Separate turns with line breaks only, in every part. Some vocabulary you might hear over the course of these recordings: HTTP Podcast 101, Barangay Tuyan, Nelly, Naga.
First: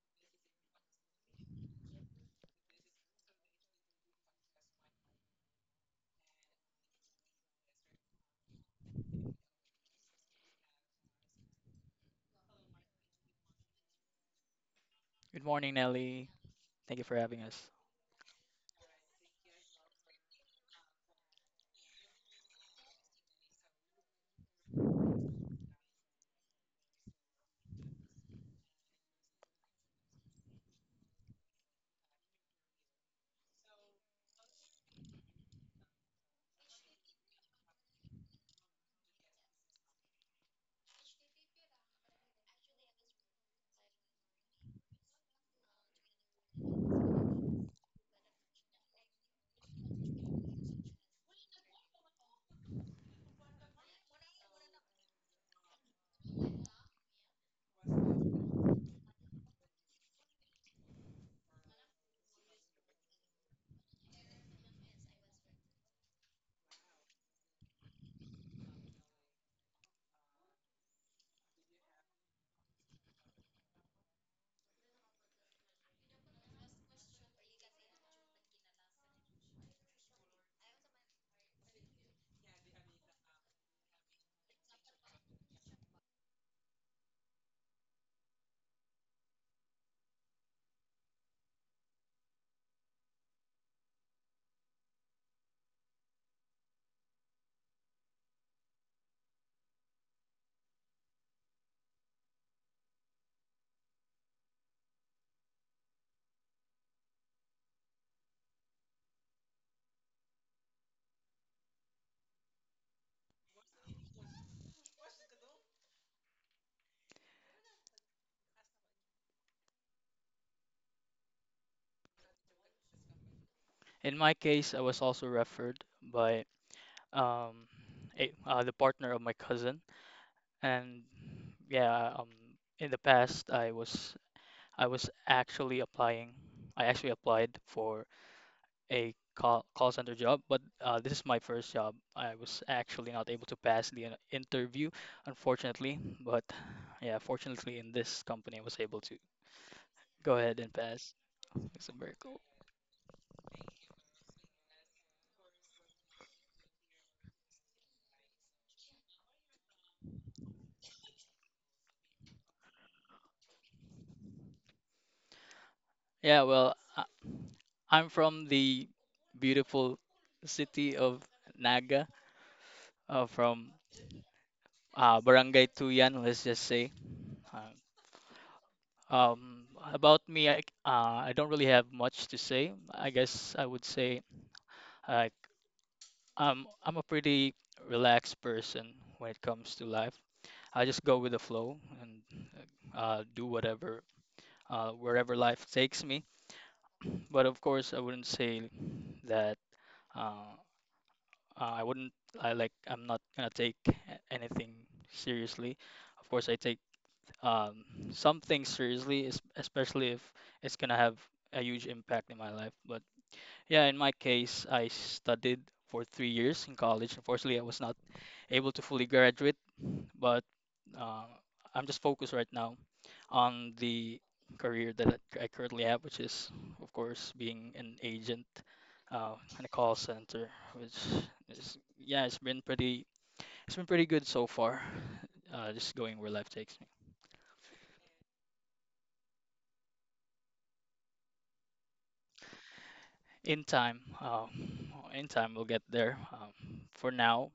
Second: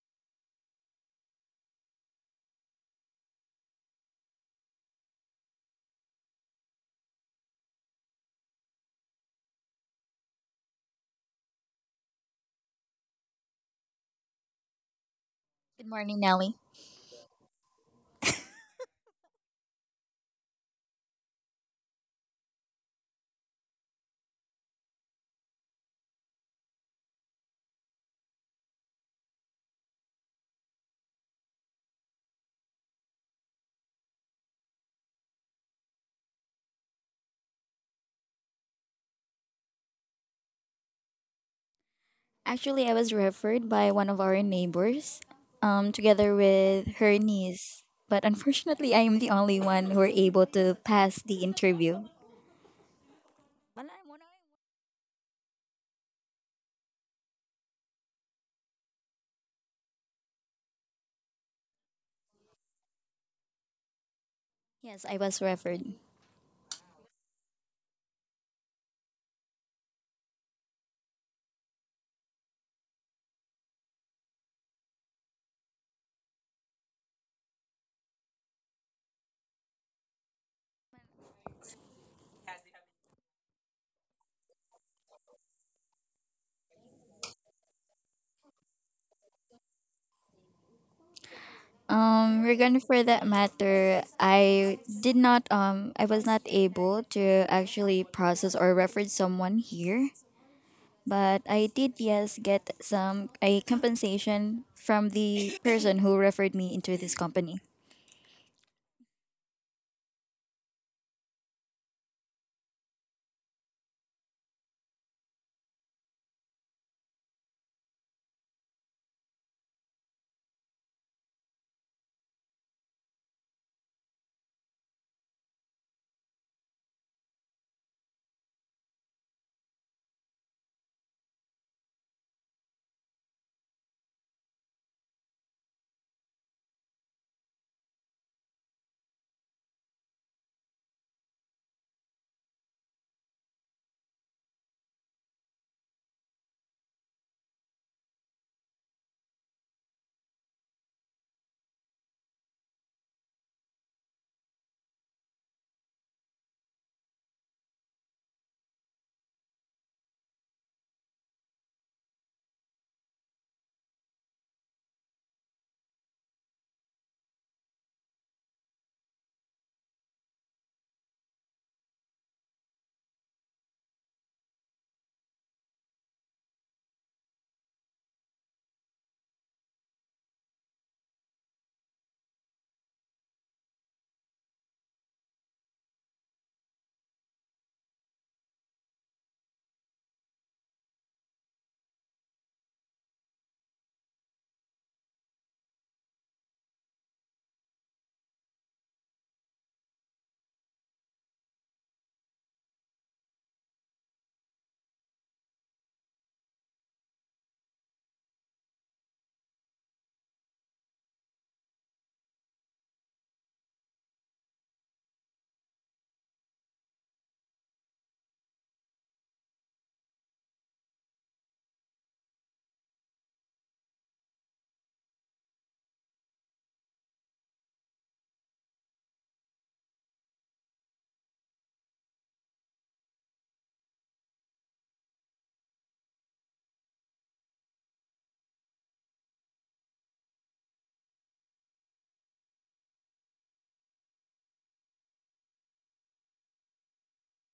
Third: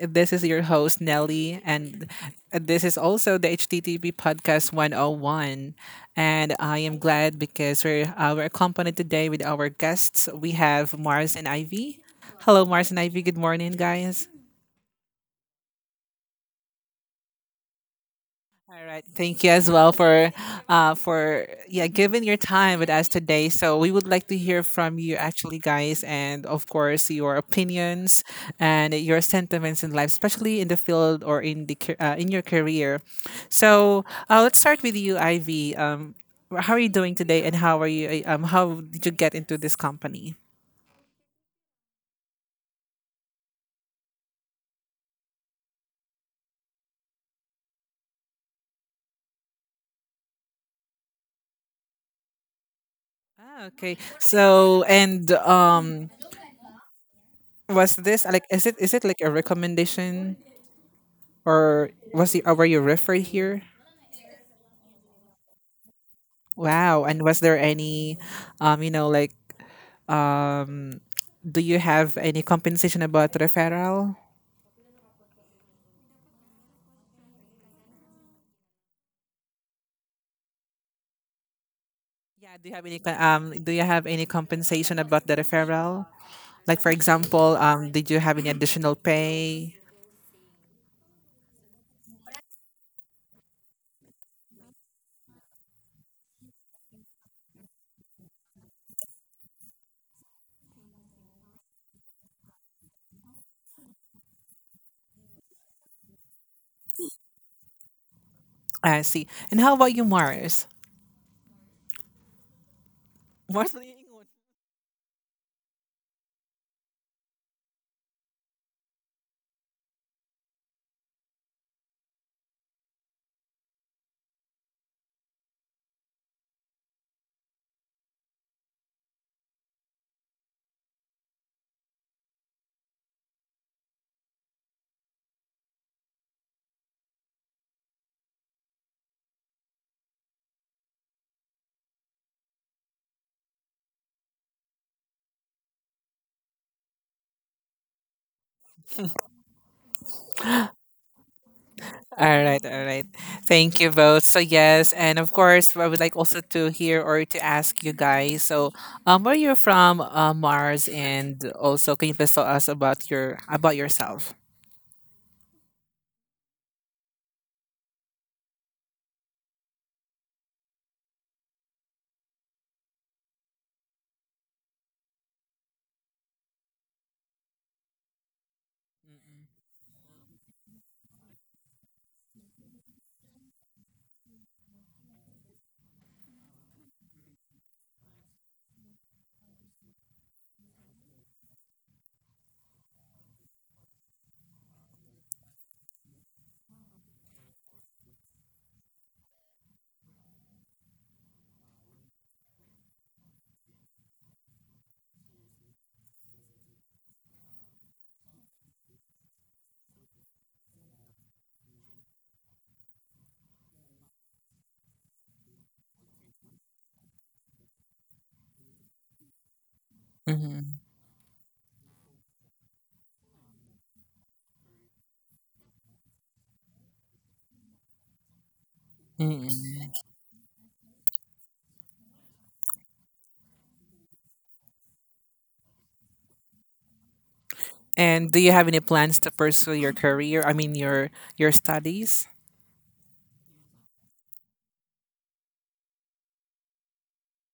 This is your host, Nelly, and this is also the HTTP Podcast 101. And I am glad because we're accompanied today with our guests. We have Mars and Ivy. Hello, Mars and Ivy. Good morning, guys.
Good morning,
Good morning,
Nelly.
Nelly.
Thank you for having us.
All right. Thank you as well for giving your time with us today. So we would like to hear from you, actually, guys, and of course your opinions and your sentiments in life, especially in the field or in the in your career. So let's start with you, Ivy. How are you doing today, and how are you? How did you get into this company?
Actually, I was referred by one of our neighbors, together with her niece. But unfortunately, I am the only one who were able to pass the interview.
Ah, okay. So and was this like is it like a recommendation? Or were you referred here?
Yes, I was referred.
Wow. And was there any, um, you know, like, um, do you have any compensation about referral? Yeah. Do you have any Do you have any compensation about the referral? Like, for example, did you have any additional pay?
Regarding for that matter, I did not I was not able to actually process or refer someone here, but I did, yes, get some a compensation from the person who referred me into this company.
I see. And how about you, Mars? Mars, ano yung ingon?
In my case, I was also referred by um, the partner of my cousin, and yeah, um, in the past, I was actually applying. I actually applied for a call center job, but this is my first job. I was actually not able to pass the interview, unfortunately. But yeah, fortunately, in this company, I was able to go ahead and pass. It's a miracle.
All right, all right. Thank you both. So yes, and of course, I would like also to hear or to ask you guys. So, where you're from, Mars, and also can you please tell us about your about yourself?
Yeah, well, I'm from the beautiful city of Naga, from Barangay Tuyan, let's just say. Uh, about me, I I don't really have much to say. I guess I would say uh, I'm a pretty relaxed person when it comes to life. I just go with the flow and do whatever, wherever life takes me. But of course, I wouldn't say that. Uh, I wouldn't. I like. I'm not gonna take anything seriously. Of course, I take um, some things seriously, especially if it's gonna have a huge impact in my life. But yeah, in my case, I studied for 3 years in college. Unfortunately, I was not able to fully graduate, but
hmm
uh, I'm just focused right now on the career that I currently have, which is, of course, being an agent
hmm
in a call center, which is, yeah, it's been pretty good so far. Just going where life takes me.
And do you have any plans to pursue your career? I mean, your studies.
In time, uh, in time we'll get there. For now,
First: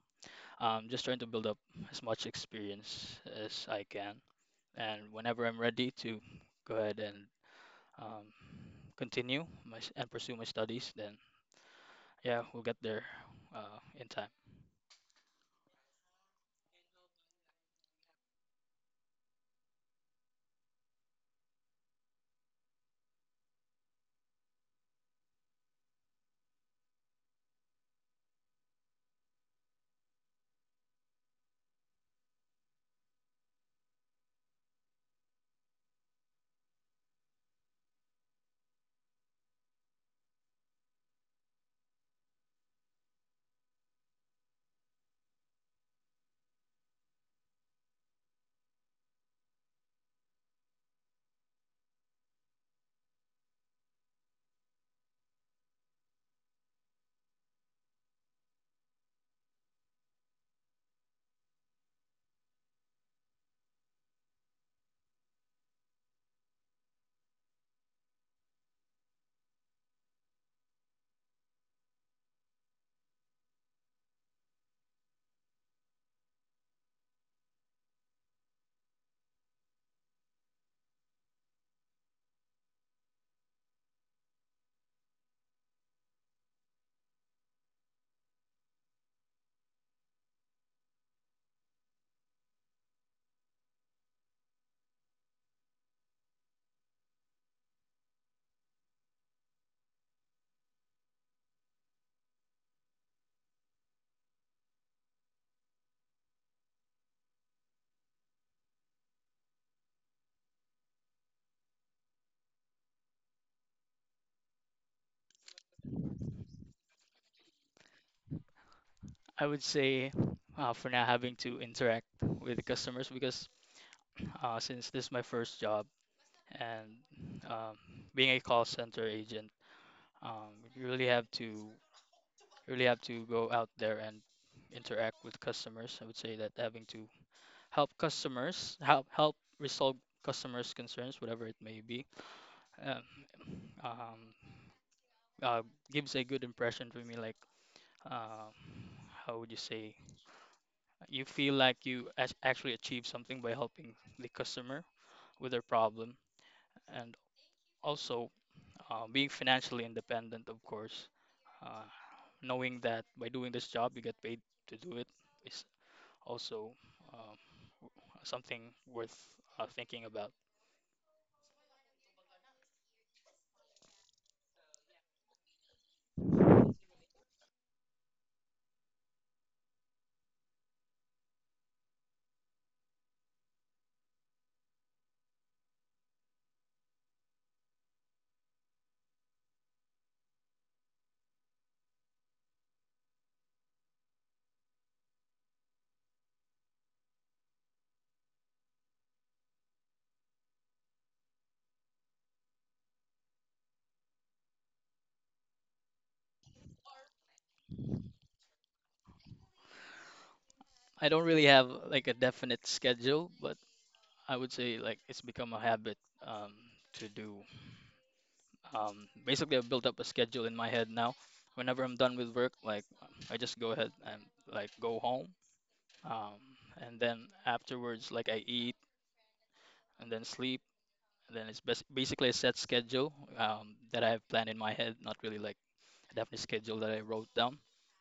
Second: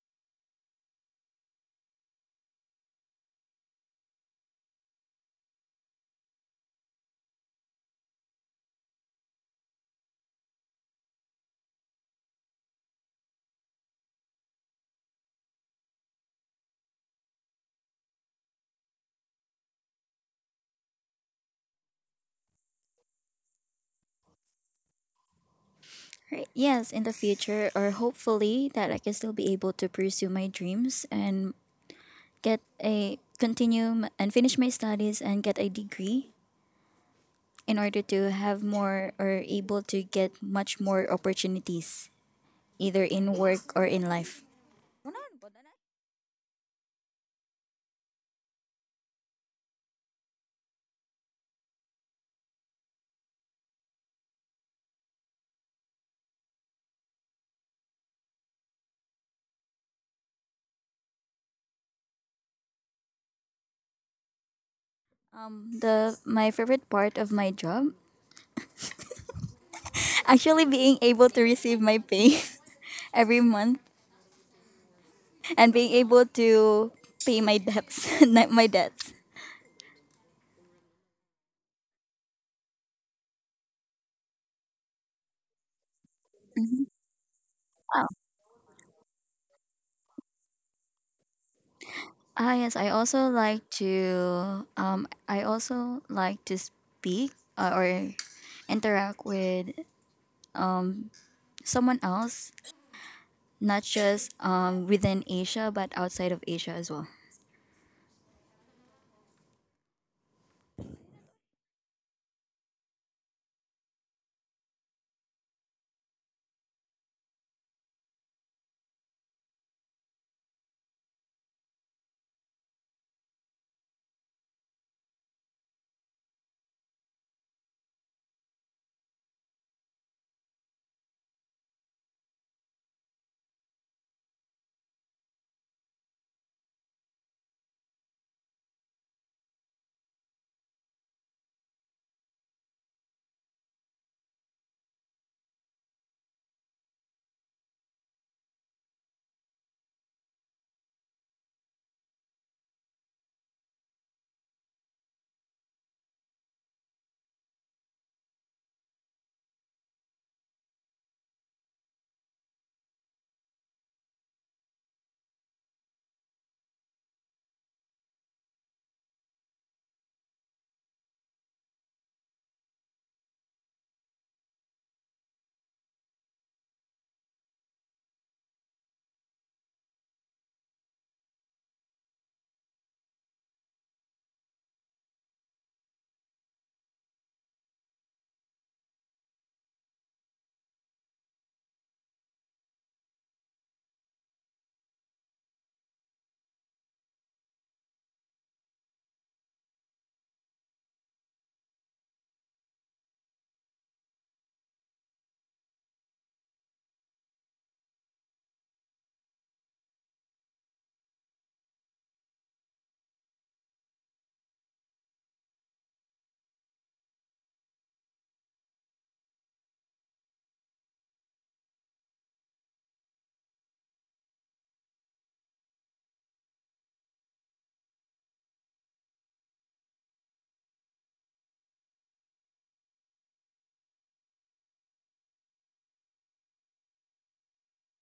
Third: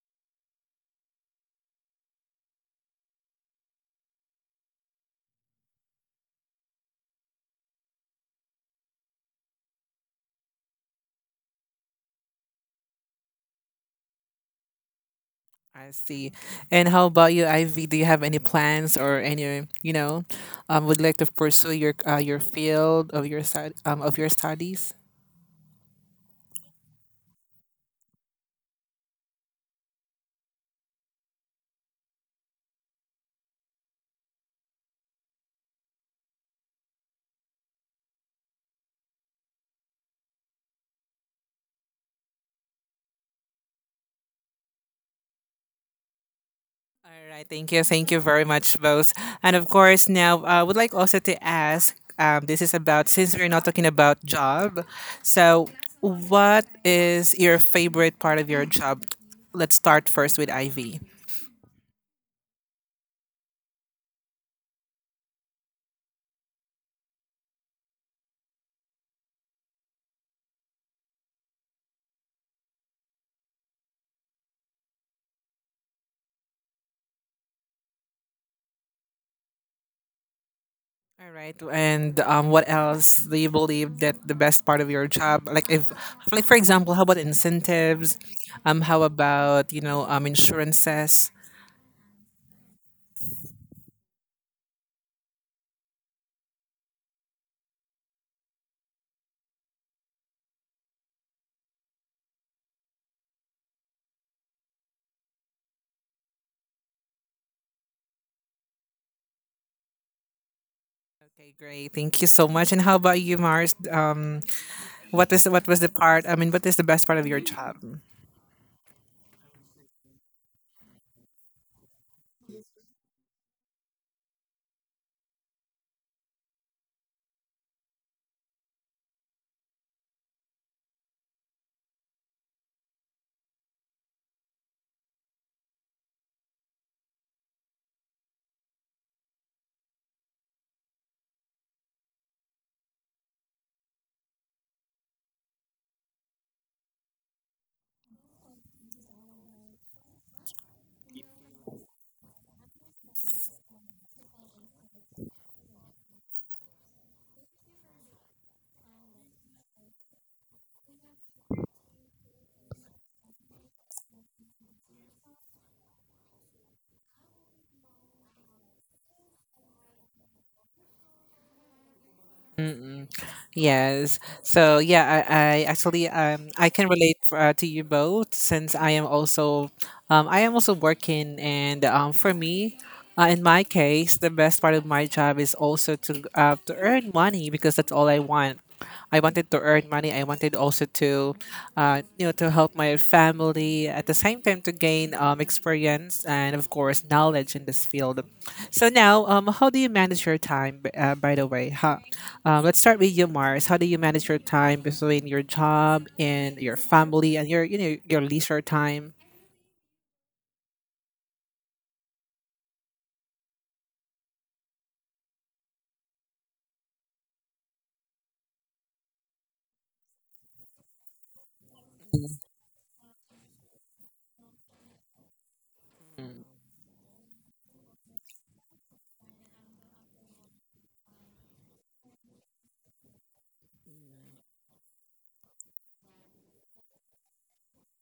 I'm just trying to build up as much experience as I can, and whenever I'm ready to go ahead and um, continue and pursue my studies, then yeah, we'll get there in time.
I see. And how about you, Ivy? Do you have any plans or any you know, would like to pursue your field of your stud of your studies?
Right. Yes, in the future, or hopefully that I can still be able to pursue my dreams and get a continue and finish my studies and get a degree in order to have more or able to get much more opportunities either in work or in life.
All right, thank you. Thank you very much, both. And of course, now I would like also to ask this is about, since we're not talking about job, so what is your favorite part of your job? Let's start first with Ivy.
The my favorite part of my job actually being able to receive my pay every month and being able to pay my debts, not my debts.
All right, and what else do you believe that the best part of your job, like if, like for example, how about incentives? How about you know insurances?
Ah, yes, I also like to I also like to speak or interact with someone else, not just within Asia but outside of Asia as well.
Okay, great, thank you so much. And how about you, Mars? What is what was the part? I mean, what is the best part of your job?
I would say for now having to interact with the customers because since this is my first job and um, being a call center agent. You really have to you really have to go out there and interact with customers. I would say that having to help customers help resolve customers' concerns, whatever it may be, um, um, uh, gives a good impression for me. Like, um, how would you say? You feel like you actually achieve something by helping the customer with their problem, and also being financially independent, of course. Uh, knowing that by doing this job, you get paid to do it is also um, something worth thinking about.
Mm-mm. Yes. So yeah, I actually I can relate to you both since I am also working, and for me, in my case, the best part of my job is also to earn money because that's all I want. I wanted to earn money. I wanted also to, to help my family at the same time to gain experience and of course knowledge in this field. So now, how do you manage your time? By the way, huh? Let's start with you, Mars. How do you manage your time between your job and your family and your you know your leisure time?
I don't really have like a definite schedule, but I would say like it's become a habit um, to do. Basically, I've built up a schedule in my head now. Whenever I'm done with work, like I just go ahead and like go home, um,
Mm,
and then afterwards, like I eat and then sleep, and then it's basically a set schedule that I have planned in my head, not really like a definite schedule that I wrote down.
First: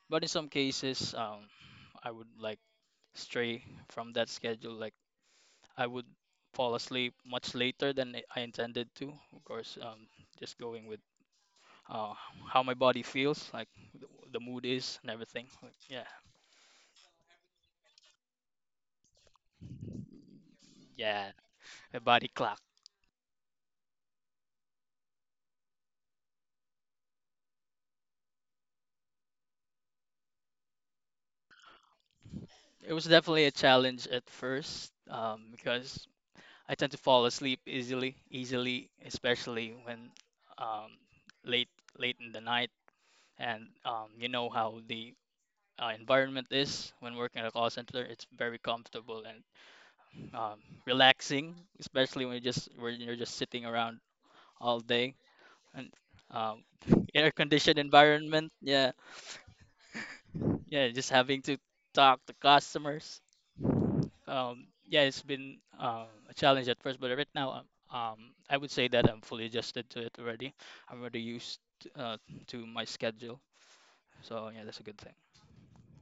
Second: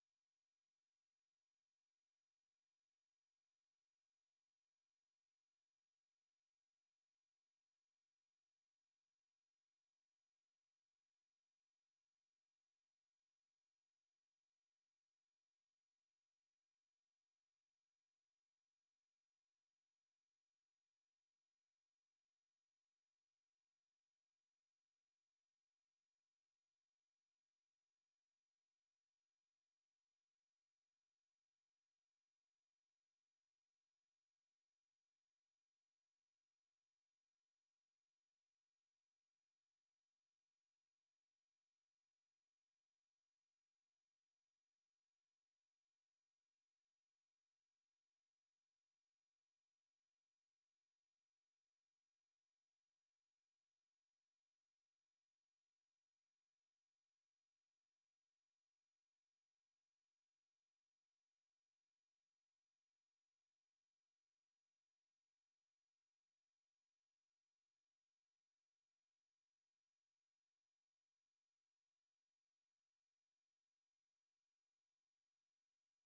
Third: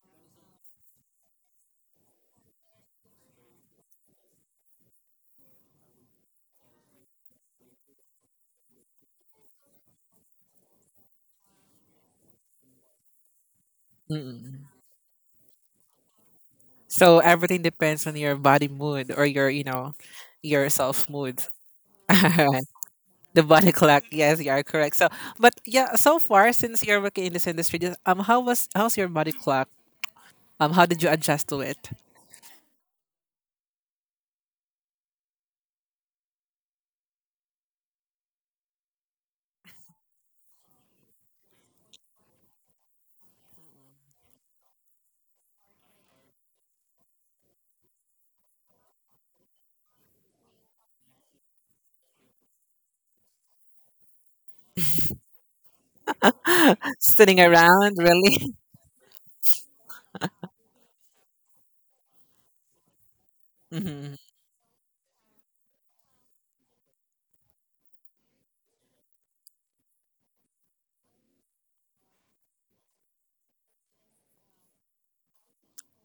But in some cases, I would like stray from that schedule. Like I would fall asleep much later than I intended to. Of course, just going with uh, how my body feels, like the, the mood
mm.
is and everything. Like, yeah,
So everything depends on your body mood or your, you know, your self
yeah,
mood.
my body clock.
Alright, the body clock. Yes, you are correct. So, but yeah, so far since you're working in this industry, just, how was how's your body clock? How did you adjust to it?
It was definitely a challenge at first because I tend to fall asleep easily, especially when um, late, late in the night. And you know how the environment is when working at a call center. It's very comfortable and um, relaxing, especially when you just when you're just sitting around all day and um, air
Sitting
conditioned
around,
environment.
really?
Yeah, yeah, just having to talk to customers.
Mhm.
Yeah, it's been a challenge at first, but right now, um, I would say that I'm fully adjusted to it already. I'm already used uh, to my schedule, so yeah, that's a good thing.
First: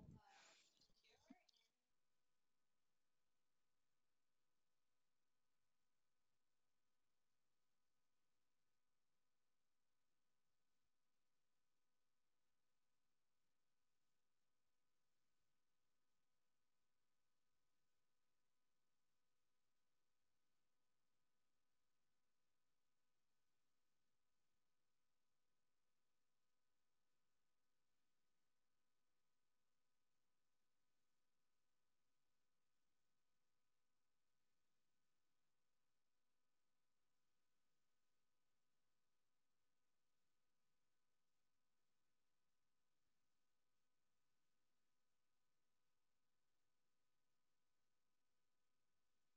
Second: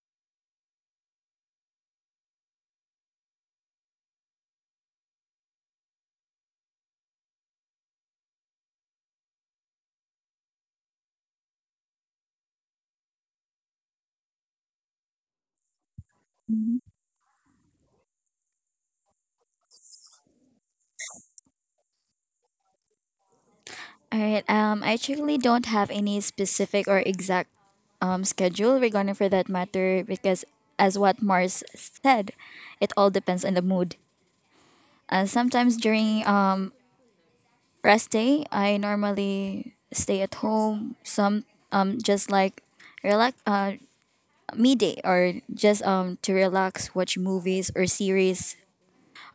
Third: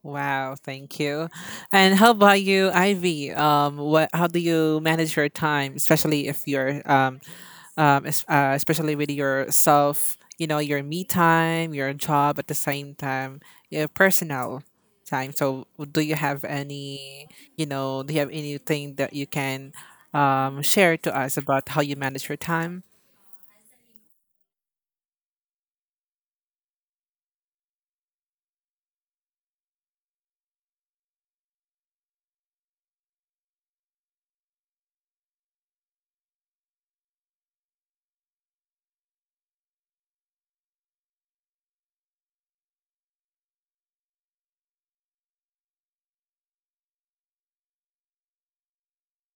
Wow, thank you. And how about you, Ivy? What? How do you manage your time, especially if you're especially with yourself? You know, your me time, your job at the same time, your personal time. So, do you have any? You know, do you have anything that you can share to us about how you manage your time?
All right. I actually don't have any specific or exact schedule regarding for that matter because, as what Mars said, it all depends on the mood. Sometimes during rest day, I normally stay at home. Some, just like relax, me day, or just to relax, watch movies or series,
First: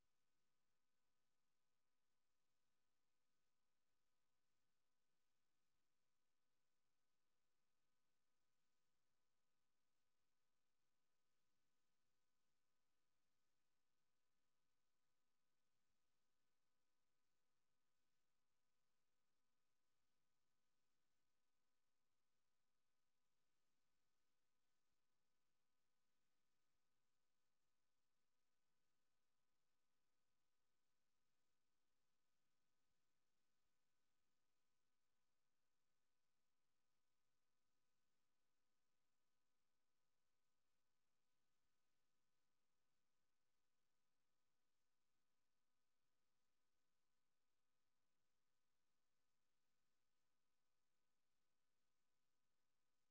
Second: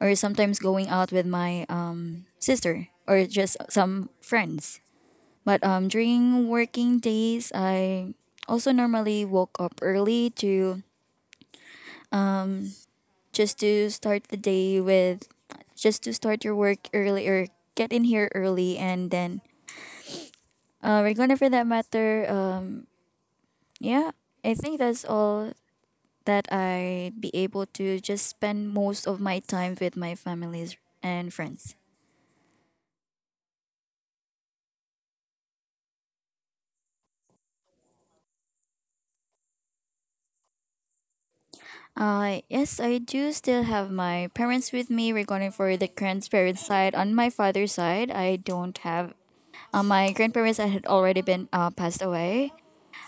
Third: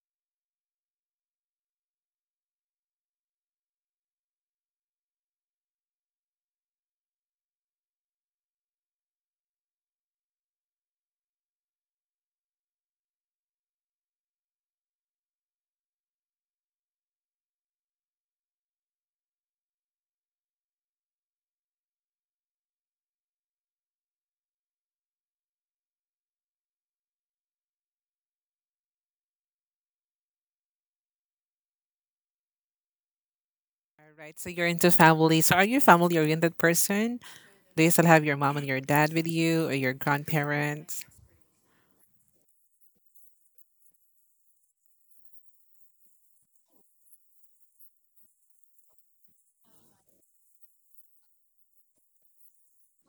or sometimes going out with my sister or just some friends. But during working days, I also normally woke up early to just to start the day with just to start your work early or get in here early, and then we're gonna for that matter. Yeah, I think that's all that I be able to just spend most of my time with my families and friends.
All right. So you're into family. So are you a family oriented person? Do you still have your mom and your dad with you or your grandparents?
Yes, I do still have my parents with me. Regarding for the grandparent side, on my father's side, I don't have my grandparents; that had already been passed away.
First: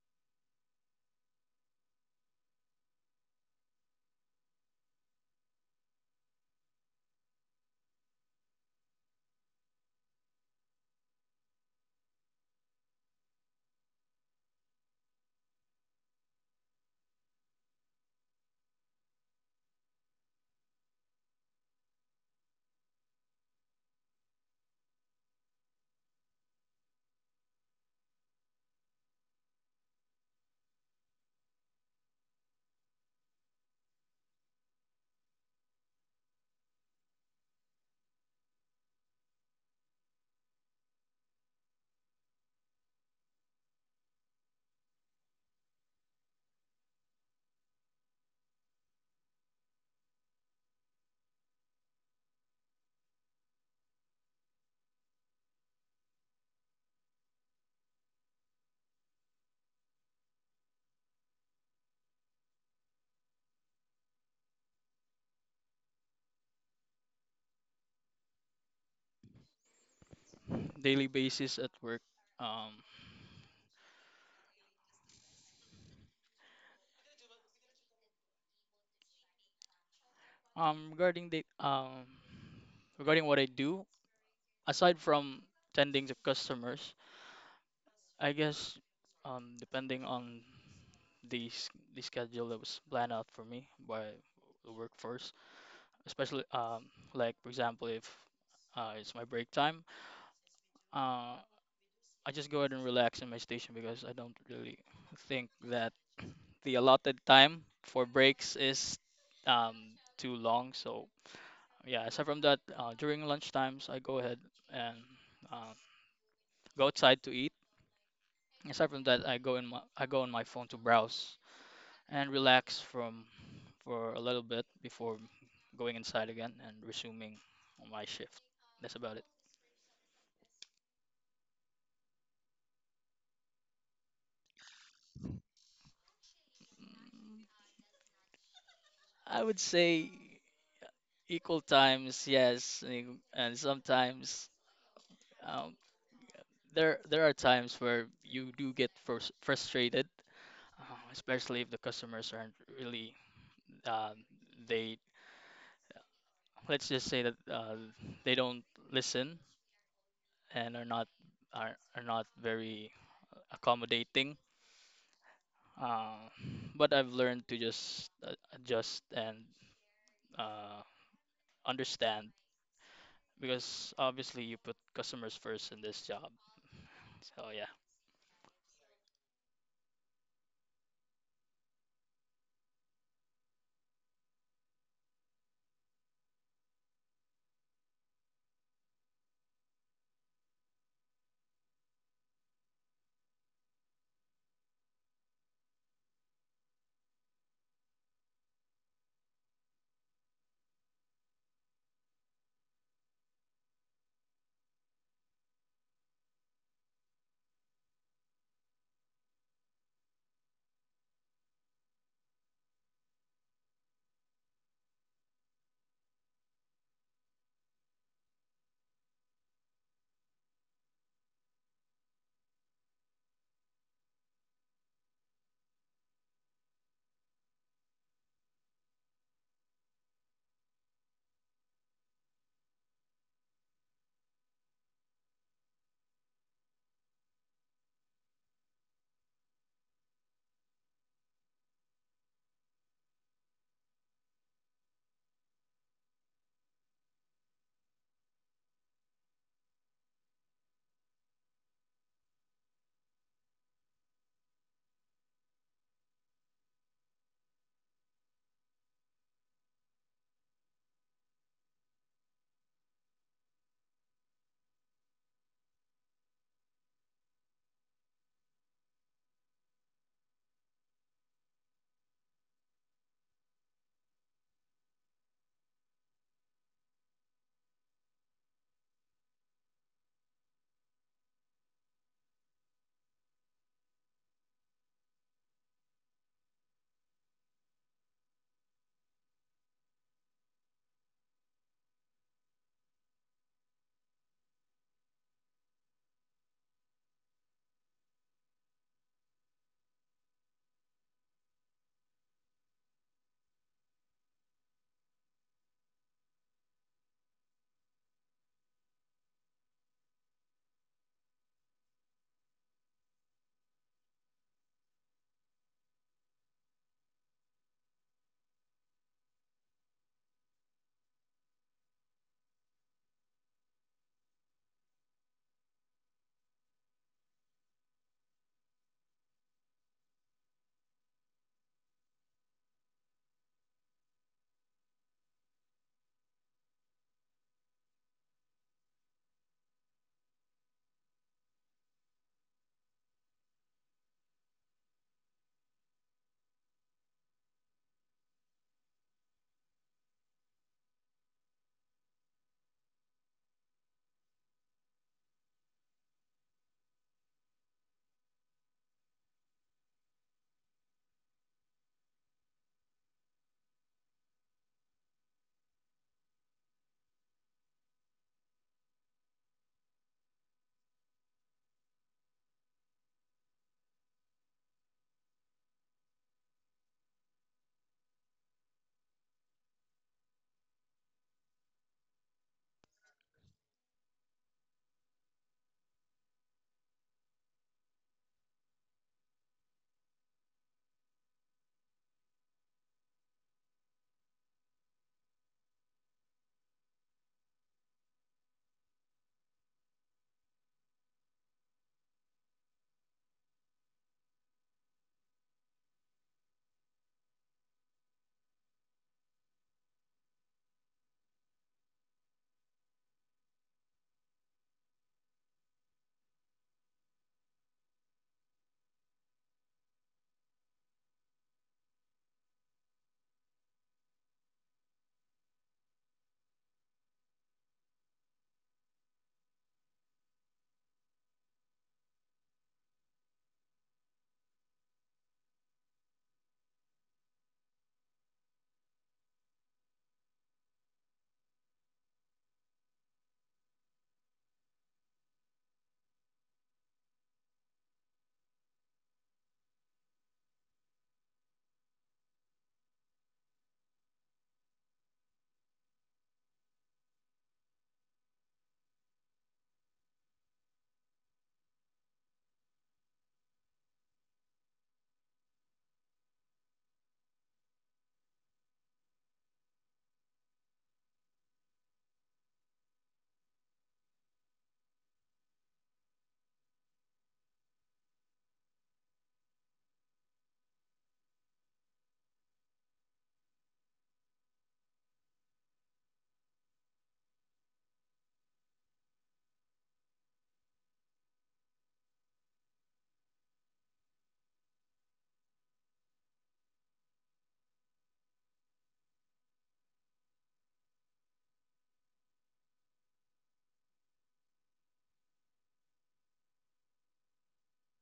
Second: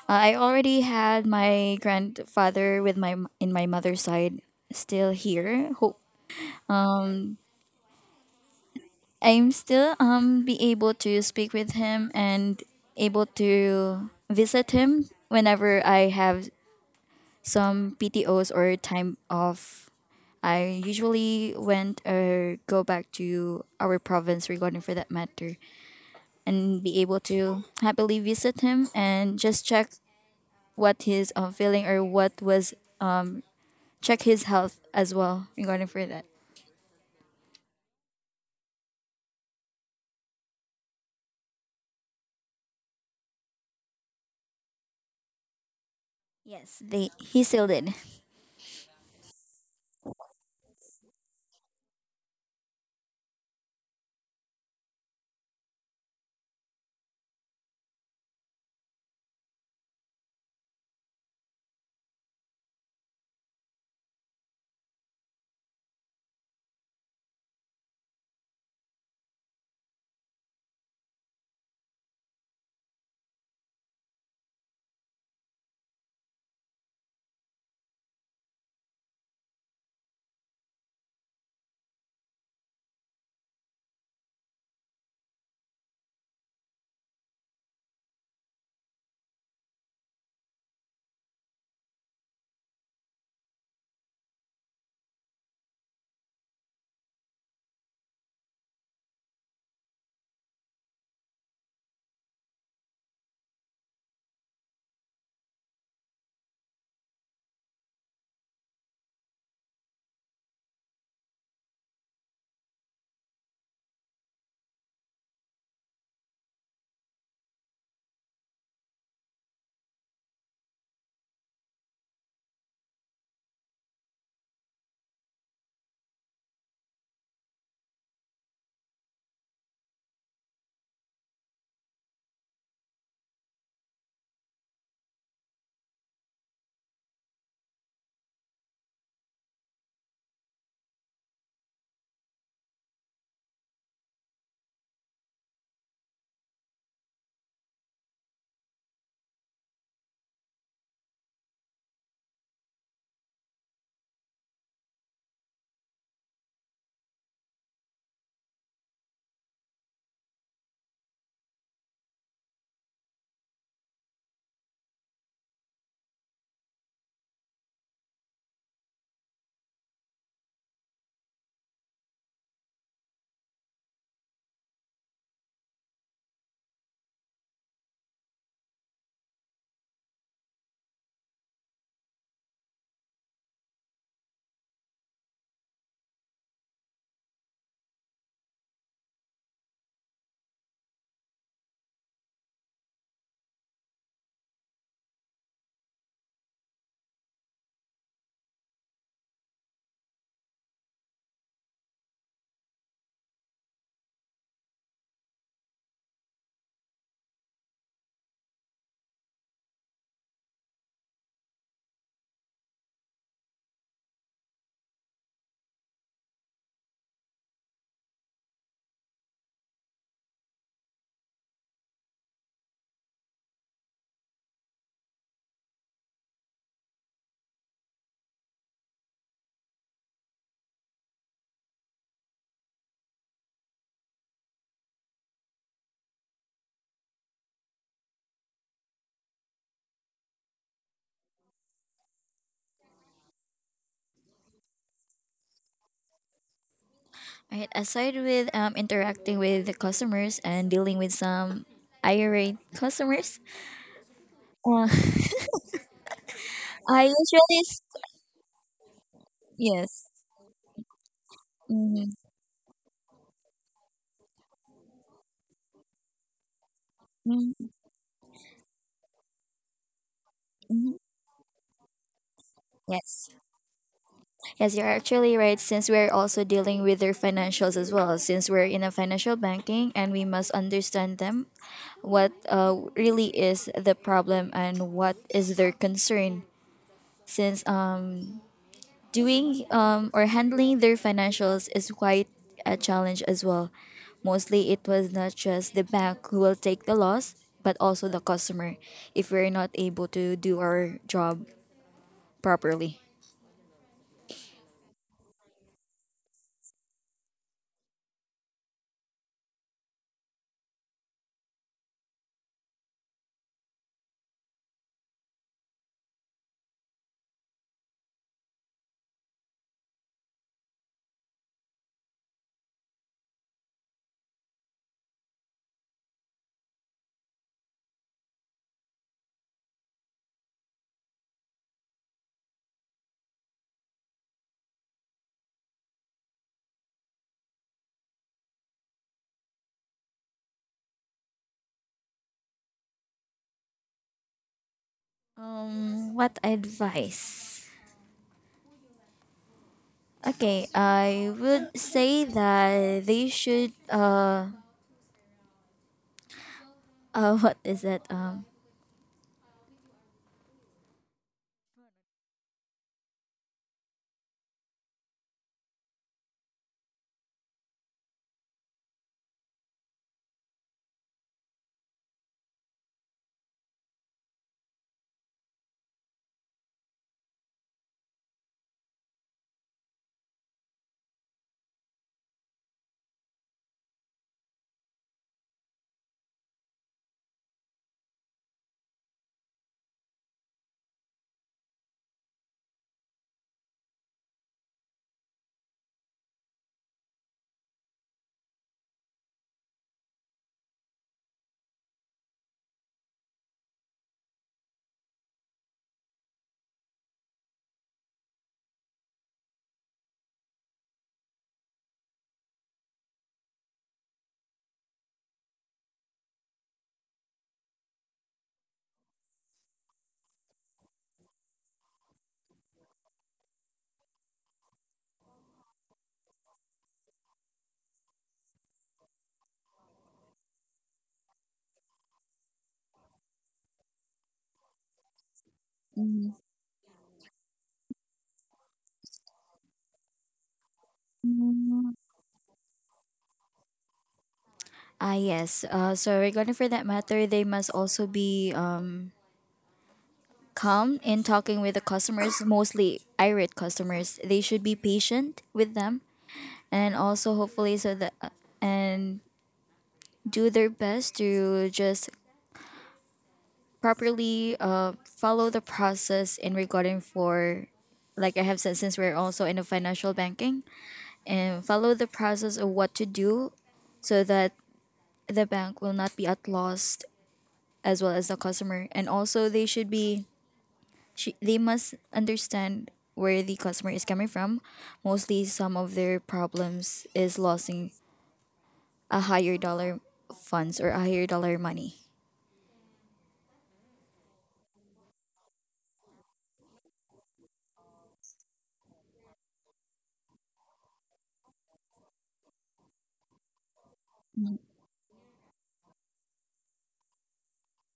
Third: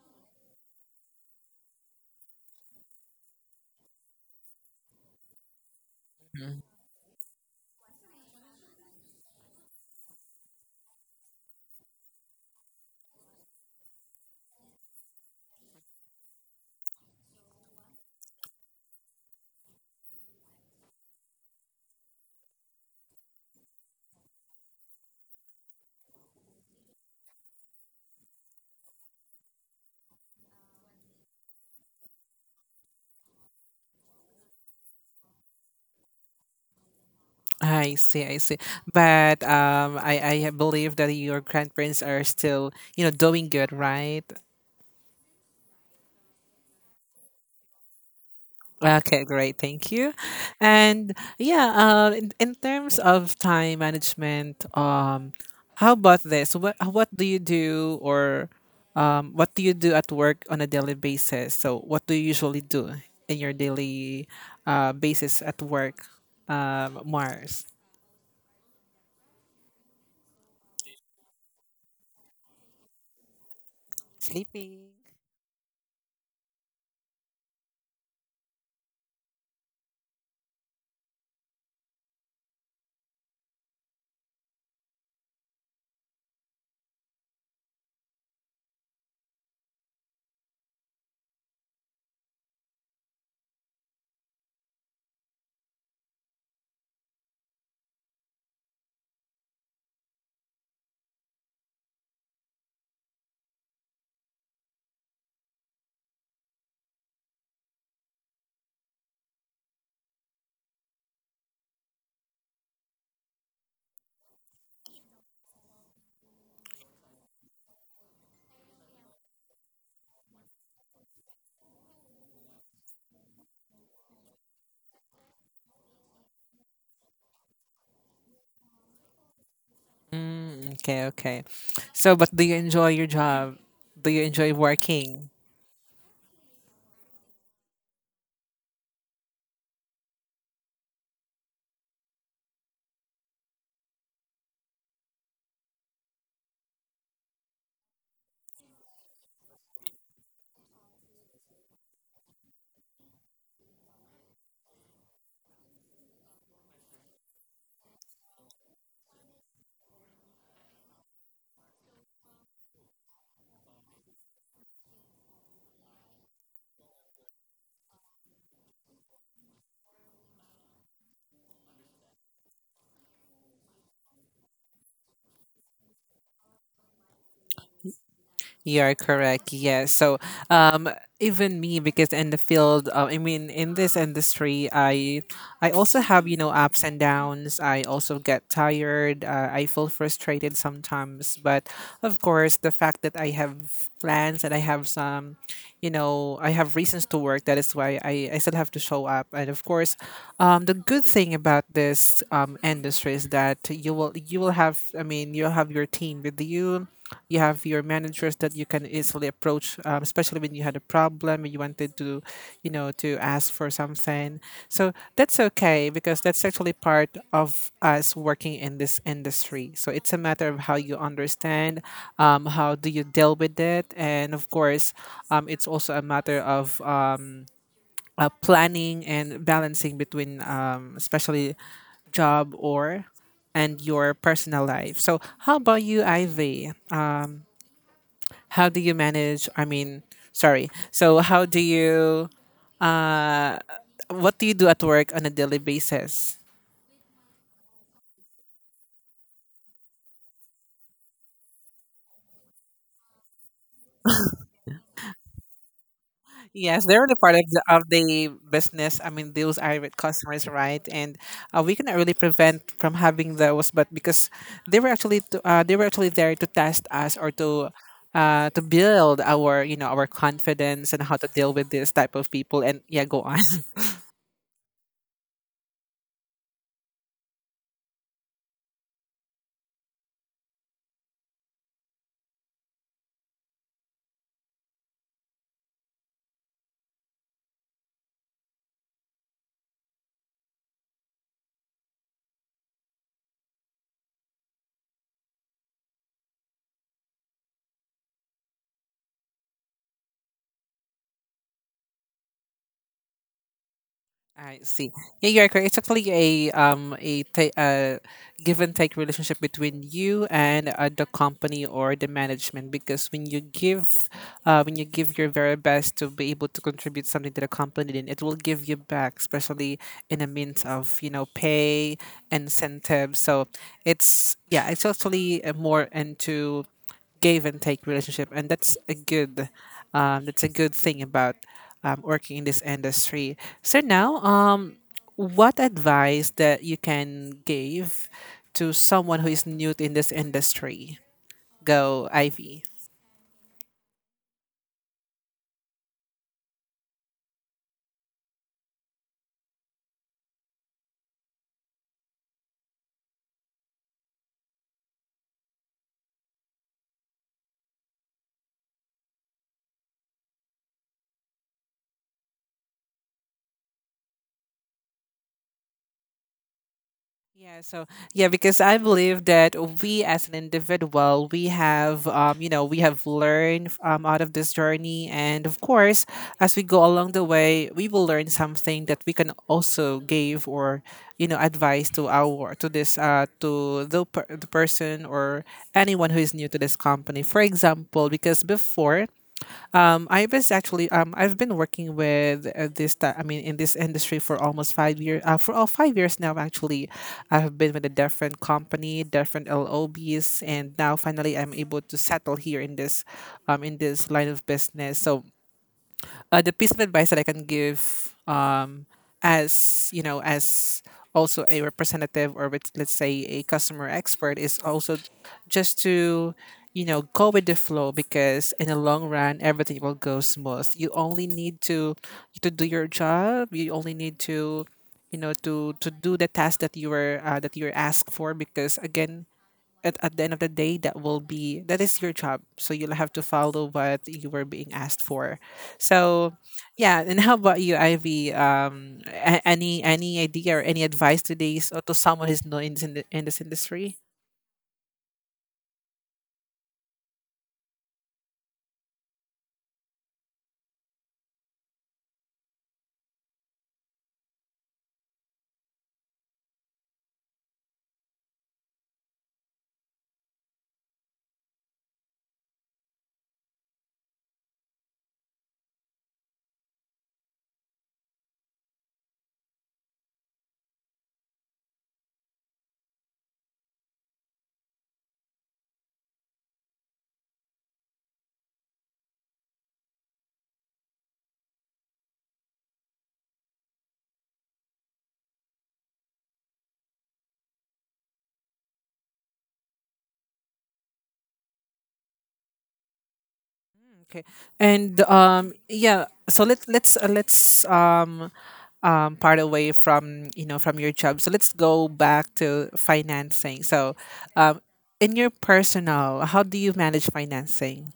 I already had my grandfather with my in my mother's side still here. Hope
Mhm.
um. I'm still be able to speak with him and able to visit him whenever I have some PTOs or time off. I usually went or go back to our province regarding for that matter and be able to happily visit him and just check what his, feeling, or what was, um check his health as well regarding for that.
I see, I see. But I believe that your grandparents are still, you know, doing good, right?
Yes, they, he still did.
Okay, great. Thank you. And yeah, in terms of time management, how about this? What do you do or what do you do at work on a daily basis? So what do you usually do in your daily basis at work, Mars?
Daily basis at work. Um,
Sleeping.
Regarding the regarding what I do, aside from tending to customers, I guess depending on the s- the schedule that was planned out for me by the workforce, especially like for example if it's my break time, uh I just go ahead and relax in my station because I don't really think that the allotted time for breaks is too long. So yeah, aside from that, during lunch times I go ahead and uh, go outside to eat. Aside from that, I go on my phone to browse and relax from for a little bit before going inside again and resuming my shift. That's about it.
Mm, okay, okay. So, but do you enjoy your job? Do you enjoy working?
I would say equal times, yes, and sometimes um, there there are times where you do get frustrated, especially if the customers aren't really um, they let's just say that they don't listen and are not are not very accommodating. Uh, but I've learned to just adjust and uh, understand because obviously you put customers first in this job. So yeah.
You are correct. Yes. So, um, even me, because in the field, I mean, in this industry, I also have you know ups and downs. I also get tired. I feel frustrated sometimes. But of course, the fact that I have plans and I have some you know I have reasons to work that is why I still have to show up and of course the good thing about this industry is that you will have I mean you'll have your team with you, you have your managers that you can easily approach especially when you had a problem when you wanted to you know to ask for something, so that's okay because that's actually part of us working in this industry, so it's a matter of how you understand how do you deal with it and of course it's also a matter of planning and balancing between especially job or and your personal life. So how about you, Ivy? How do you manage? I mean, sorry. So how do you uh, what do you do at work on a daily basis?
Right. Aside with interacting with the customers and dealing with some irate customers, uh,
Yes,
I
they're the part of
usually
the, of
s-
the business. I mean, those irate
yes,
customers, right? And we cannot really
Mhm.
prevent from having those, but because they were actually to, they were actually there to test us or
Mhm.
to build our you know our confidence
Mhm.
and how to deal with this type of people. And yeah, go
Yes,
on.
yes, you're actually right. Since we're also dealing with their financials as well, since we're in a financial banking and we must understand them, what really is the problem and what is their concern. Since Doing, or handling their financials, is quite a challenge as well. Mostly, it was not just the bank who will take the loss, but also the customer if we're not able to do our job properly.
I see. Yeah, you're correct. It's actually a give and take relationship between you and the company or the management because when you give your very best to be able to contribute something to the company then it will give you back, especially in a means of you know pay incentives, so it's yeah it's actually more into give and take relationship and that's a good thing about working in this industry. So now what advice that you can give to someone who is new in this industry? Go, Ivy.
What advice? Okay, I would say that they should what is that um
Yeah, so yeah, because I believe that we as an individual, we have we have learned out of this journey, and of course, as we go along the way, we will learn something that we can also give or you know advice to our to this to the the person or anyone who is new to this company. For example, because before I was actually I've been working with this I mean in this industry for almost 5 years. For all 5 years now, actually, I have been with a different company, different LOBs, and now finally I'm able to settle here in this line of business. So the piece of advice that I can give as you know as also a representative or with, let's say a customer expert is also just to you know go with the flow because in the long run everything will go smooth, you only need to do your job, you only need to you know to do the task that you were that you're asked for because again at the end of the day that will be that is your job, so you'll have to follow what you were being asked for,
mm,
so yeah. And how about you, Ivy? Any idea or any advice to these or
mm,
to someone who's new in this industry?
ah, yes, so regarding for that matter, they must also be calm in talking with the customers, mostly irate customers. They should be patient with them, and also hopefully so that, and do their best to just properly follow the process in regarding for, like I have said, since we're also in a financial banking, and follow the process of what to do so that the bank will not be at loss as well as the customer. And also they should be, they must understand where the customer is coming from. Mostly, some of their problems is losing a higher dollar funds or a higher dollar money.
Okay. And yeah so let, let's part away from you know from your job. So let's go back to financing. So, um, in your personal, how do you manage financing?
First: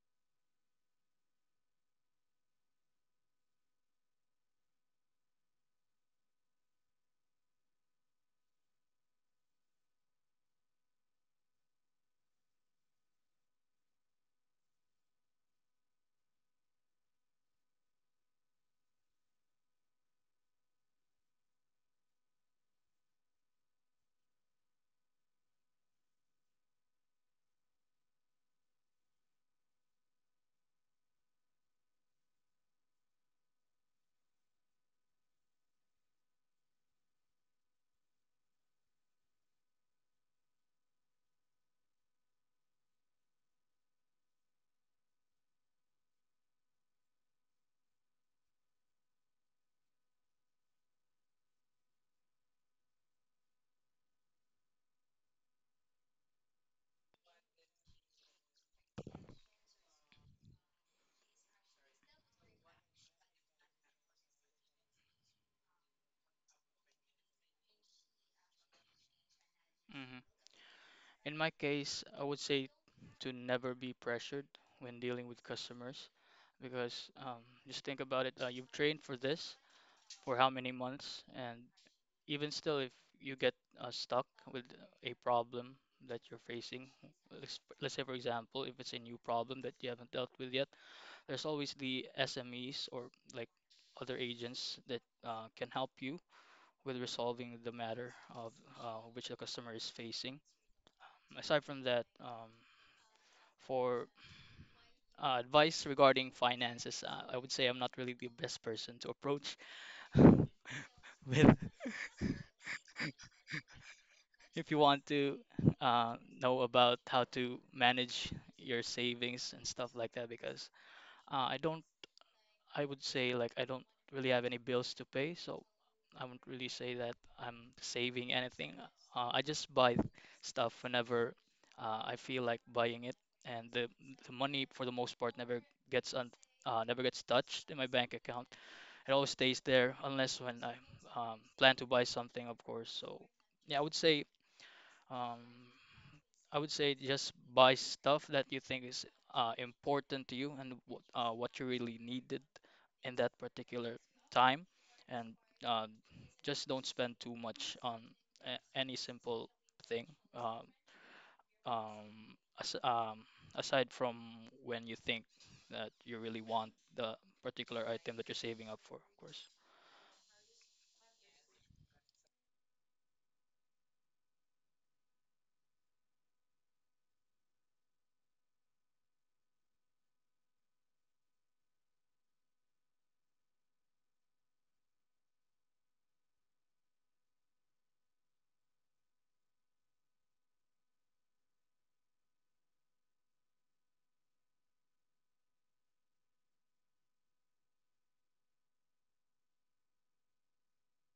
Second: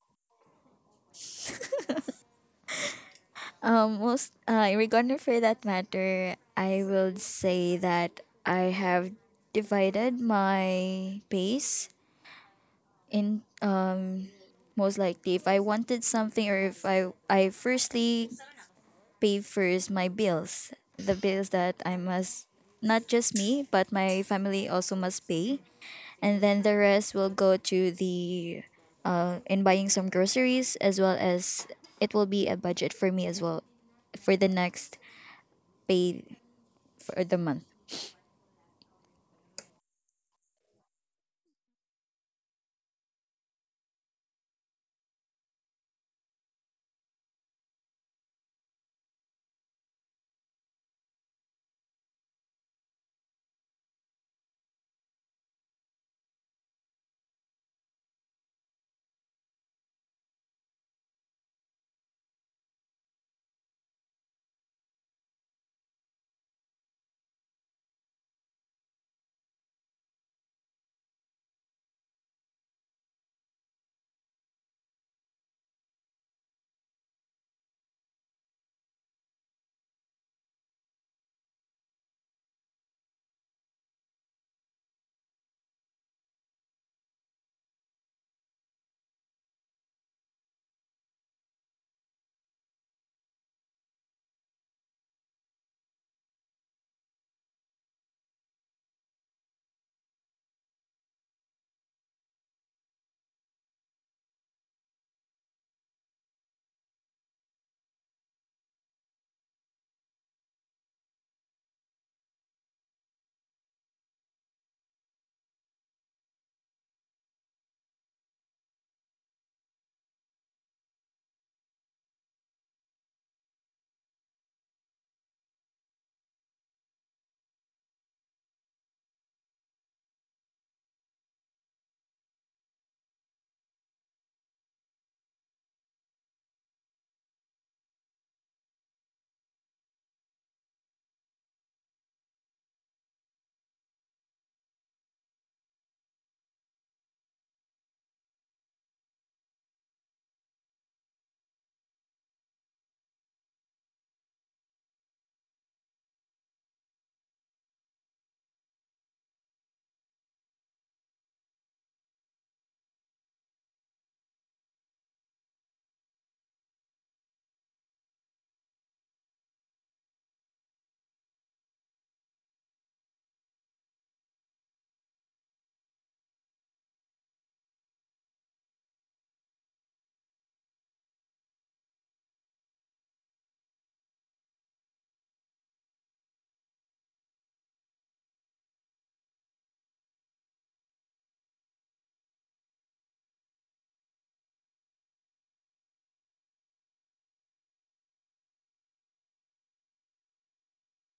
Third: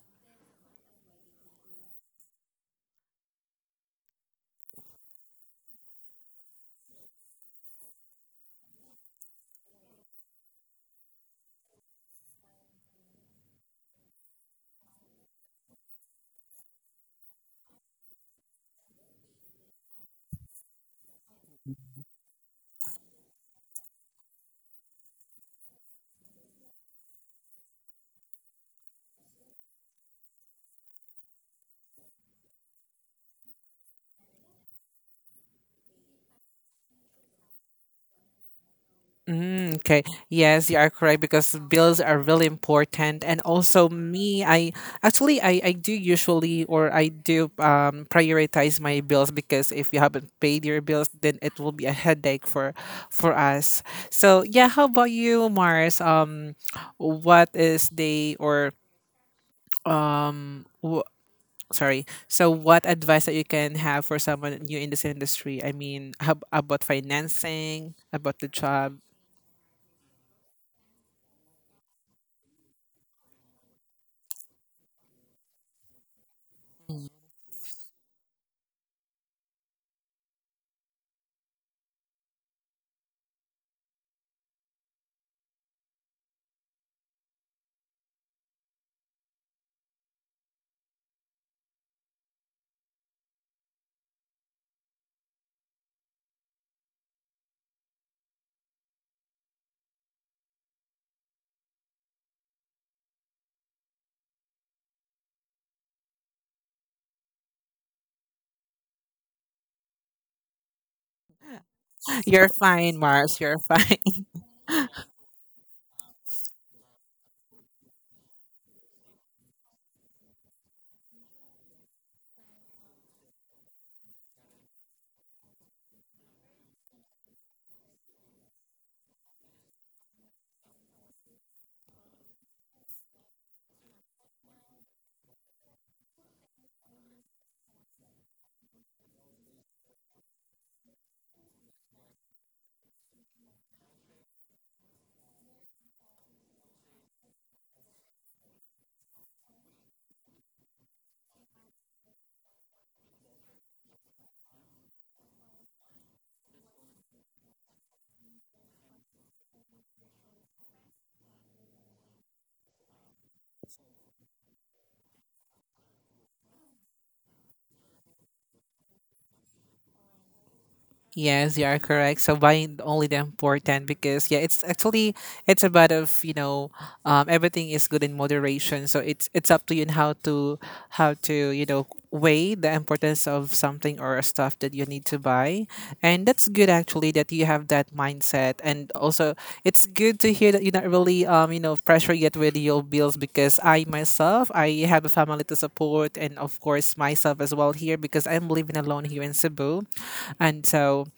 Most Regarding for that matter, I will say that I have divided my base in, most likely if I wanted something, or if I firstly pay first my bills, the bills that I must, not just me but my family also must pay, and then the rest will go to the, in buying some groceries, as well as it will be a budget for me as well for the next pay for the month.
Mm, okay. Yes, you are correct because bills are really important. And also me, I do usually or I do prioritize my bills because if you haven't paid your bills, then it will be a headache for us. So yeah, how about you, Mars? What is the or um w- sorry. So what advice that you can have for someone new in this industry? I mean, how, about financing, about the job?
hmm In my case, I would say to never be pressured when dealing with customers because just think about it. You've trained for this for how many months, and even still, if you get stuck with a problem that you're facing, let's say for example, if it's a new problem that you haven't dealt with yet, there's always the SMEs or like other agents that can help you with resolving the matter of which the customer is facing. Aside from that, for advice regarding finances, I would say I'm not really the best person to approach with
You're fine, Mars. You're fine.
if you want to uh, know about how to manage your savings and stuff like that because I don't I would say like I don't really have any bills to pay, so I wouldn't really say that I'm saving anything. I just buy stuff whenever I feel like buying it, and the money for the most part never gets un never gets touched in my bank account. It always stays there unless when I plan to buy something, of course. So yeah, um, I would say just buy stuff that you think is important to you and what you really needed in that particular time, and uh, just don't spend too much on any simple thing. Uh, um, as, um, Aside from when you think that you really want the particular item that you're saving up for, of course.
Yes, you are correct. So buying only the important because yeah, it's actually it's about of you know everything is good in moderation. So it's up to you and how to how to weigh the importance of something or a stuff that you need to buy, and that's good actually that you have that mindset. And also it's good to hear that you're not really pressure yet with your bills, because I myself, I have a family to support and of course myself as well here because I'm living alone here in Cebu. And so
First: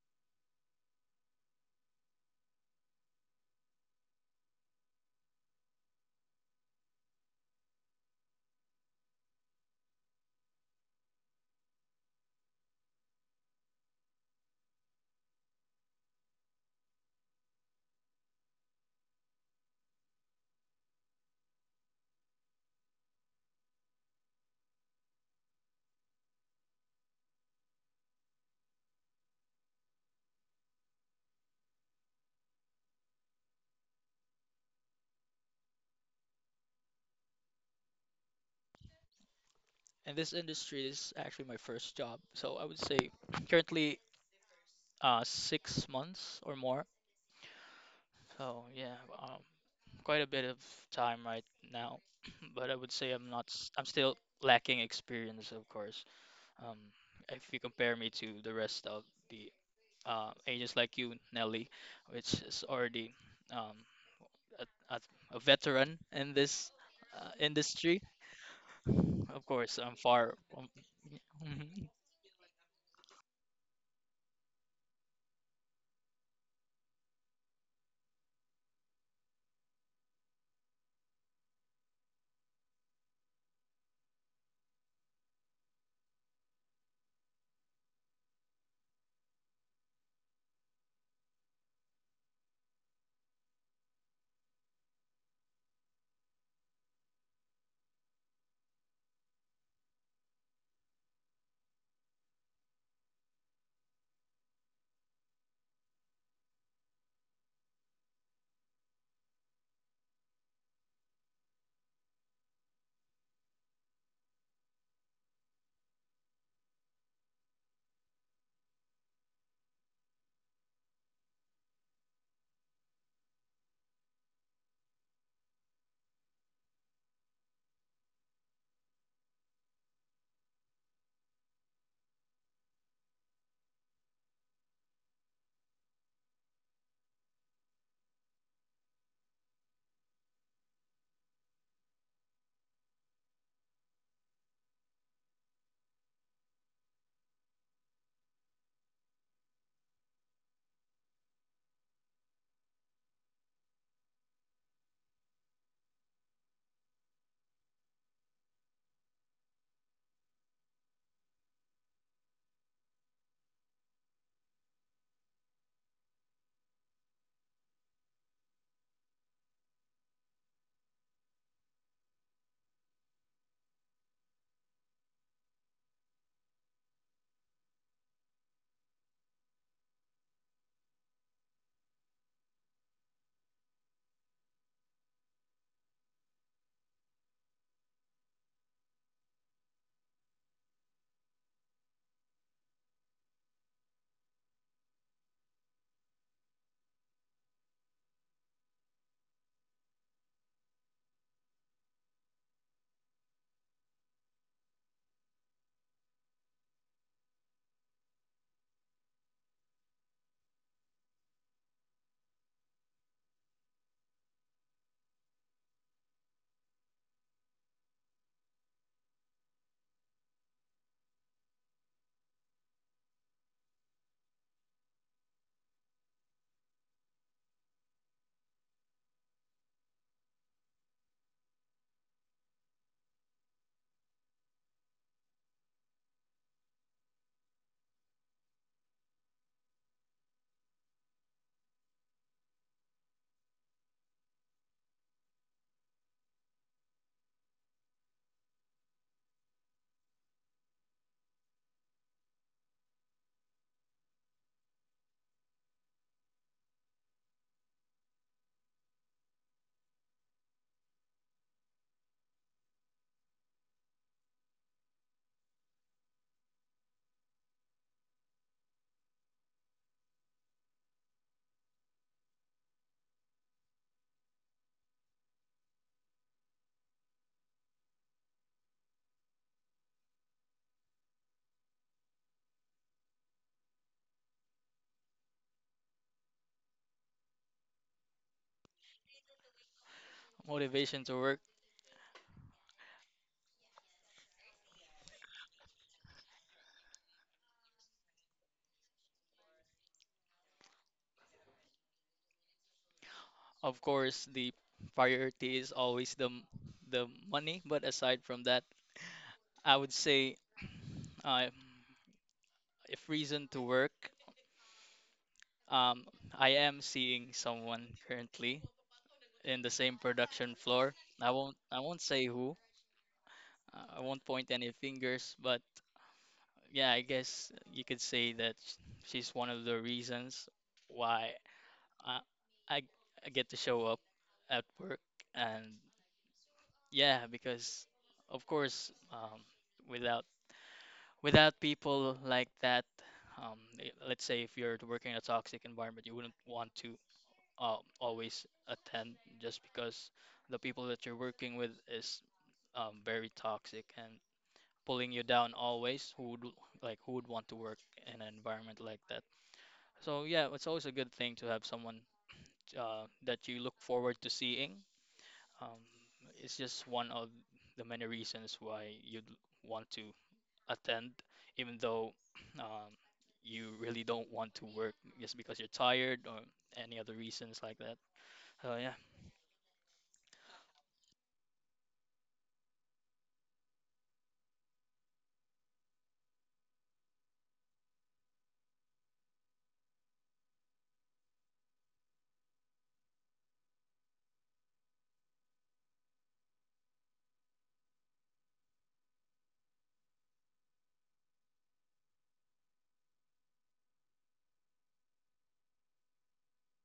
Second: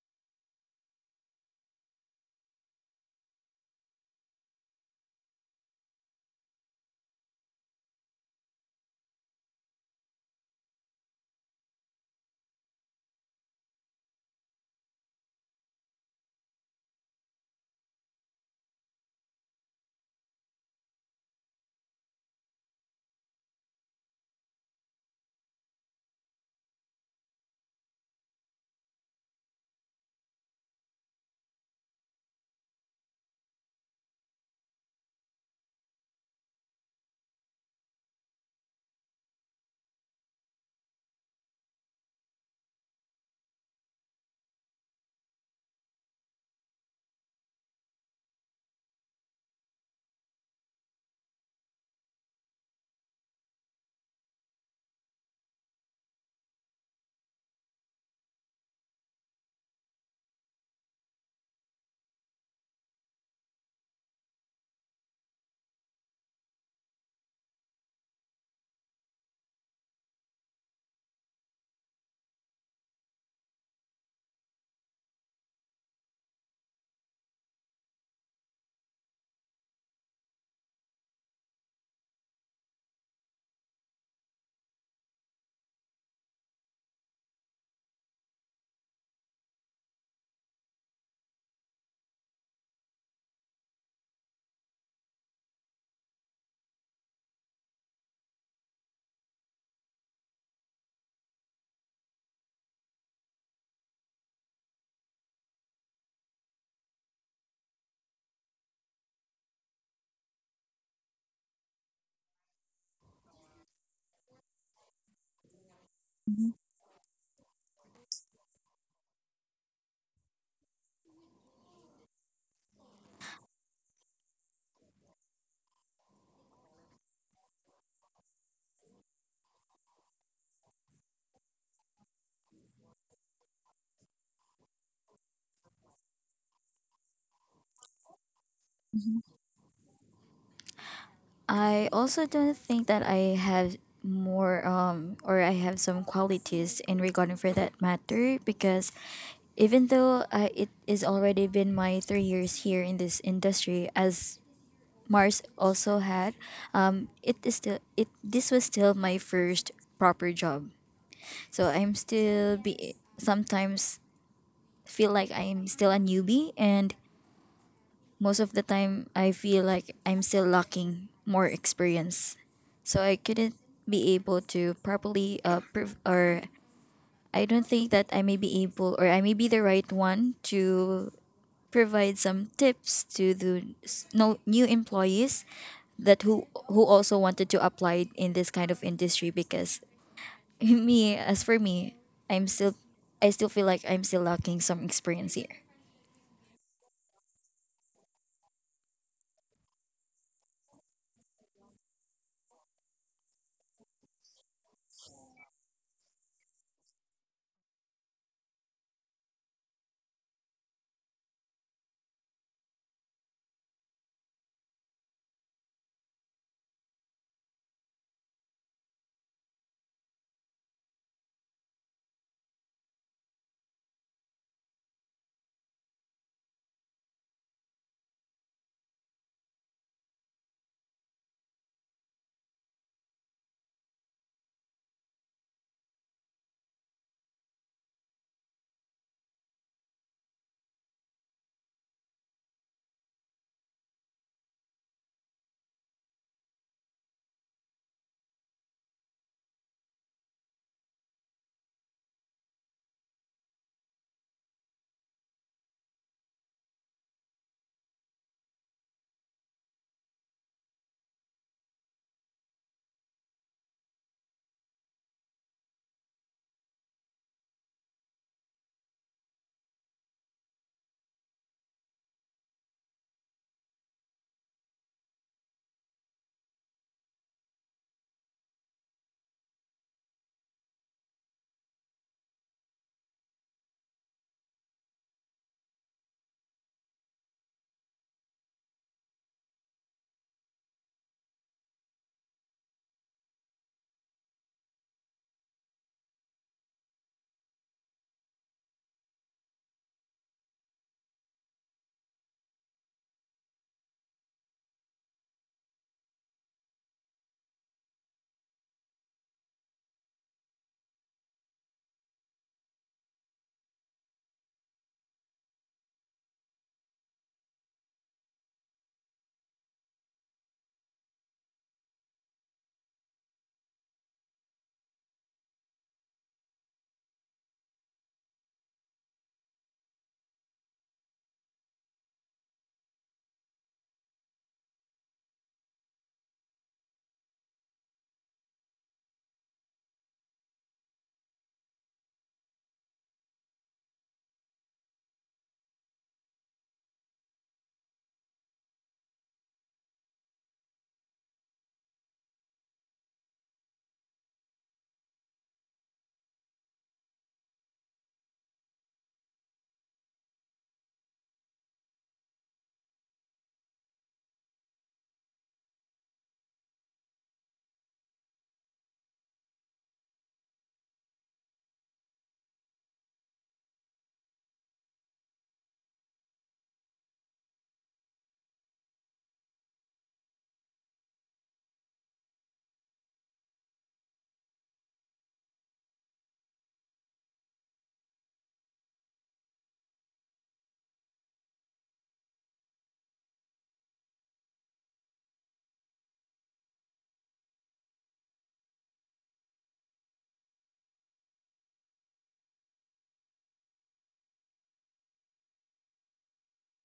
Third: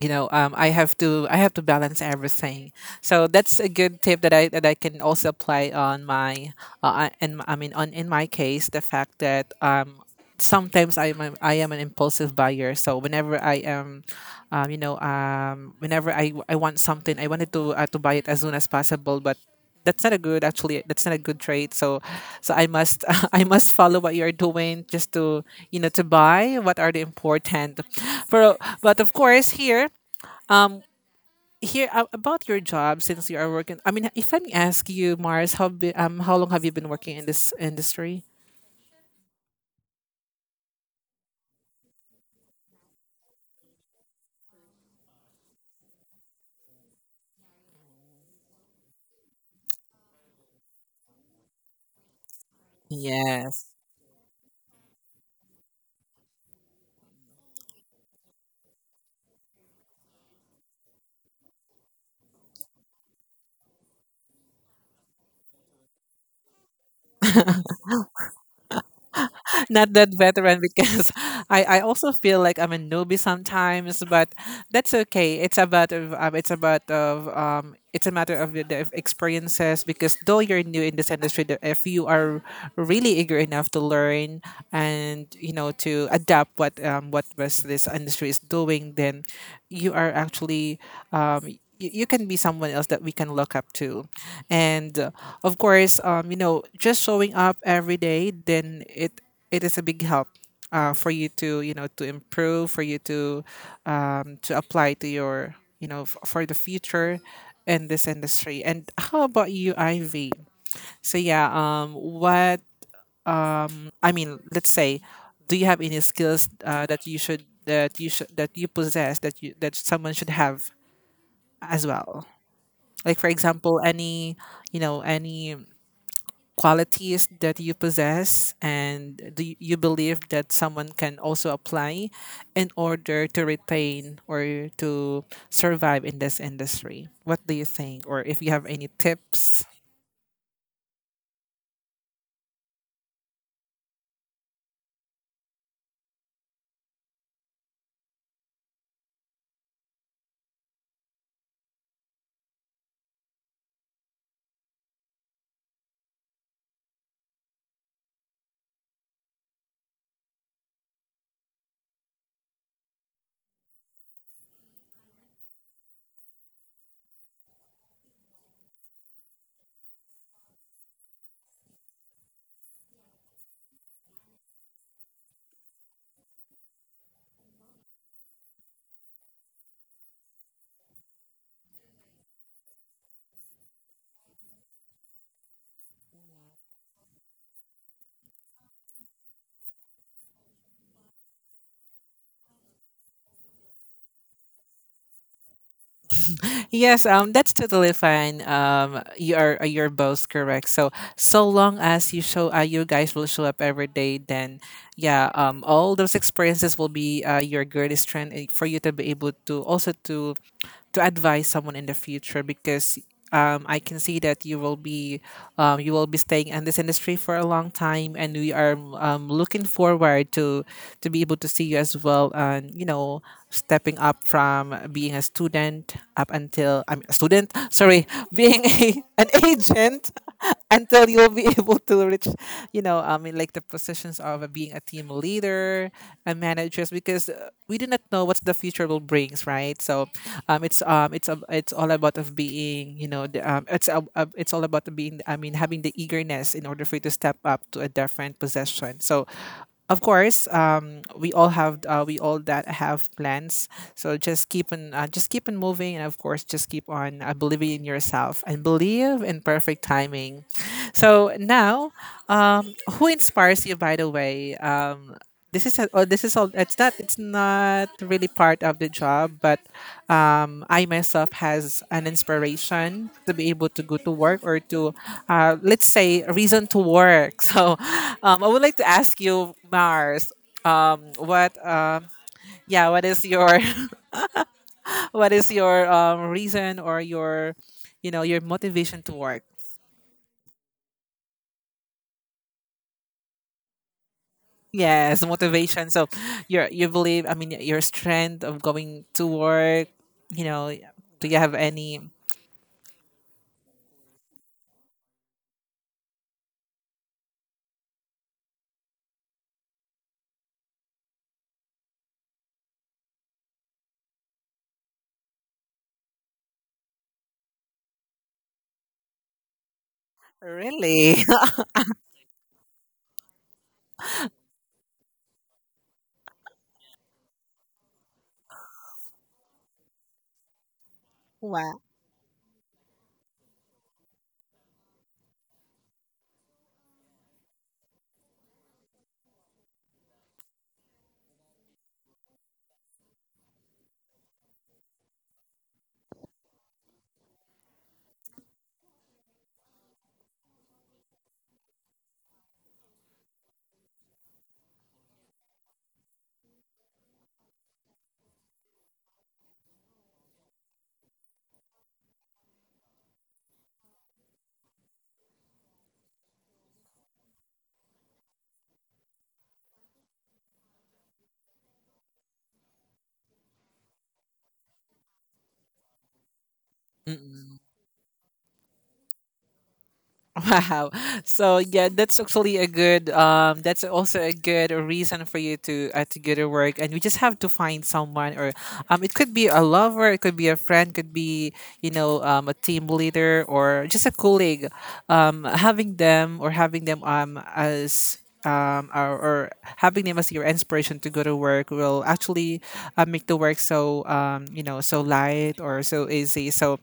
I have to balance everything. So that's a good tip that I can also apply on my and I mean on in my case, the fact that sometimes I am an impulsive buyer. So whenever I am whenever I want something, I wanted to buy it as soon as possible, but that's not a good trade. So I must I must follow what you're doing just to to buy what are the important. But of course here, um, here about your job, since you are working. I mean, if I may ask you, Mars, how long have you been working in this industry?
And this industry is actually my first job, so I would say currently 6 months or more. Oh yeah, um, quite a bit of time right now, but I would say I'm not.
Yes.
I'm still lacking experience, of course. Um, if you compare me to the rest of the agents like you, Nelly, which is already um, a, a, a veteran in this industry, of course,
Not
I'm
that
far.
veteran because I also feel like I'm a newbie sometimes, but that's okay. It's about of it's a matter of the experiences, because though you're new in this industry, if you are really eager enough to learn and you know to adapt what was this industry is doing, then you are actually um, you can be someone else that we can look up to. And of course, you know, just showing up every day, then it is a big help for you to you know to improve, for you to apply to your you know for the future in this industry. And how about you, Ivy? So yeah, what, I mean, let's say, do you have any skills that you should that you possess, that you, that someone should have as well? Like for example, any you know any qualities that you possess, and do you believe that someone can also apply in order to retain or to survive in this industry? What do you think, or if you have any tips?
I also don't think that I have more, or I have some qualities in regarding for that matter, because even though I, it is already been my 3 years here in this industry, as Mars also had, it is still it, this was still my first proper job. So I'm still be sometimes feel like I'm still a newbie, and most of the time I feel like I'm still lacking more experience. So I couldn't be able to properly or I don't think that I may be able or I may be the right one to provide some tips to the s- no, new employees that who also wanted to apply in this kind of industry, because me, as for me, I'm still, I still feel like I'm still lacking some experience here.
Yes, that's totally fine. You are you're both correct. So so long as you show, you guys will show up every day. Then, yeah, all those experiences will be your greatest strength, and for you to be able to also to advise someone in the future, because I can see that you will be staying in this industry for a long time, and we are looking forward to be able to see you as well, and you know stepping up from being a student up until I'm a student, sorry, being a, an agent until you'll be able to reach, you know, I mean, like the positions of being a team leader and managers, because we do not know what the future will brings, right? So, it's a, it's all about of being, you know, the, it's a, it's all about being, I mean, having the eagerness in order for you to step up to a different position. So, of course, we all that have plans. So just keep on moving, and of course, just keep on believing in yourself and believe in perfect timing. So now, um, who inspires you? By the way, this is a, oh, this is all it's not really part of the job, but I myself has an inspiration to be able to go to work, or to let's say a reason to work. So I would like to ask you, Mars, what yeah, what is your what is your reason or your you know your motivation to work.
Motivation to work,
Yes, motivation. So you're, you believe, I mean your strength of going to work, you know, do you have any?
of course, the priority is always the money. But aside from that, I would say. Uh, if reason to work, um, I am seeing someone currently in the same production floor.
Really?
I won't say who. Uh, I won't point any fingers, but yeah, I guess you could say that she's one of the reasons why
Wow.
I I, I get to show up at work. And yeah, because of course without without people like that let's say if you're working in a toxic environment, you wouldn't want to always attend just because the people that you're working with is very toxic and pulling you down always. Who would like who would want to work in an environment like that? So yeah, it's always a good thing to have someone that you look forward to seeing. Um, it's just one of the many reasons why you'd want to attend, even though um, you really don't want to work just because you're tired or any other
Mm-mm.
reasons like that. So yeah,
Wow. So yeah, that's actually a good that's also a good reason for you to go to work. And you just have to find someone, or um, it could be a lover, it could be a friend, could be you know a team leader or just a colleague. Having them, or having them as or having them as your inspiration to go to work will actually make the work so you know so light or so easy. So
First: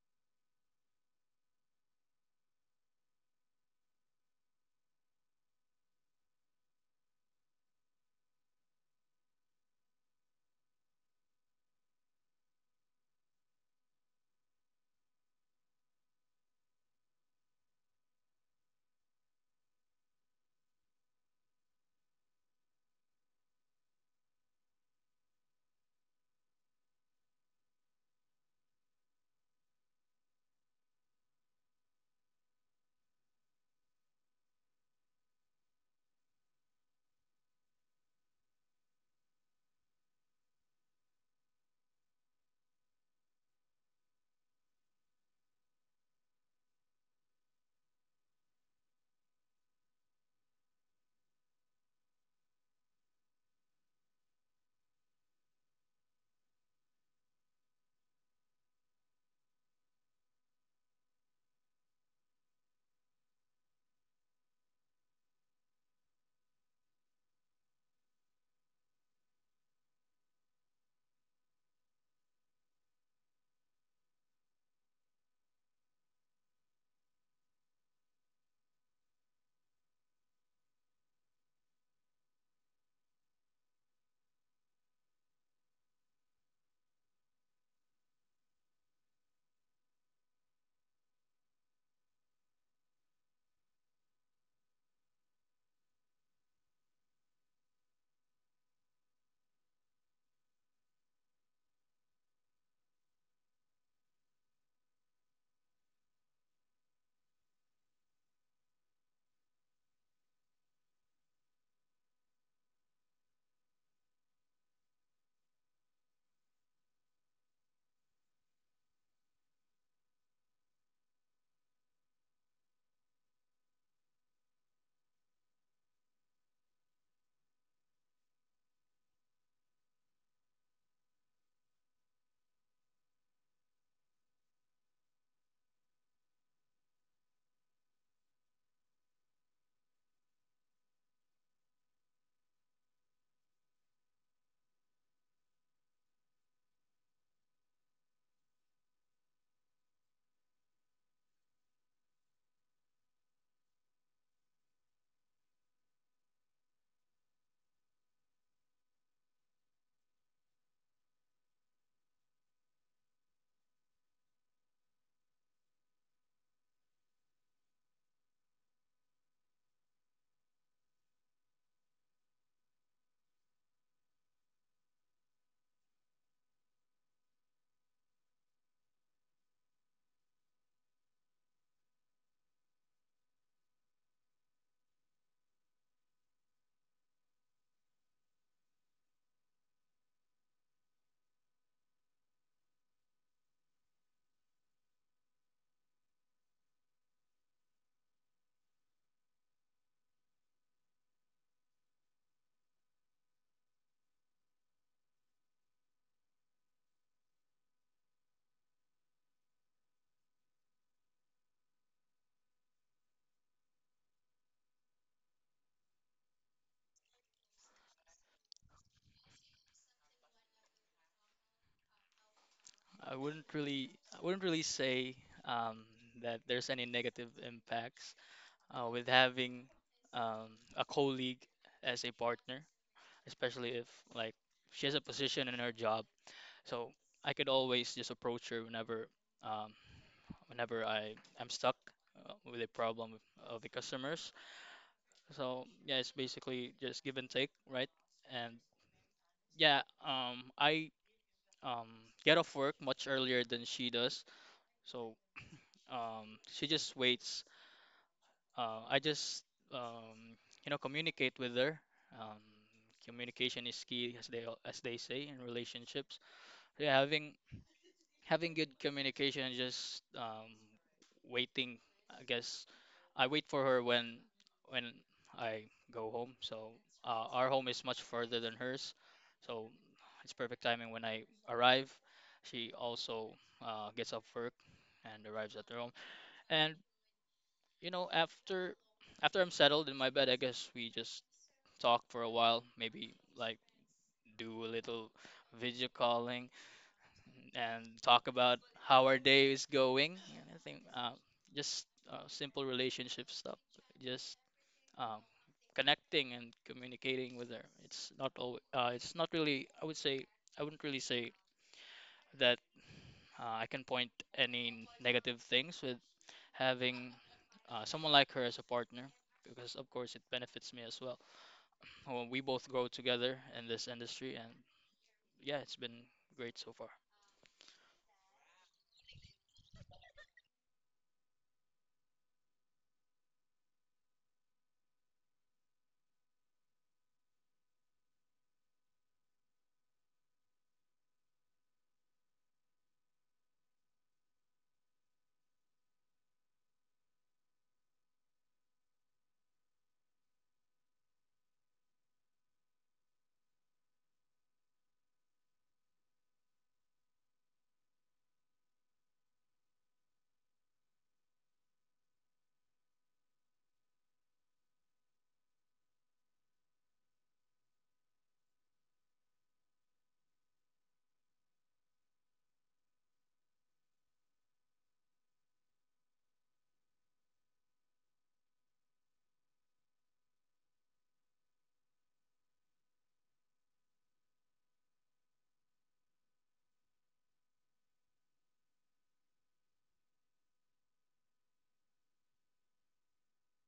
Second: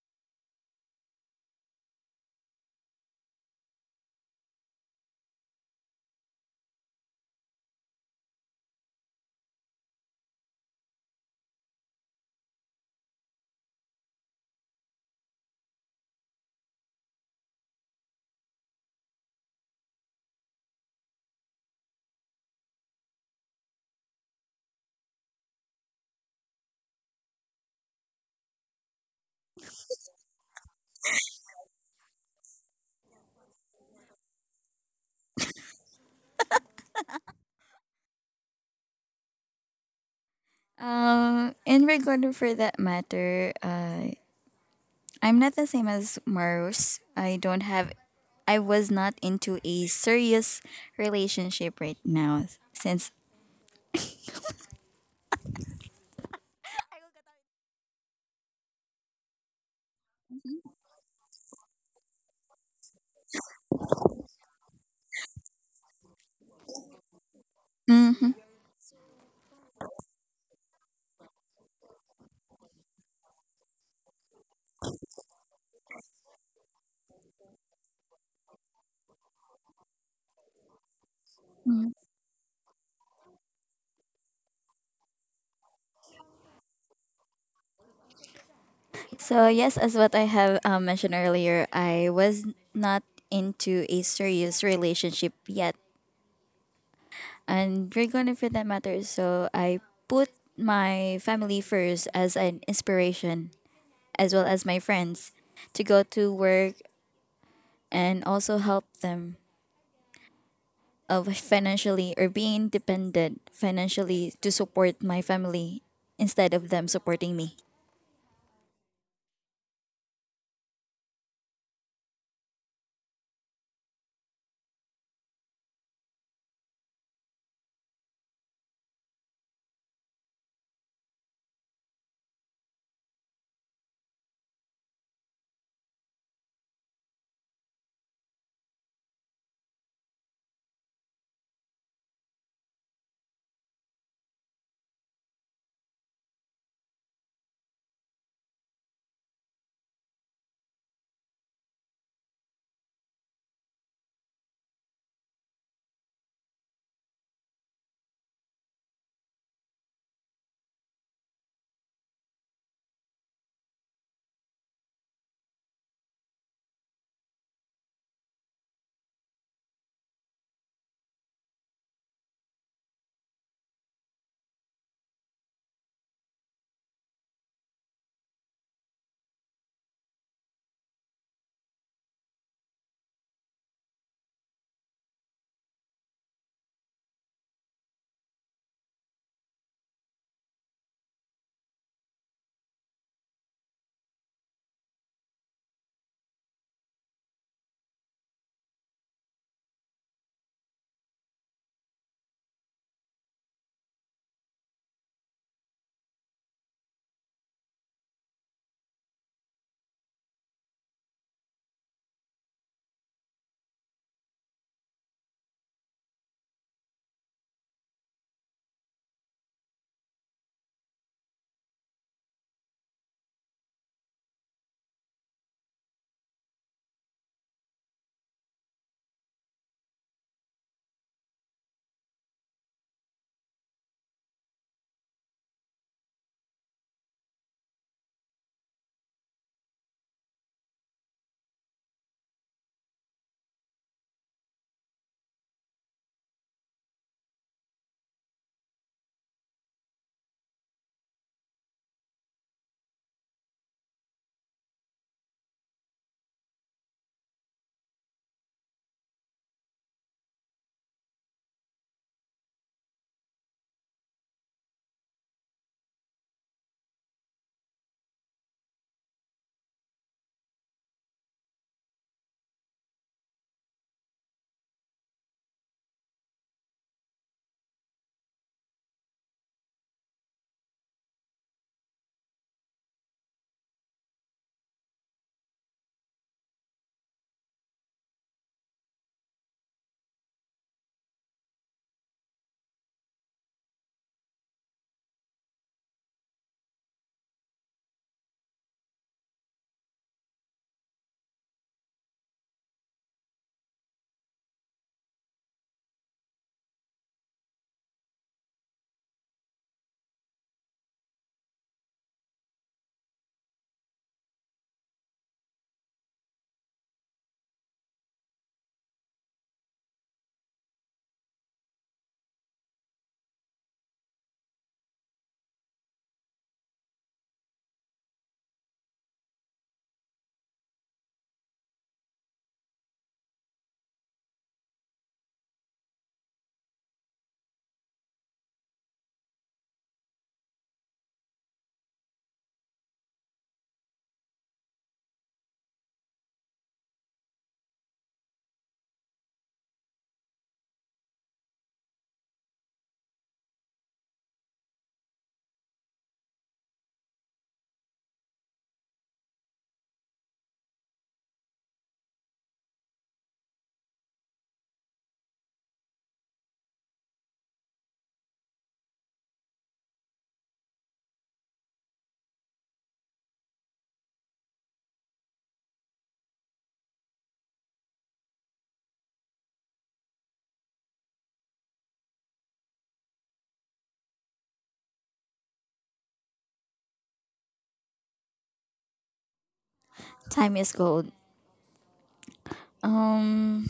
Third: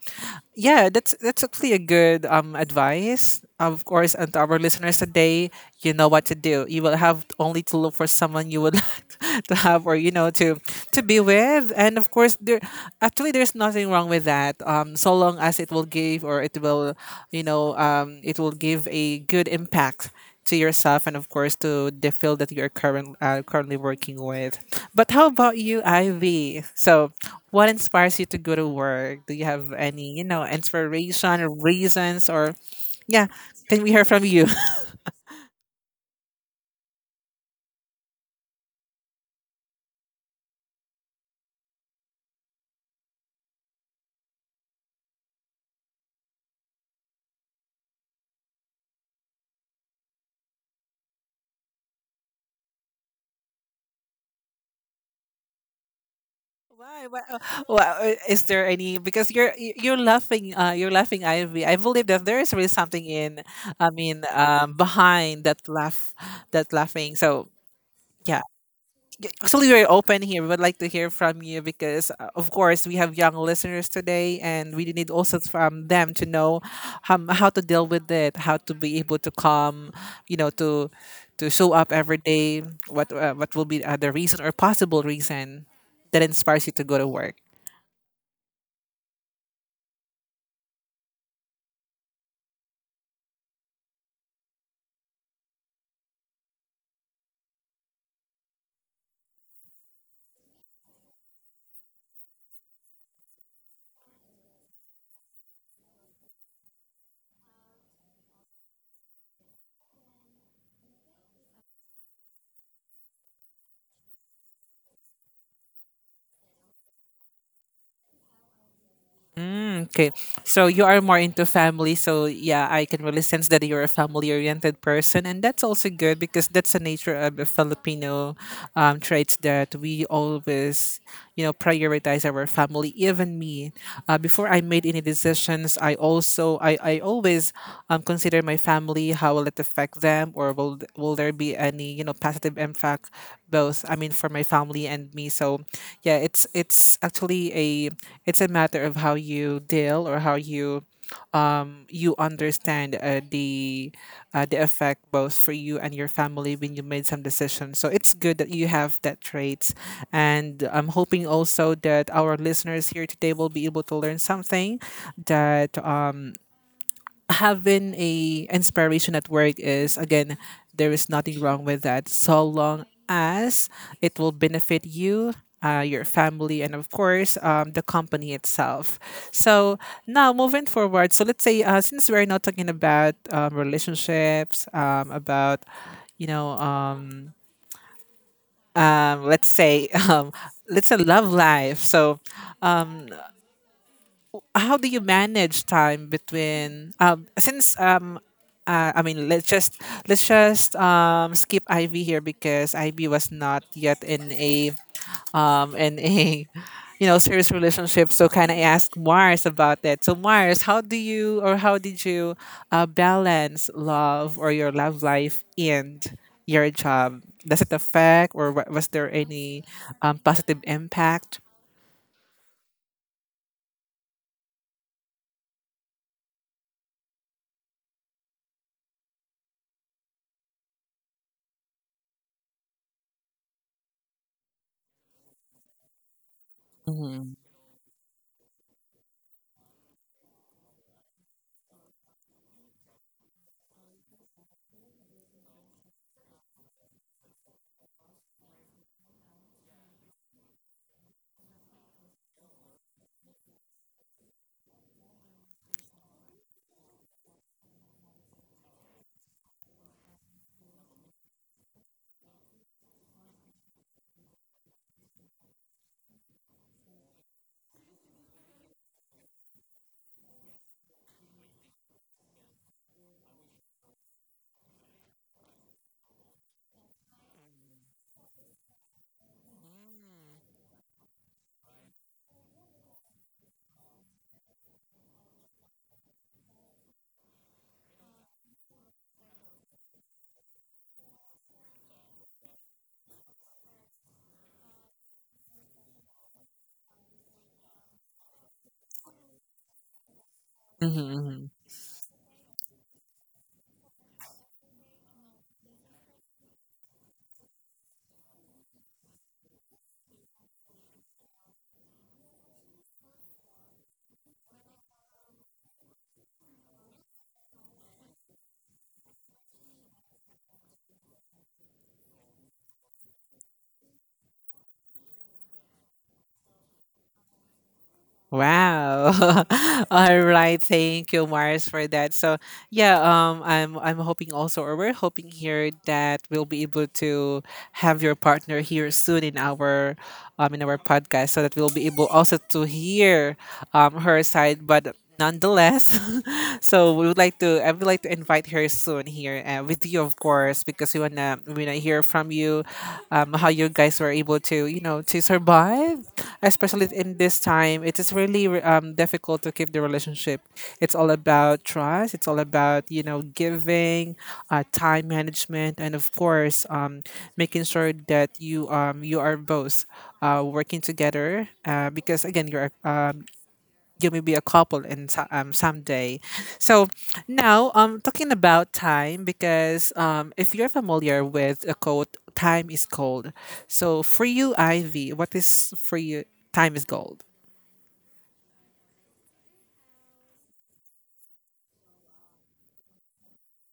yeah, that's actually a good advice. Of course, and to our listeners today, you know what to do. You will have love only to look for someone you would like to have, or you know, to be with. And of course there, actually there's nothing wrong with that, so long as it will give, or it will you know it will give a good impact to yourself and of course to the field that you're current, currently working with. But how about you, Ivy? So what inspires you to go to work? Do you have any you know inspiration or reasons, or yeah, can we hear from you?
In regard for that matter, I'm not the same as Maros. I don't have, I was not into a serious relationship right now, since
Why? Why? Uh, well, is there any? Because you're you're laughing. You're laughing, Ivy. I believe that there is really something in. I mean, behind that laugh, that laughing. So
Mhm,
yeah, actually, we're open here. We would like to hear from you because, of course, we have young listeners today, and we need also from them to know how to deal with it, how to be able to come, you know, to show up
mhm.
every day. What will be the reason or possible reason that inspires you to go to work?
So yes, as what I have mentioned earlier, I was not into a serious relationship yet, and you're gonna for that matter. So I put my family first as an inspiration, as well as my friends, to go to work and also help them of financially, or being independent financially to support my family instead of them supporting me.
Mm, okay. So you are more into family. So yeah, I can really sense that you're a family-oriented person, and that's also good because that's the nature of the Filipino traits that we always, you know, prioritize our family. Even me, before I made any decisions, I also I always consider my family. How will it affect them, or will there be any you know positive impact both, I mean for my family and me. So yeah, it's actually a it's a matter of how you deal or how you you understand the effect both for you and your family when you made some decisions. So it's good that you have that traits. And I'm hoping also that our listeners here today will be able to learn something, that having a inspiration at work is again, there is nothing wrong with that so long as it will benefit you, your family, and of course the company itself. So now moving forward, so let's say, since we're not talking about relationships, about you know let's say let's say love life. So how do you manage time between since I mean let's just skip Ivy here because Ivy was not yet in a you know serious relationship. So can I ask Mars about that? So Mars, how do you or how did you balance love or your love life and your job? Does it affect, or was there any positive impact?
I wouldn't really say um, that there's any negative impacts with having a colleague as a partner, especially if like she has a position in her job. So
Mm-hmm.
I could always just approach her whenever, um, whenever I am stuck with a problem of the customers. So yeah, it's basically just give and take, right? And yeah, I um, get off work much earlier than she does. So um, she just waits. I just um, you know communicate with her. Um, communication is key, as they as they say in relationships. So, yeah, having good communication and just waiting. I guess I wait for her when I go home. So our home is much further than hers, so it's perfect timing when I arrive. She also gets off work and arrives at her home. And you know, after after I'm settled in my bed, I guess we just talk for a while, maybe like do a little video calling and talk about how our day is going. And I think
Mm-hmm.
just simple relationship stuff, just um, connecting and communicating with her. It's not really, I would say, I wouldn't really say that I can point any negative things having someone like her as a partner because of course it benefits me as well. Well, we both grow together in this industry, and yeah, it's been great so far.
Wow. All right. Thank you, Mars, for that. So yeah, I'm hoping also, or we're hoping here, that we'll be able to have your partner here soon in our podcast, so that we'll be able also to hear her side, but nonetheless. So we would like to, I would like to invite her soon here with you, of course, because we wanna hear from you, how you guys were able to you know to survive, especially in this time. It is really difficult to keep the relationship. It's all about trust. It's all about you know giving, time management, and of course, making sure that you you are both working together, because again you're a, you may be a couple in someday. So now talking about time, because if you're familiar with the quote, time is gold. So for you, Ivy, what is for you time is gold?
Time is gold. Um,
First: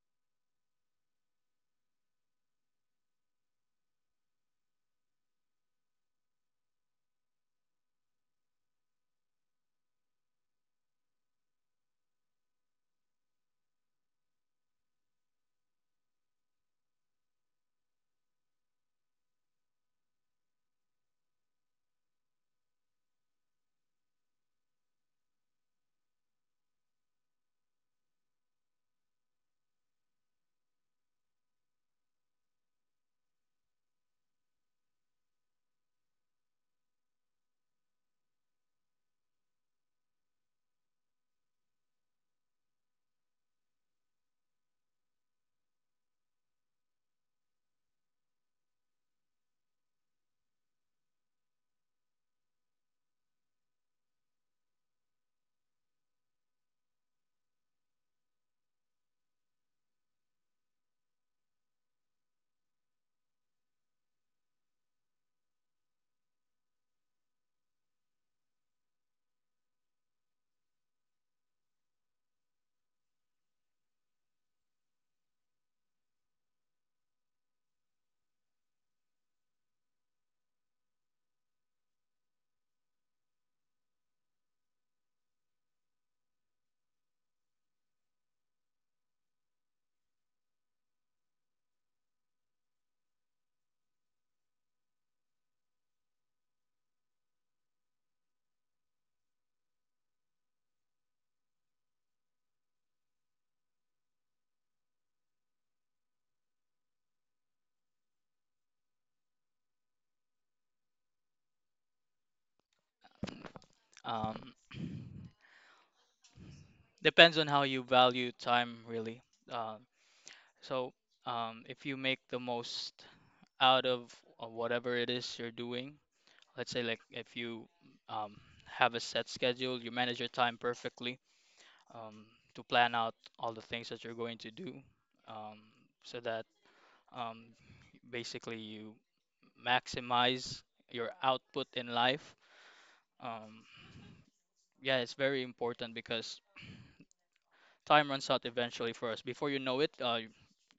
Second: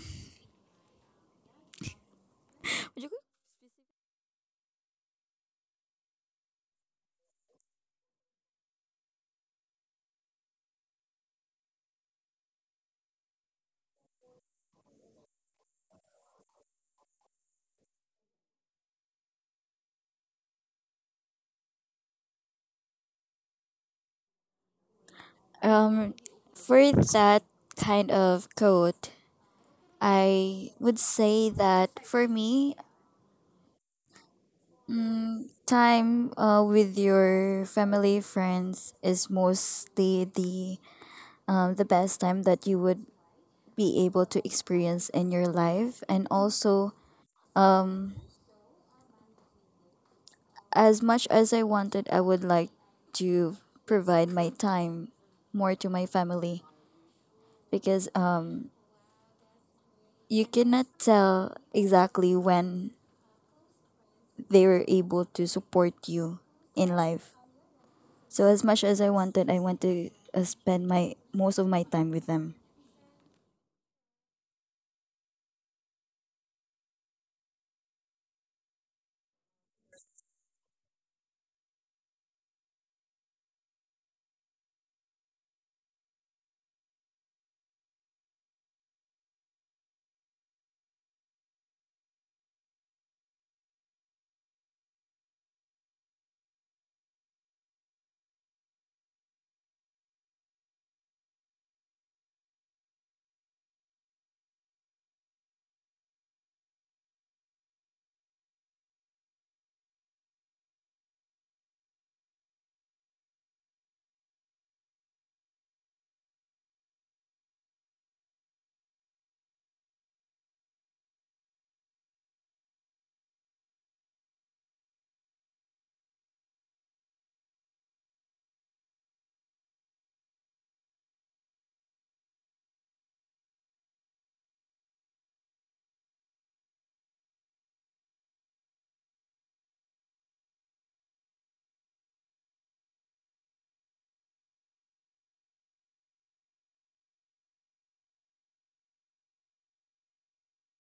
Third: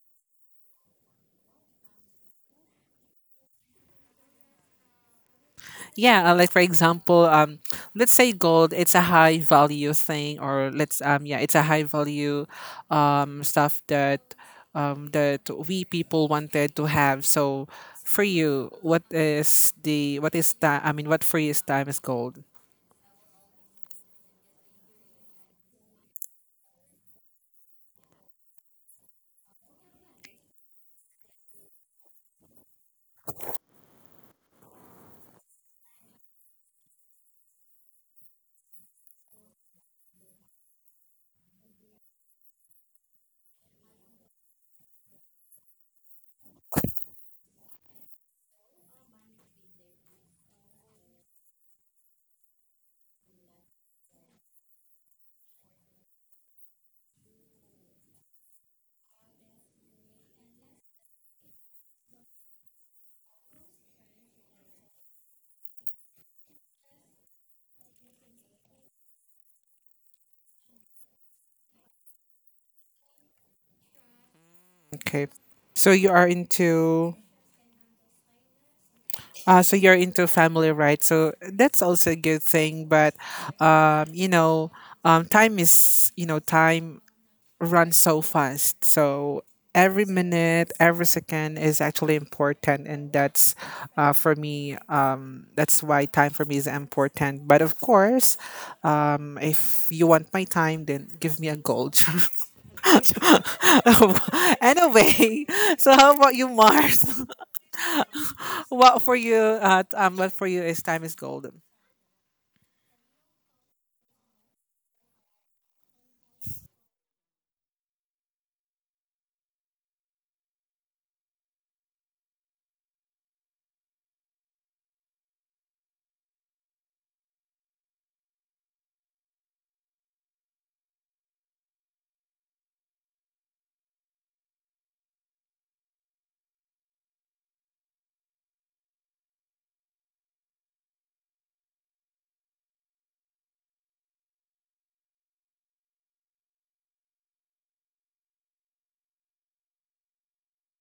Yeah, like for example, let's say gold, it's a high value thing, or let's it's a high value, stuff that, that we people wanted to have. So, for you, what is time? I mean, what for you is time is gold?
um, for that kind of quote, I would say that for me, time with your family friends is mostly the, the best time that you would be able to experience in your life. And also, as much as I wanted, I would like to provide my time more to my family, because you cannot tell exactly when they were able to support you in life. So as much as I wanted, I want to spend my most of my time with them.
Okay, so you are into family, right? So that's also a good thing, but, um, you know, time is you know time run so fast. So every minute, every second is actually important, and that's for me. That's why time for me is important. But of course, if you want my time, then give me a gold. Anyway, so how about you, Mars? What for you? What for you is time is gold.
Um, depends on how you value time, really. Um, so if you make the most out of whatever it is you're doing, let's say like if you um, have a set schedule, you manage your time perfectly um, to plan out all the things that you're going to do. Um, so that Um, basically, you maximize your output in life. Um, yeah, it's very important because time runs out eventually for us. Before you know it,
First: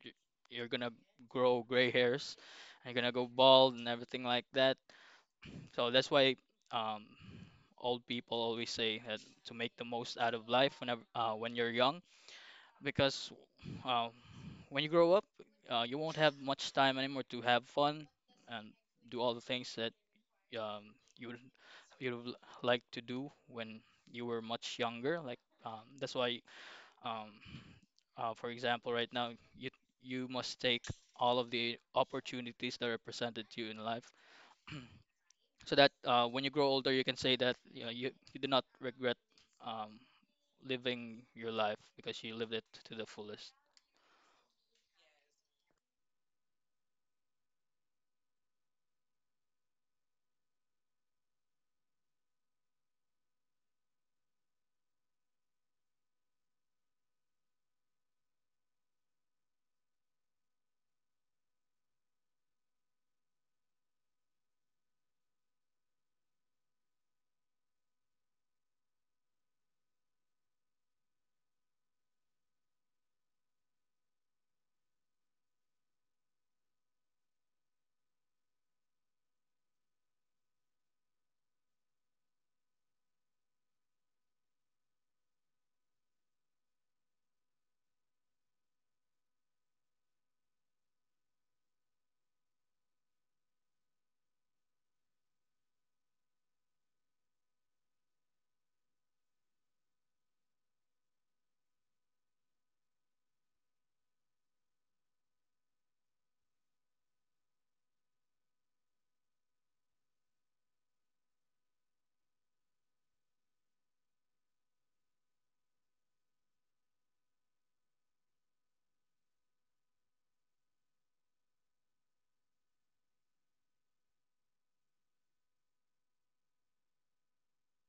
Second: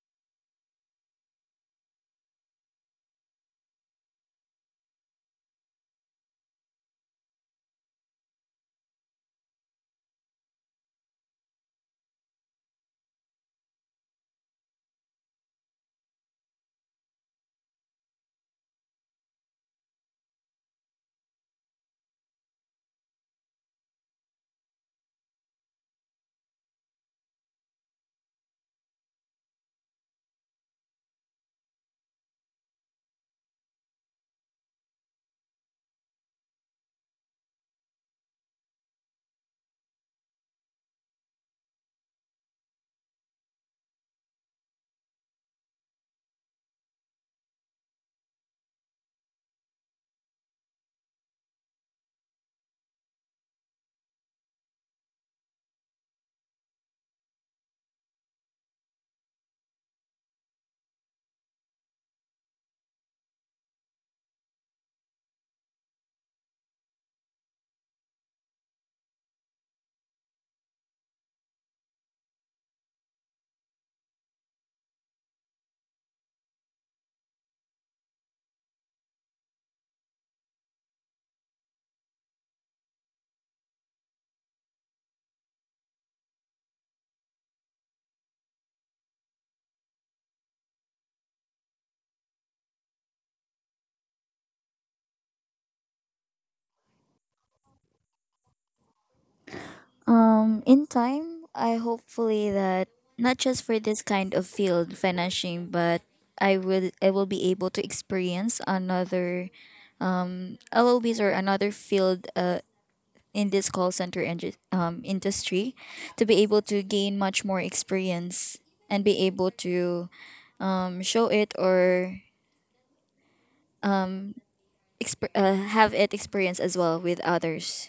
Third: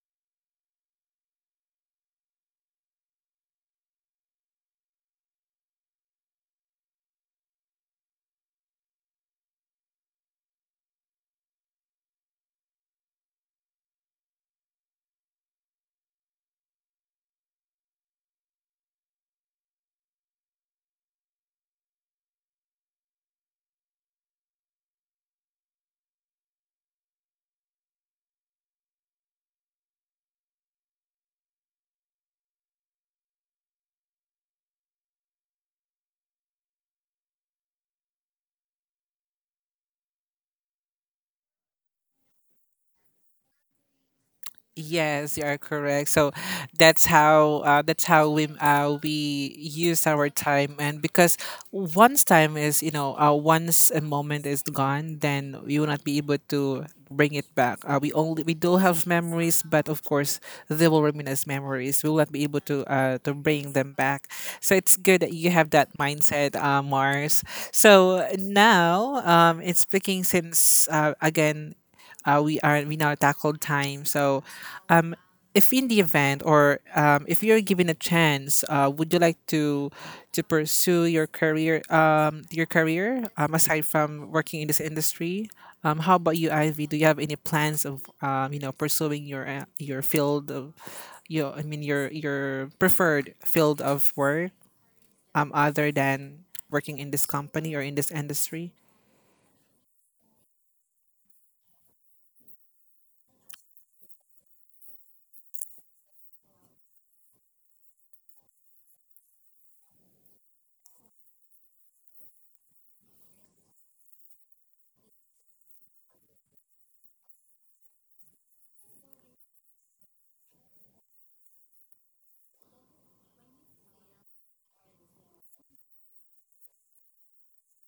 you- you're gonna grow gray hairs, and you're gonna go bald and everything like that. So that's why um, old people always say that to make the most out of life whenever when you're young, because uh, when you grow up, you won't have much time anymore to have fun and do all the things that um, you would you would like to do when you were much younger. Like um, that's why, um, for example, right now you must take all of the opportunities that are presented to you in life, so that when you grow older, you can say that you do not regret um, living your life because you lived it to the fullest.
Yes, you are correct. So that's how we use our time, and because once a moment is gone, then you will not be able to bring it back. We do have memories, but of course they will remain as memories. We will not be able to bring them back. So it's good that you have that mindset, Mars. So now, it's speaking since again we are we now tackled time. So um, if in the event or if you're given a chance, would you like to pursue your career, aside from working in this industry? How about you, Ivy? Do you have any plans of pursuing your, field of your, I mean, your preferred field of work, other than working in this company or in this industry?
In time, I hopefully that, not just for this kind of field financing, but I will, I will be able to experience another LOBs or another field in this call center industry, to be able to gain much more experience and be able to show it or have it experience as well with others.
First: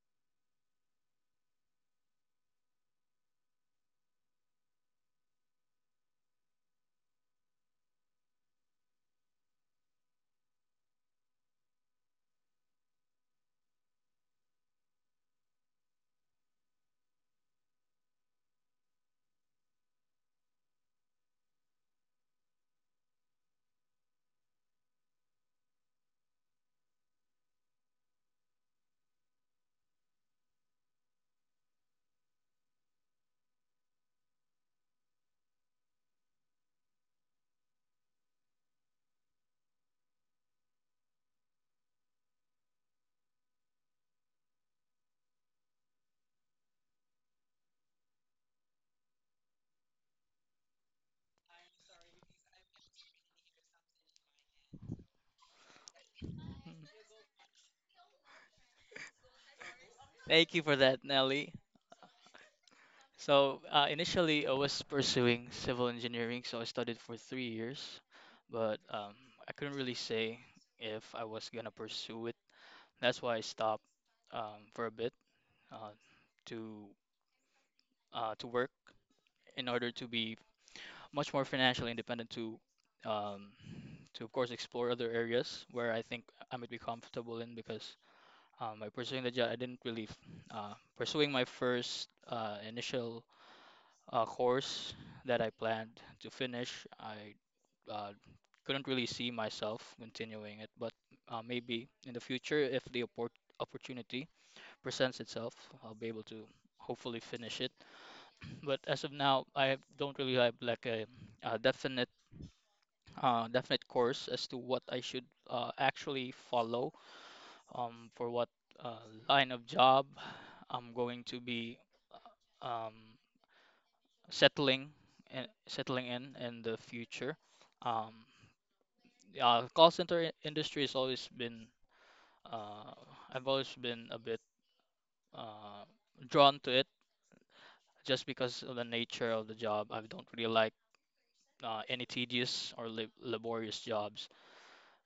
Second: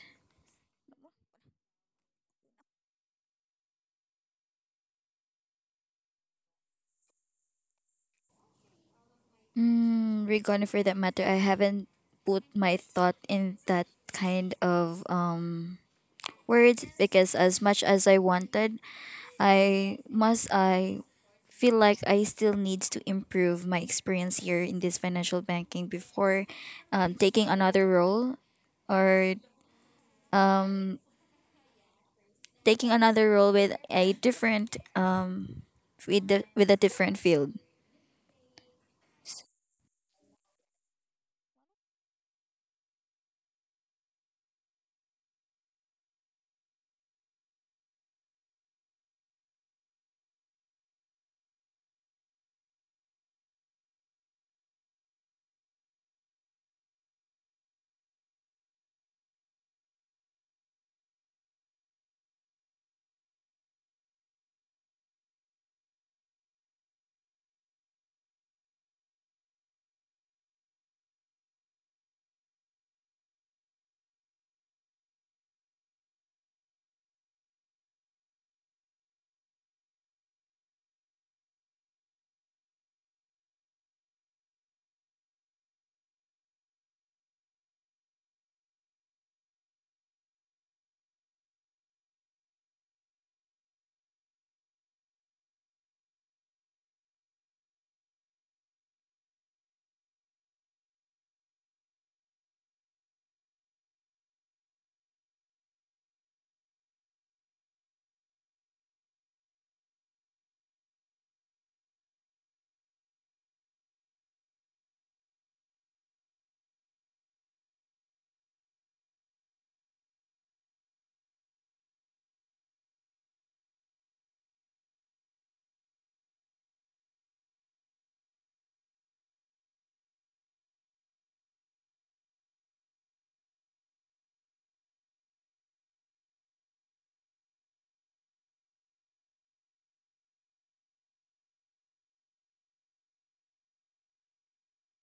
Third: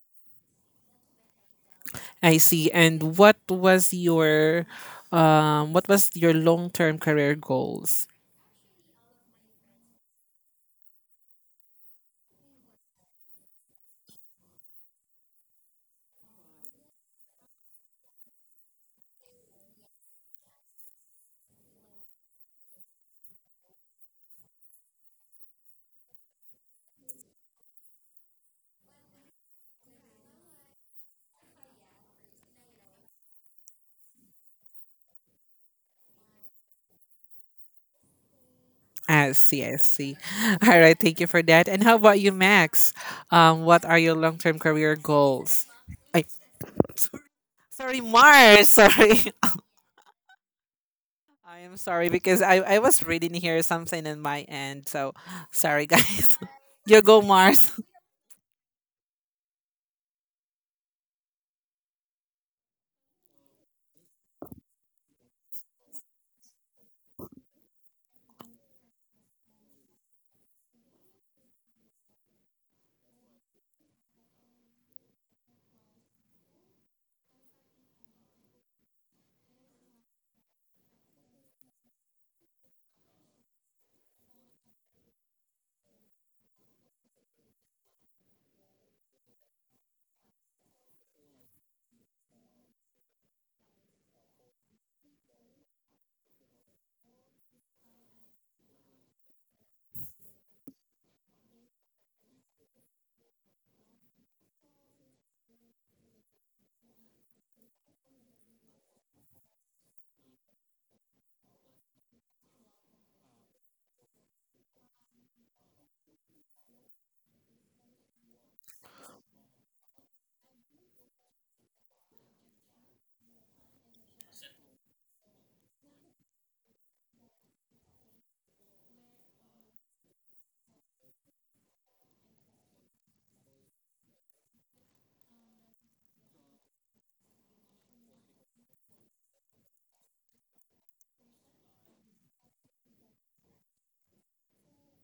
I see. And what was your long-term career goals?
Mm, regarding for that matter, I haven't put my thought in that kind of, worried, because as much as I wanted, I must I feel like I still need to improve my experience here in this financial banking before taking another role, or taking another role with a different, with the, with a different field.
I see, I see. All right, thank you for that. And how about you, Max? What are your long-term career goals? I, Sorry, Mars. Sorry, I am sorry because I was reading here something in my end. So sorry, guys. You go, Mars.
Thank you for that, Nelly. So initially, I was pursuing civil engineering, so I studied for 3 years, but I couldn't really say if I was gonna pursue it. That's why I stopped for a bit uh, to to work in order to be much more financially independent um, to of course explore other areas where I think I might be comfortable in because by pursuing the job, I didn't really f- pursuing my first initial a course that I planned to finish. I uh, couldn't really see myself continuing it, but maybe in the future, if the opportunity presents itself, I'll be able to hopefully finish it. But as of now, don't really have like a definite definite course as to what I should actually follow for what line of job I'm going to be uh, um, settling and settling in the future. Um, call center industry has always been uh, I've always been a bit uh, drawn to it just because of the nature of the job. I don't really like any tedious or lab laborious jobs.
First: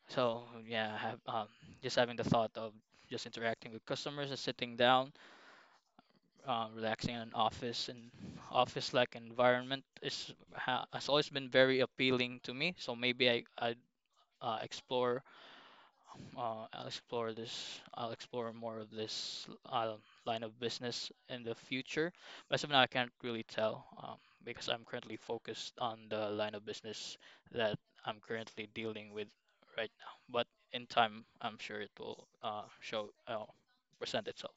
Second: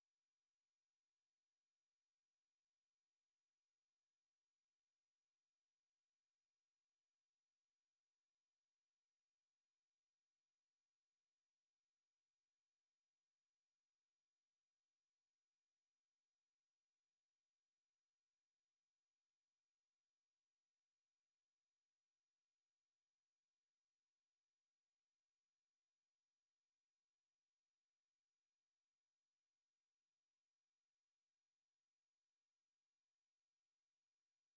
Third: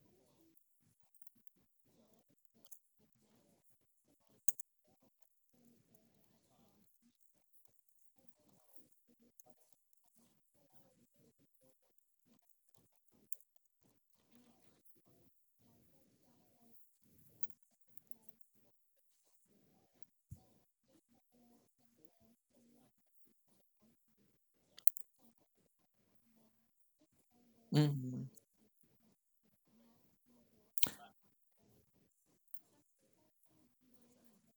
So yeah, I have just having the thought of just interacting with customers and sitting down, relaxing in an office and office-like environment is ha has always been very appealing to me. So maybe I explore. I'll explore this. I'll explore more of this line of business in the future. But as of now, I can't really tell because I'm currently focused on the line of business that I'm
Mhm.
currently dealing with right now. But in time, I'm sure it will present itself.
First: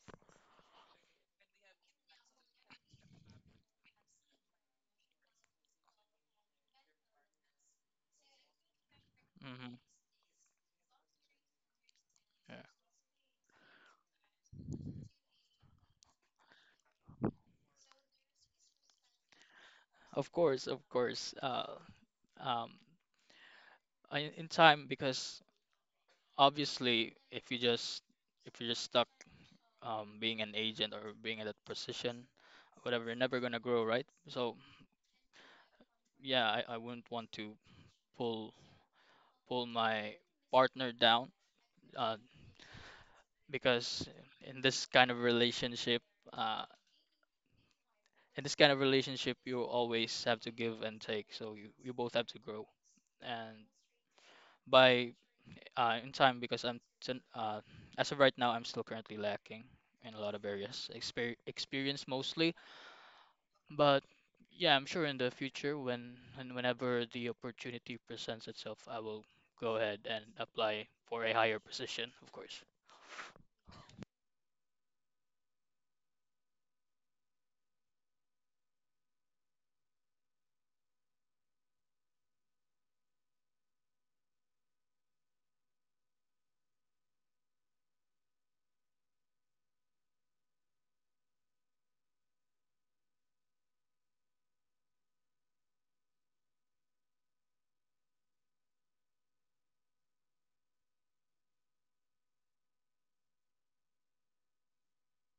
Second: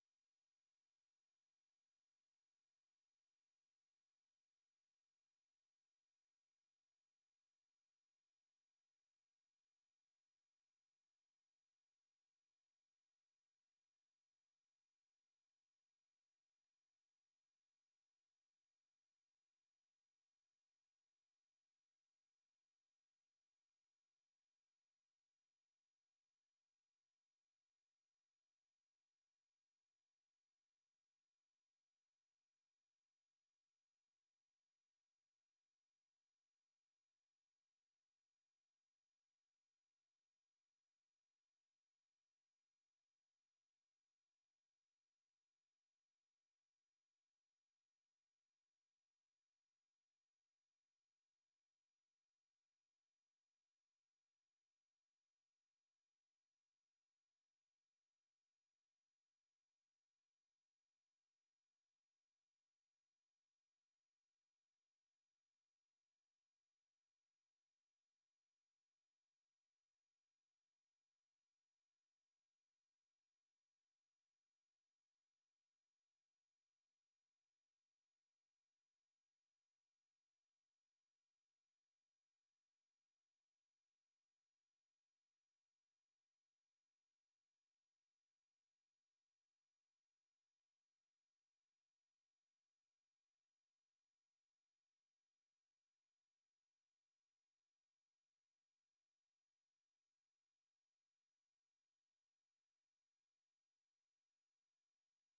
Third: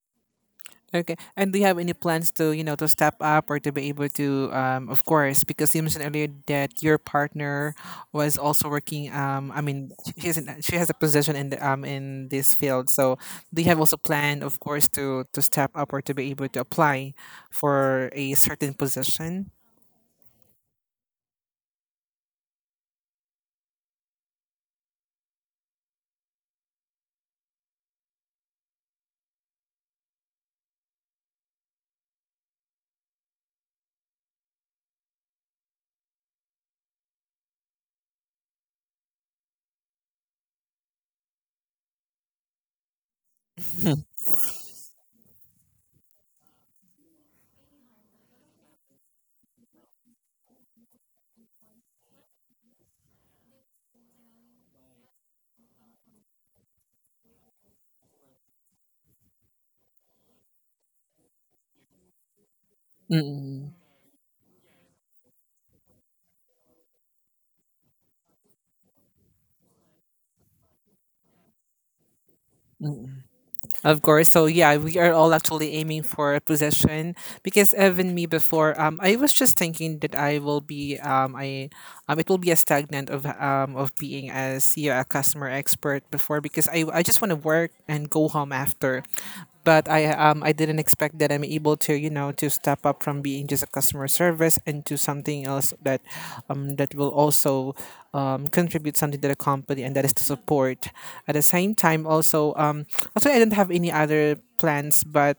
Okay. And do you have any plans to, to step up or to be able to, of course, because you mentioned earlier that your partner was also working, I
Hmm.
mean, she has a position in this
Yeah.
field. So do you have also plan, of course, to step up or to be able to apply for a certain position.
Of course, of course. Um, in time, because obviously, if you're just stuck being an agent or being at that position, whatever, you're never gonna grow, right? So yeah, I wouldn't want to pull pull my partner down uh, because in this kind of relationship, uh, in this kind of relationship, you always have to give and take. So you both have to grow. And by in time, because as of right now, I'm still currently lacking in a lot of areas. Exper experience mostly.
Mm,
But yeah, I'm sure in the future when and whenever the opportunity presents itself, I will go ahead and apply for a higher position, of course.
mm, mm. Of course. So yeah, we are all actually aiming for a position because even me before, I was just thinking that I will be I it will be a stagnant of being as yeah a customer expert before because I just want to work and go home after, but I didn't expect that I'm able to you know to step up from being just a customer service into something else that will also contribute something to the company and that is to support at the same time also also I don't have any other plans but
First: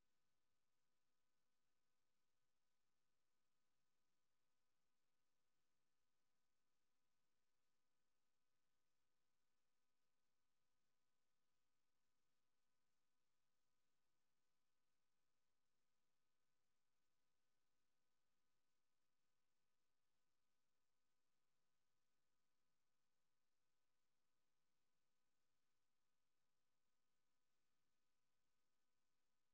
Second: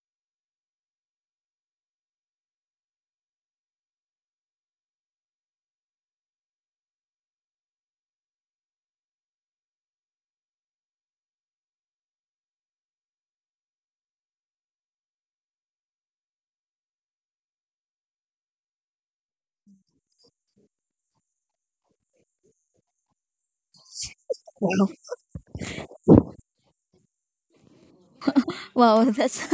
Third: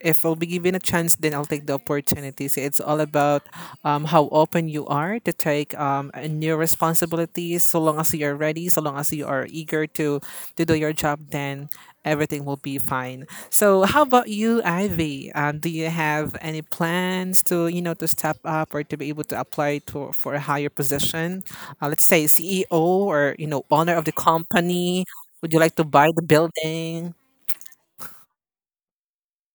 if I'll be given a chance, then I'll take the opportunity. So it's all about, how open you are to take, a new responsibilities. So long as you're ready, so long as you are eager to do your job, then everything will be fine. So how about you, Ivy? Do you have any plans to you know to step up or to be able to apply to for a higher position? Let's say CEO or owner of the company. Would you like to buy the building?
Wow, that's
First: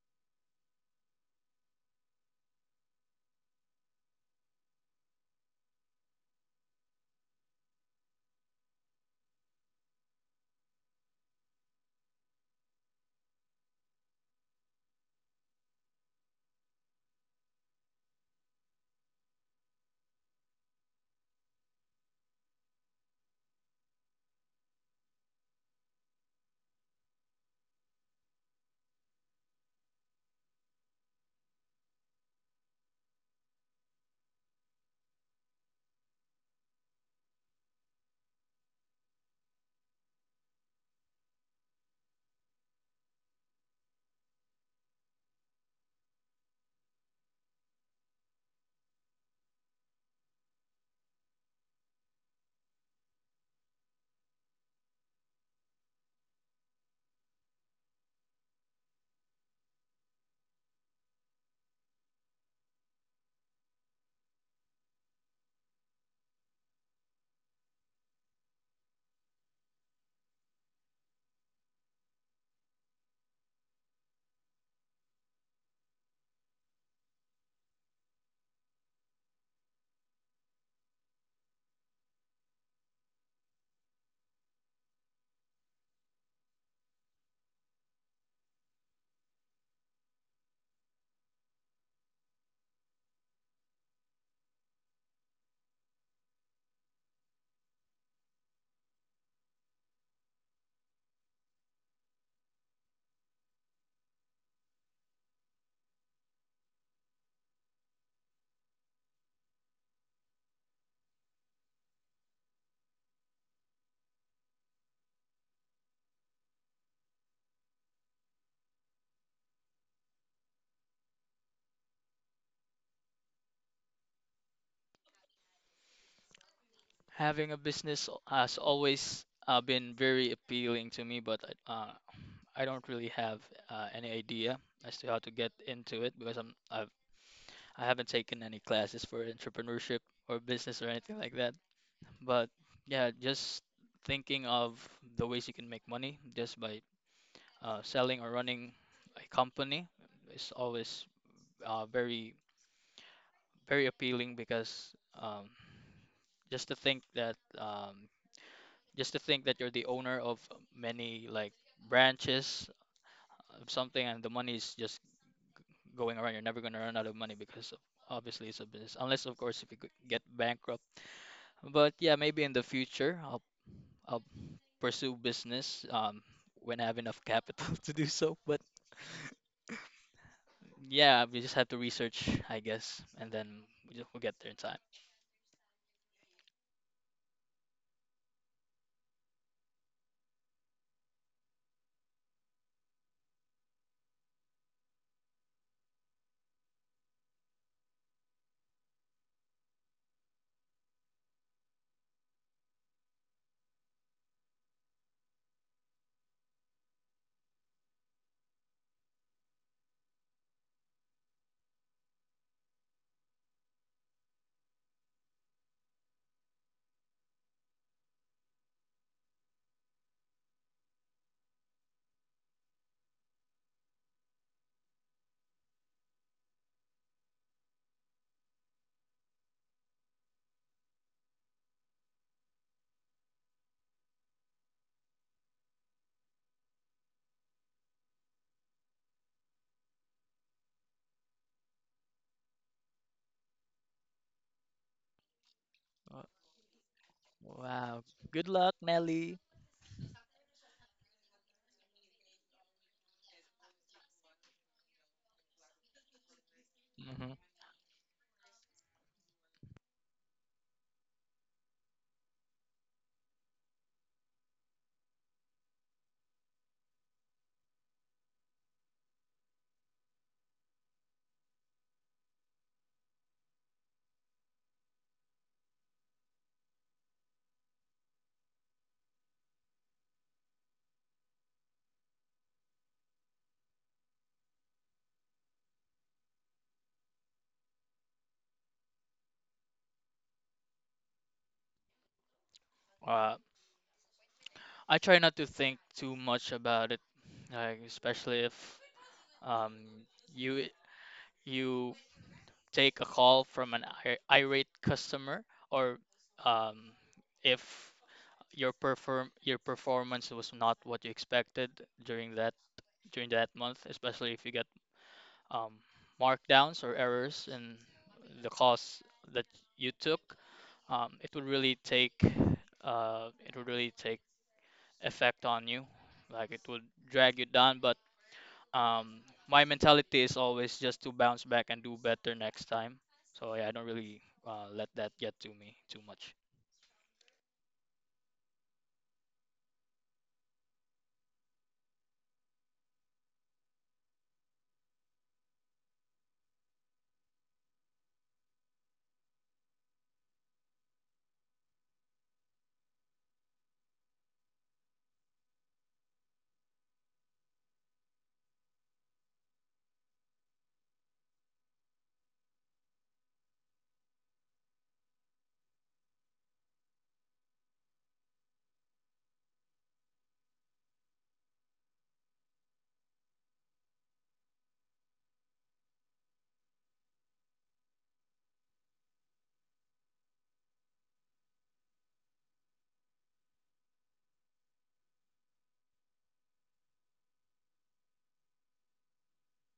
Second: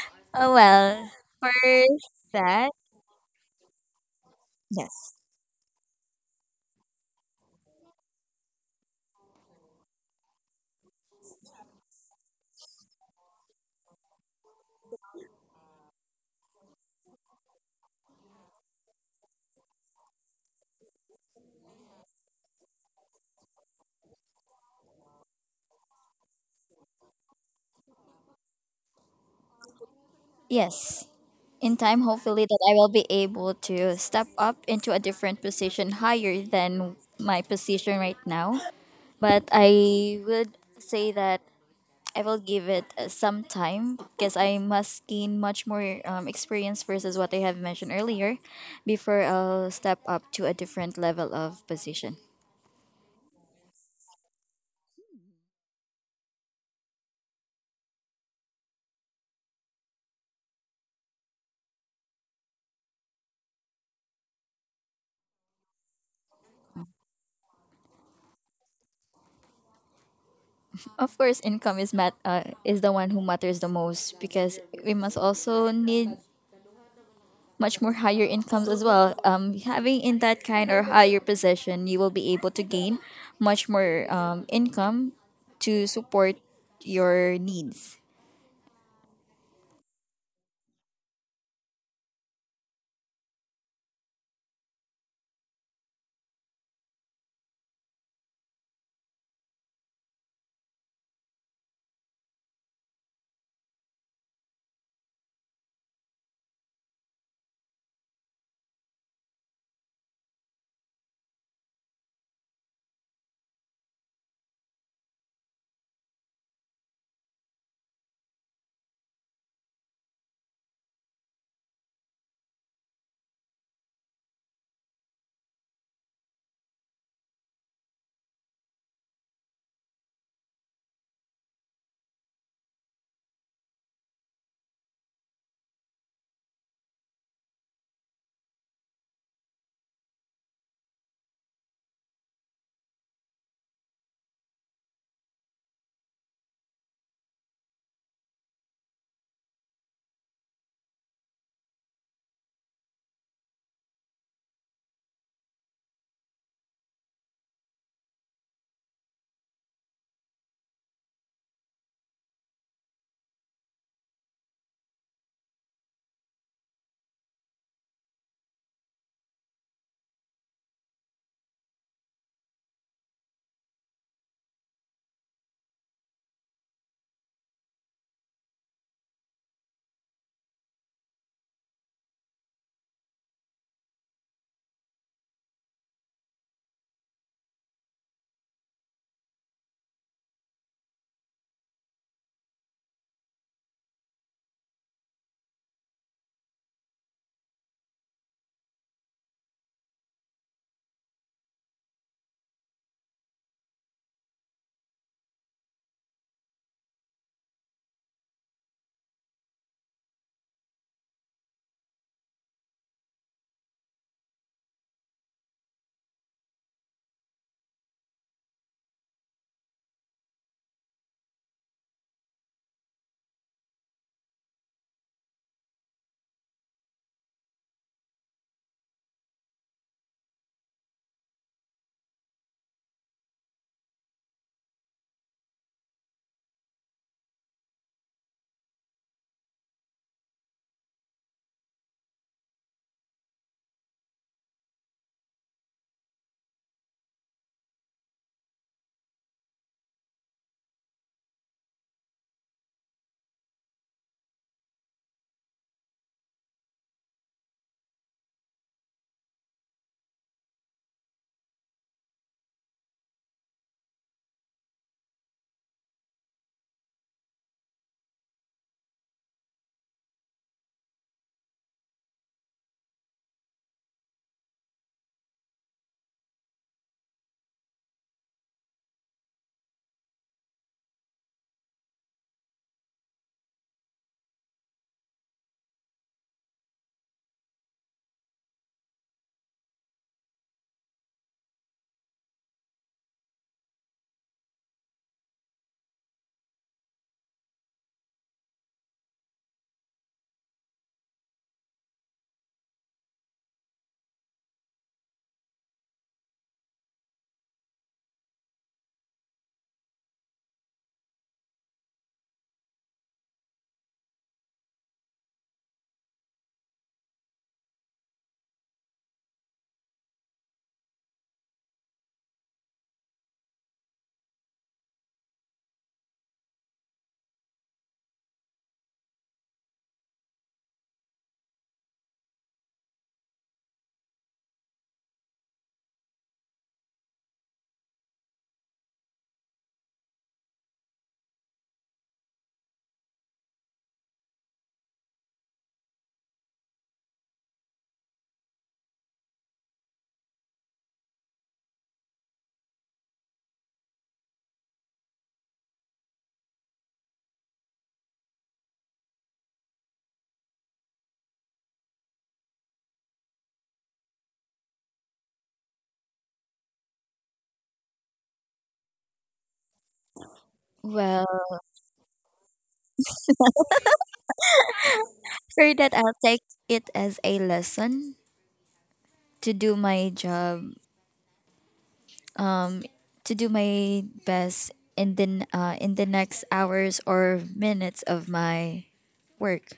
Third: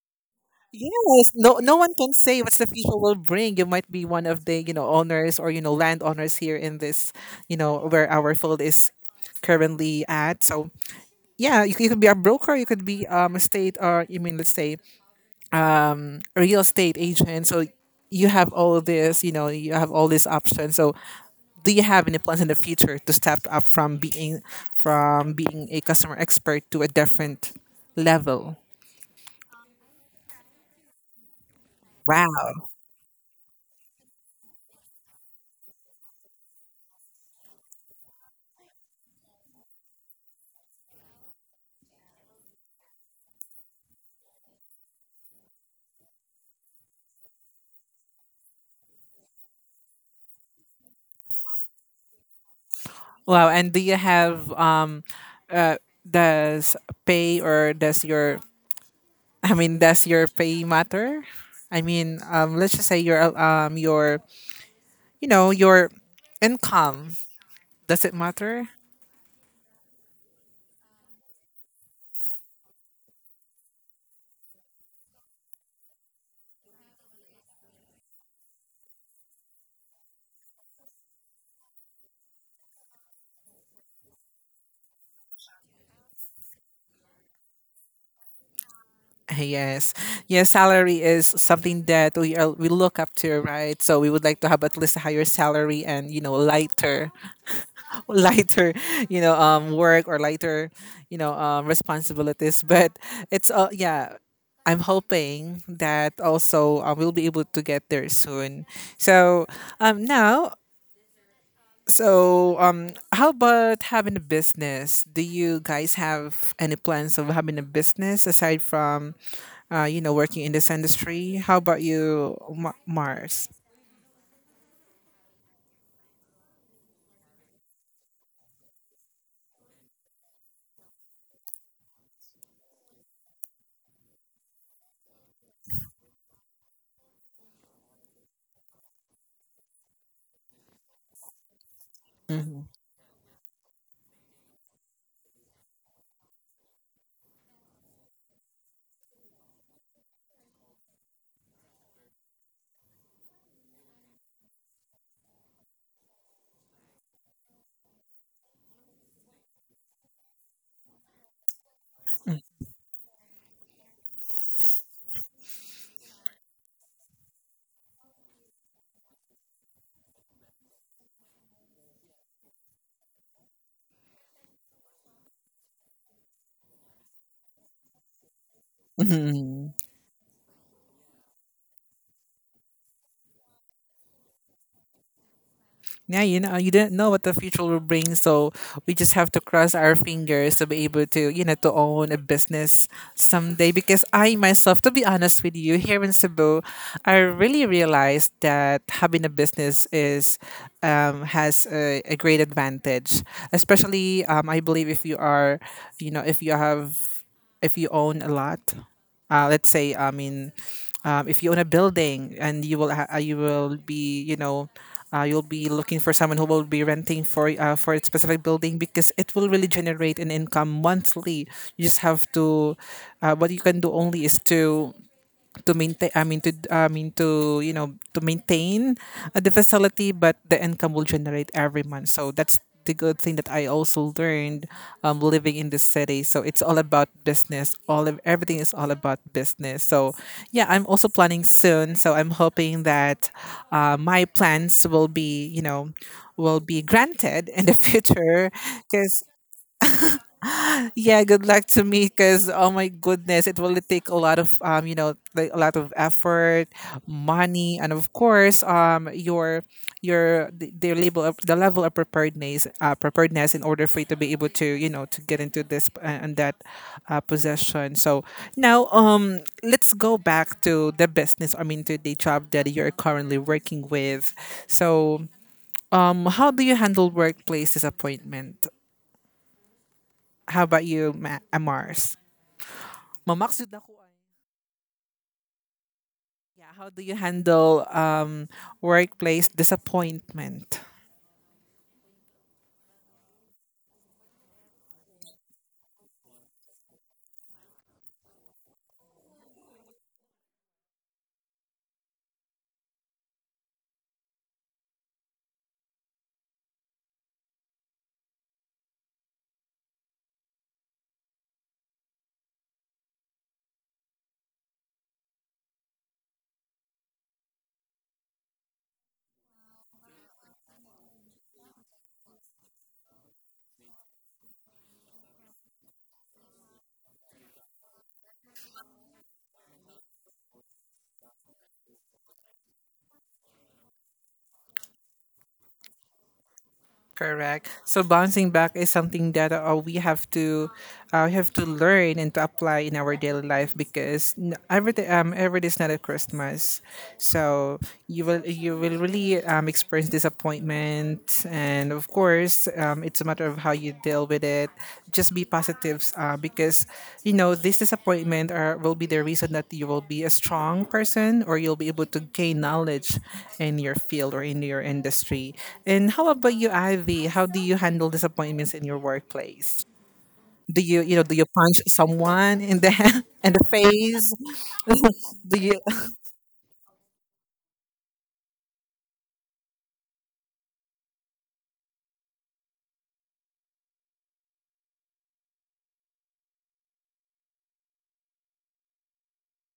oh, well.
Yes,
For
no, no one can say what's the
that,
future will bring. You might be one of the
yes.
owners or land owners here in this, where our field is currently at. So yeah, you could be a broker, you could be a state or you mean let's say a real estate agent. So you have all this, you have all these options. So do you have any plans in the future to step up from being a customer expert to a different level?
Yes. In time, hopefully,
Wow.
that I will be able to step up into a different position higher than my position right now. But I would say that I will give it some time, because I must gain much more experience versus what I have mentioned earlier before I'll step up to a different level of position.
Wow. And do you have, uh, does pay or does your, I mean, does your pay matter? I mean, let's just say your, you know your income, does it matter?
Of course, income is is the one who matters the most, because we must also need much more higher incomes as well. Having in that kind or higher position, you will be able to gain much more, income to support your needs.
Ah, yes, yes. Salary is something that we look up to, right? So we would like to have at least a higher salary and lighter lighter work or lighter responsibilities but it's yeah I'm hoping that also, we'll be able to get there soon, so now, so how about having a business? Do you guys have any plans of having a business aside from working in this industry? How about you, Mars?
Having a business al- has always been very appealing to me, but I don't really have any idea as to how to get into it because I've I haven't taken any classes for entrepreneurship or business or anything like that. But
Mm-hmm.
yeah, just thinking of the ways you can make money just by selling or running a company is always very very appealing because um, just to think that um, just to think that you're the owner of many like branches of something and the money is just going around. You're never going to run out of money because obviously it's a business, unless of course if you could get bankrupt. But yeah, maybe in the future I'll pursue business when I have enough capital to do so. But yeah, we just have to research, I guess, and then we'll get there in time.
Yeah, you didn't know what the future will bring, so we just have to cross our fingers to be able to own a business someday. Because I myself, to be honest with you, here in Cebu, I really realized that having a business is has a great advantage, especially, I believe, if you are, you know, if you have, if you own a lot, let's say, I mean, if you own a building and you will you will be you know you'll be looking for someone who will be renting for a specific building because it will really generate an income monthly. You just have to, what you can do only is to maintain, I mean, to, I mean, to you know to maintain, the facility, but the income will generate every month. So that's the good thing that I also learned, living in the city. So it's all about business. All of everything is all about business, so yeah, I'm also planning soon, so I'm hoping that, my plans will be you know
Uh,
will be granted in the
Wow. Good
future
luck,
because
Nelly.
yeah, good luck to me because oh my goodness, it will take a lot of, like a lot of effort,
Hmm.
money, and of course, your the level of preparedness, preparedness in order for you to be able to you know to get into this, and that, possession. So now, let's go back to the business. I mean, to the job that you're currently working with. So, how do you handle workplace disappointment? How about you, Amars? Mamaksud ako. Ay. Yeah, how do you handle, workplace disappointment?
Uh, I try not to think too much about it, like especially if um you you take a call from an irate customer or um if your performance was not what you expected during that during that month, especially if you get um, markdowns or errors in the course that you took, um, it would really take it would really take effect on you. Like it would drag you down. But um, my mentality is always just to bounce back and do better next time. So yeah, I don't really let that get to me too much.
Correct. So bouncing back is something that, we have to learn and to apply in our daily life because every day is not a Christmas, so you will really, experience disappointment, and of course, it's a matter of how you deal with it. Just be positives, because this disappointment will be the reason that you will be a strong person or you'll be able to gain knowledge in your field or in your industry. And how about you, Ivy? How do you handle disappointments in your workplace? Do you you know
Well,
do you punch someone in the in the face? Do
for
you?
that, I'll take it as a lesson to do my job, to do my best in the next hours or minutes of my work.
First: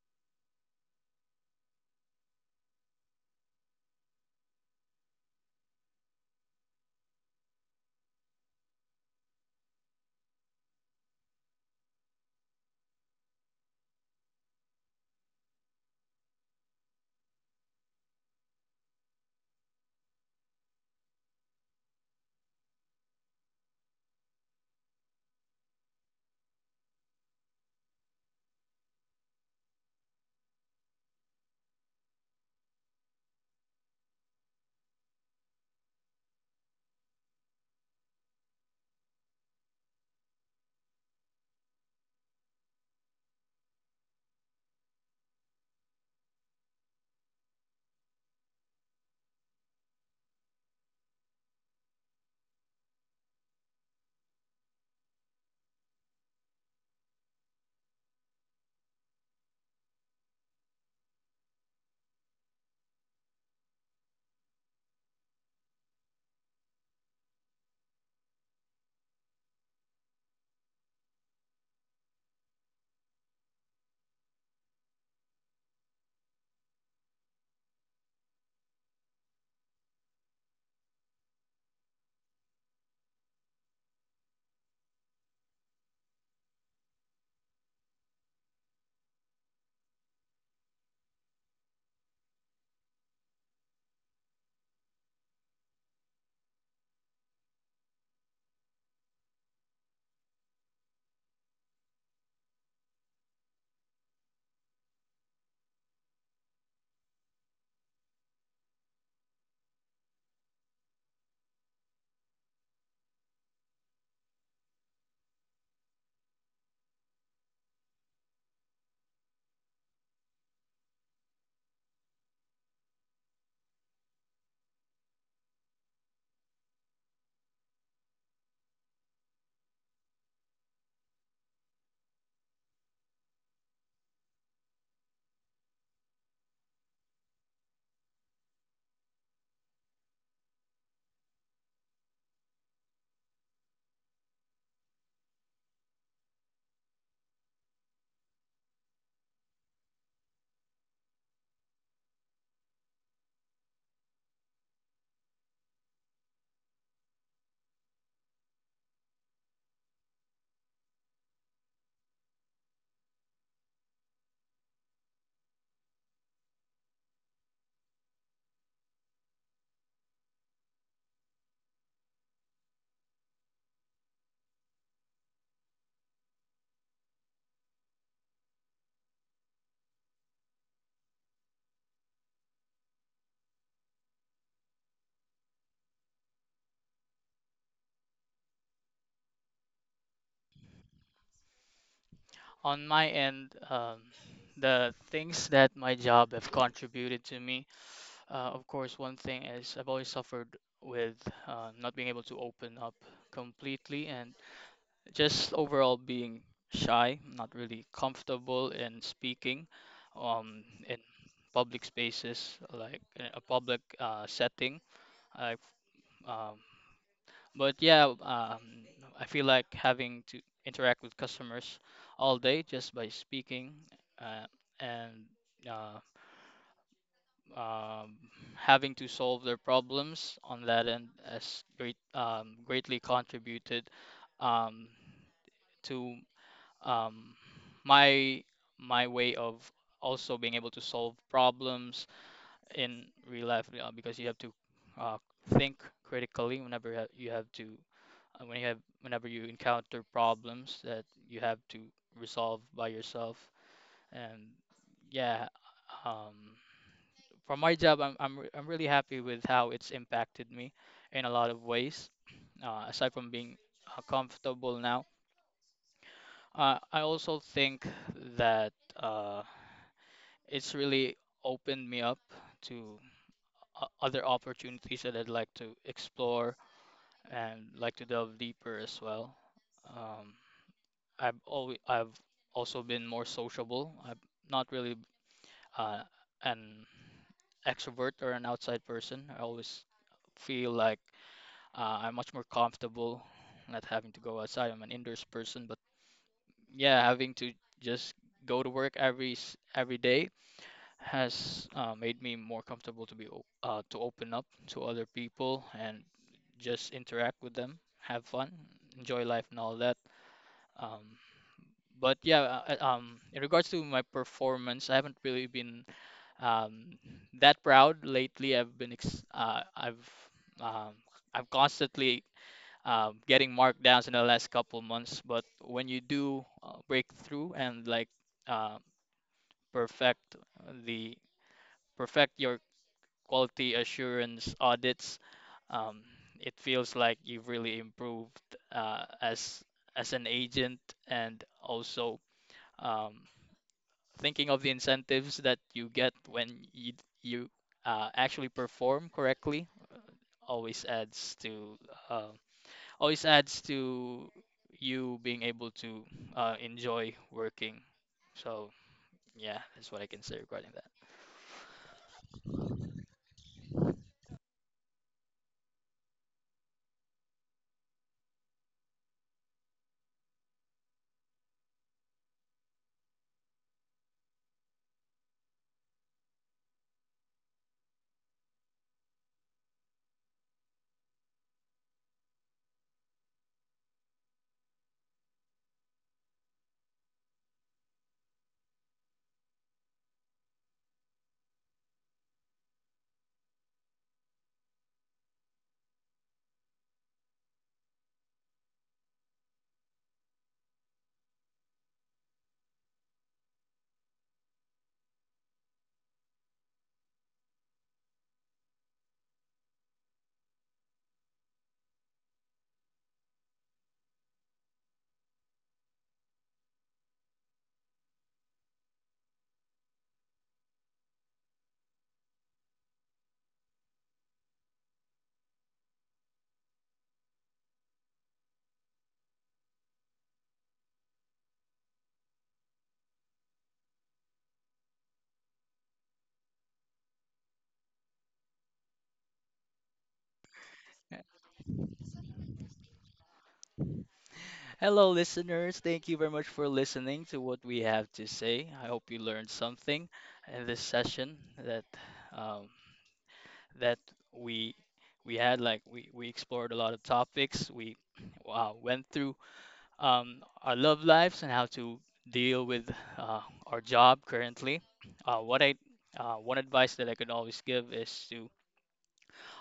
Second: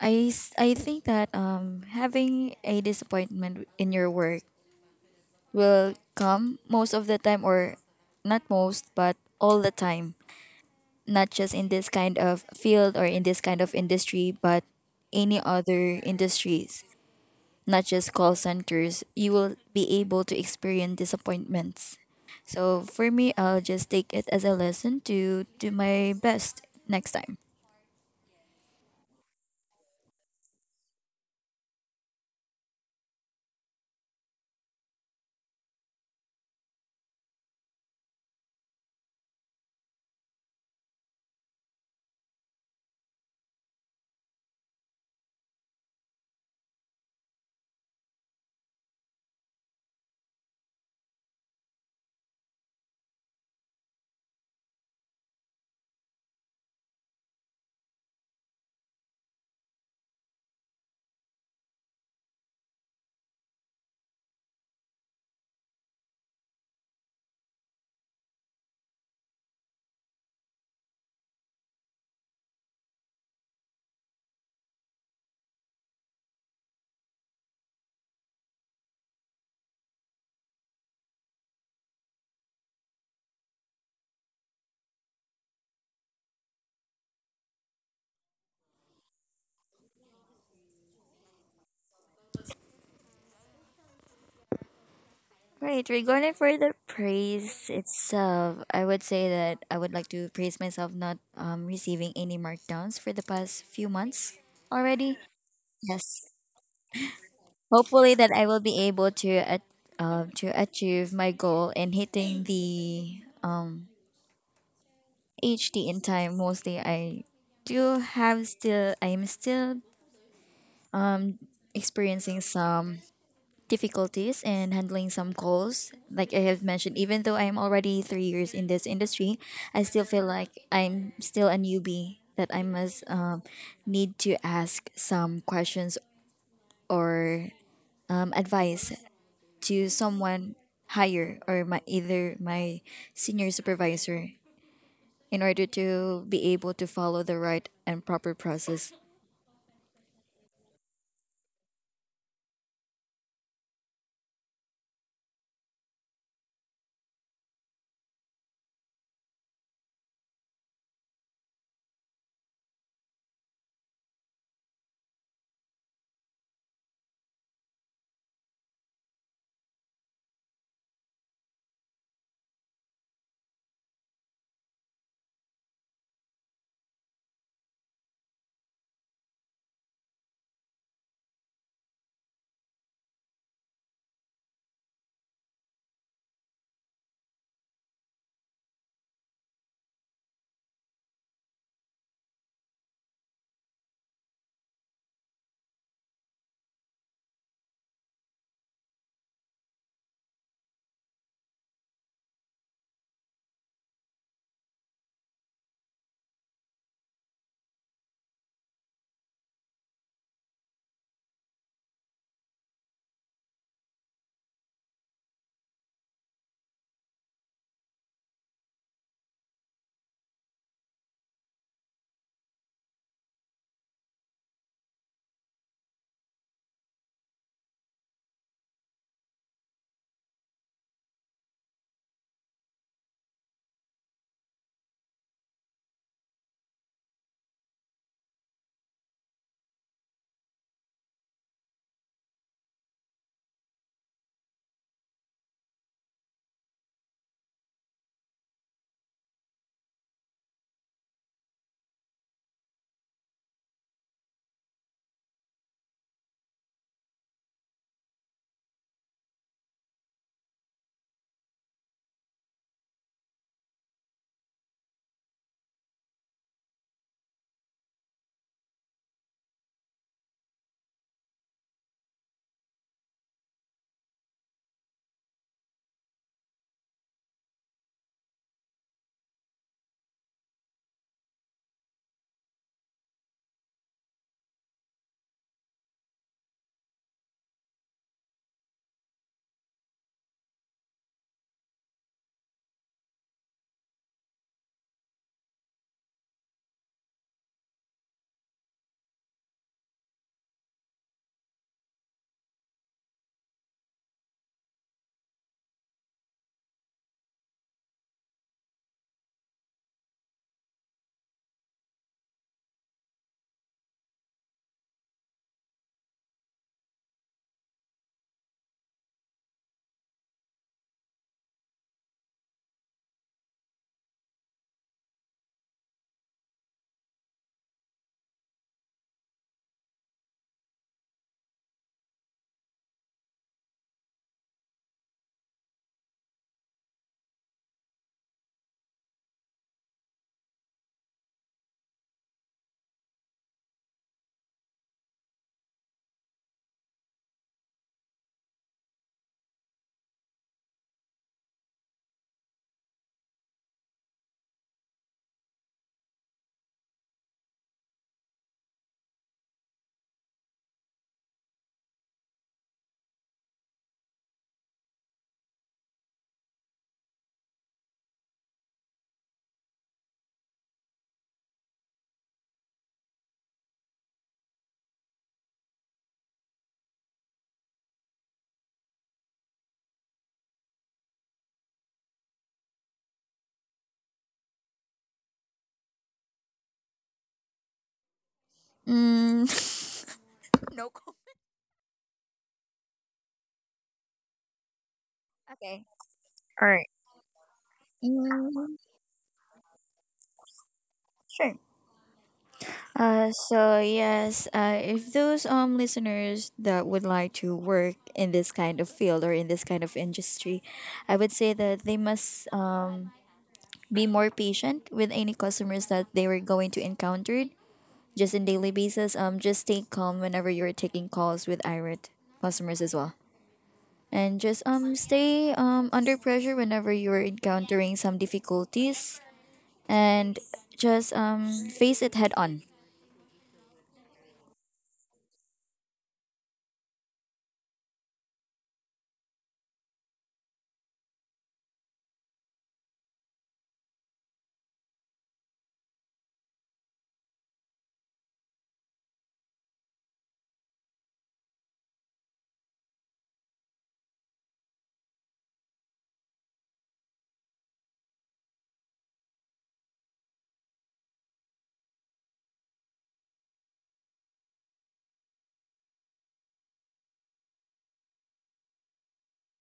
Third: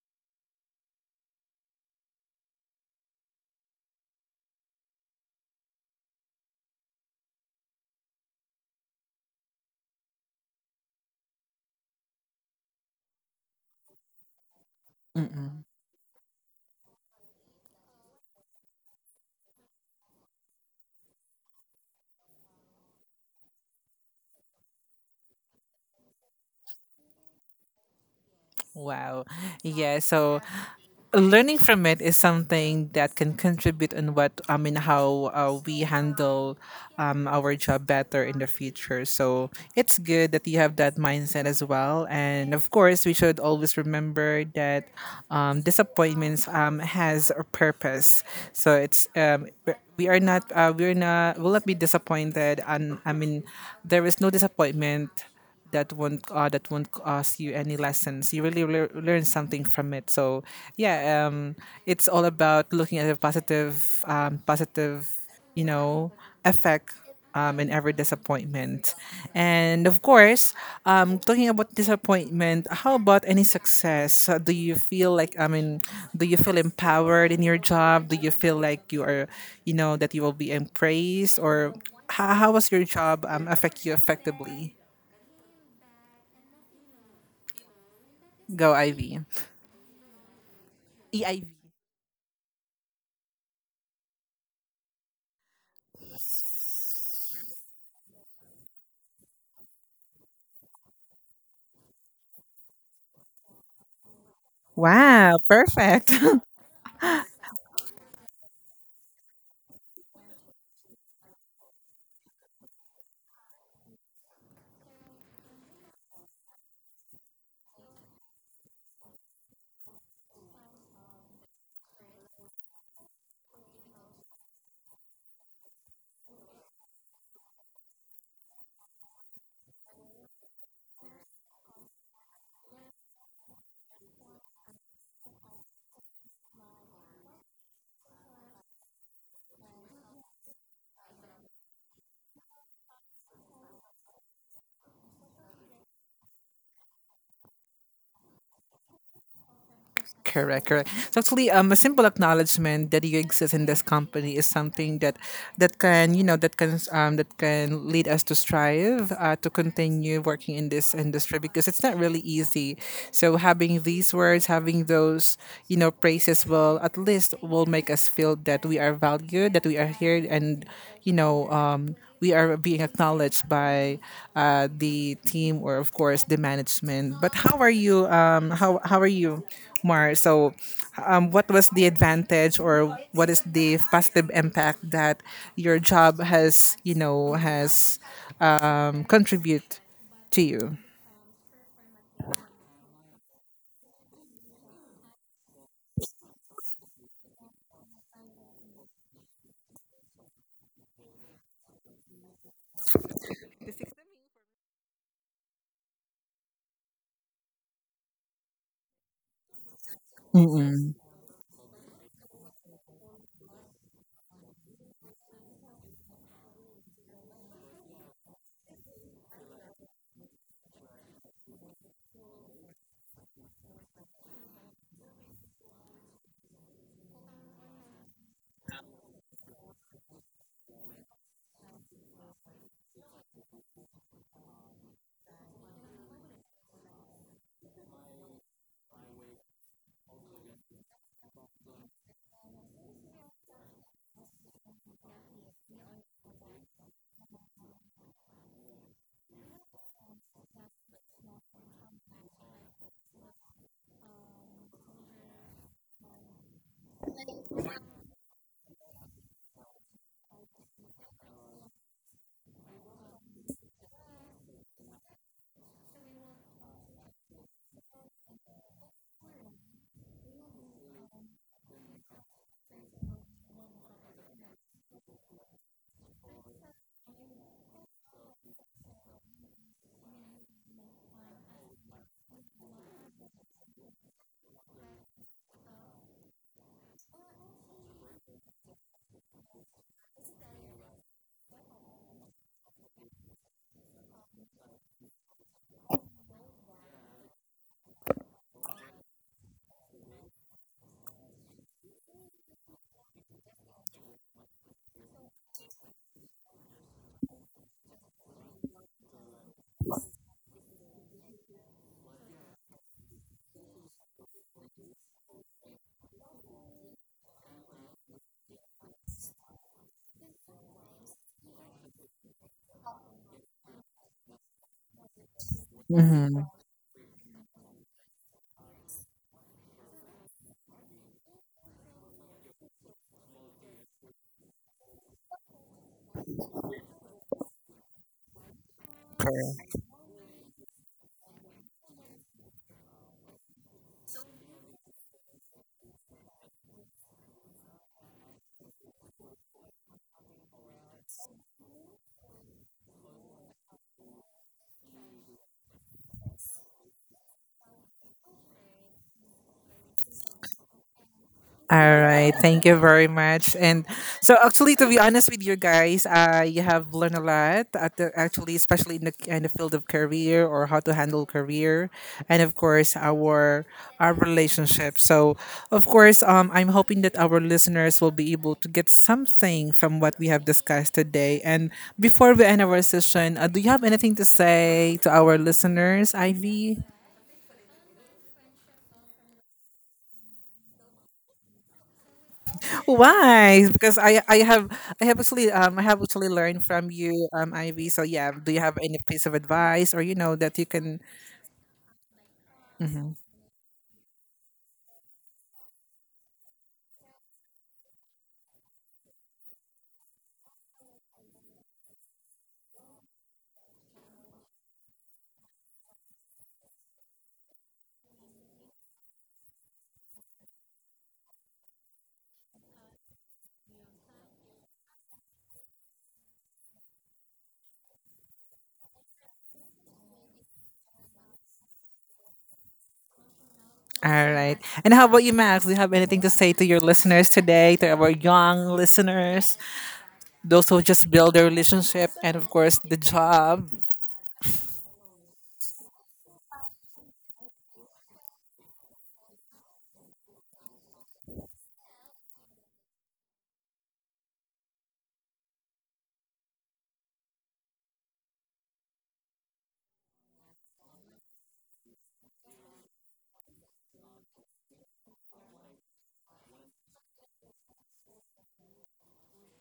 I think that, having a disappointment in your work will come most of the time, or not most but all the time, not just in this kind of field or in this kind of industry, but any
Mm-mm.
other industries, not just call centers. You will be able to experience disappointments. So for me, I'll just take it as a lesson to do my best next time.
Wow. Yeah. So learning from it is something that can contribute in what I mean how, we handle, our job better in the future. So it's good that you have that mindset as well. And of course, we should always remember that, disappointments, has a purpose. So it's we're- we are not we're not will not be disappointed. And I mean, there is no disappointment that won't cost you any lessons. You really learn something from it. So yeah, it's all about looking at the positive, positive, you know, effect. In every disappointment. And of course, talking about disappointment, how about any success? Do you feel like, I mean, do you feel empowered in your job? Do you feel like you are, that you will be praised? Or how was your job, affect you effectively? Go, Ivy. EIV.
Right, regarding for the praise itself, I would say that I would like to praise myself not receiving any markdowns for the past few months already.
Wow,
Yes,
perfect.
hopefully that I will be able to at, to achieve my goal in hitting the HD in time. Mostly, I do have still, I am still experiencing some difficulties in handling some calls. Like I have mentioned, even though I'm already 3 years in this industry, I still feel like I'm still a newbie that I must, need to ask some questions or, advice to someone higher, or my either my senior supervisor, in order to be able to follow the right and proper process.
Correct, correct. So actually, a simple acknowledgement that you exist in this company is something that that can you know that can lead us to strive, to continue working in this industry because it's not really easy. So having these words, having those praises will at least will make us feel that we are valued, that we are here, and we are being acknowledged by, the team or of course the management. But how are you? How are you? Mar, so, what was the advantage or what is the positive impact that your job has, contribute to you?
On my end, the things that my job have contributed to me. Of course, one thing is I've always suffered with not being able to open up completely and just overall being shy, not really comfortable in speaking
Mm-mm.
in public spaces, like in a public setting. I, um, but yeah, I feel like having to interact with customers all day just by speaking uh, and uh, um, having to solve their problems on that end has greatly contributed um, to um, my my way of also being able to solve problems in real life because you have to uh, think critically whenever ha- you have to when you have whenever you encounter problems that you have to resolve by yourself. And yeah, um for my job, I'm really happy with how it's impacted me in a lot of ways. Aside from being comfortable now, I also think that it's really opened me up to other opportunities that I'd like to explore and like to delve deeper as well. Um, I've also been more sociable. I'm not really uh, an extrovert or an outside person. I always feel like I'm much more comfortable not having to go outside. I'm an indoors person, but yeah, having to just go to work every day has made me more comfortable to to open up to other people and just interact with them, have fun, enjoy life, and all that. Um, but yeah, in regards to my performance, I haven't really been um, that proud lately. I've been ex I've um, I'm constantly getting markdowns in the last couple months. But when you
Mm-hmm.
do break through and like uh, perfect the perfect your quality assurance audits, um, it feels like you've really improved uh, as as an agent, and also um, thinking of the incentives that you get when you actually perform correctly always adds to uh, always adds to you being able to enjoy working. So yeah, that's what I can say regarding that.
All right. Thank you very much. And so, actually, to be honest with you guys, you have learned a lot. Actually, especially in the field of career or how to handle career, and of course our relationship. So, of course, I'm hoping that our listeners will be able to get something from what we have discussed today. And before we end our session, do you have anything to say to our listeners, Ivy?
Mm. no. co-
Why? Because I
Okay.
have actually learned
All right.
from you, Ivy. So yeah, do you
Mm,
have any piece of advice or that you can?
sure.
Mhm.
So yes, if those listeners that would like to work in this kind of field or in this kind of industry, I would say that they must be more patient with any customers that they were going to encounter just in daily basis. Just stay calm whenever you're taking calls with irate customers as well, and just stay under pressure whenever you're encountering some difficulties, and just face it head on.
All right. And how about you, Max? Do you have anything to say to your listeners today, to our young listeners, those who just build their relationship, and of course the job?
Hello, listeners. Thank you very much for listening to what we have to say. I hope you learned something in this session that um, that we we had like we explored a lot of topics. We wow, went through our love lives and how to deal with uh, our job currently. What I one advice that I can always give is to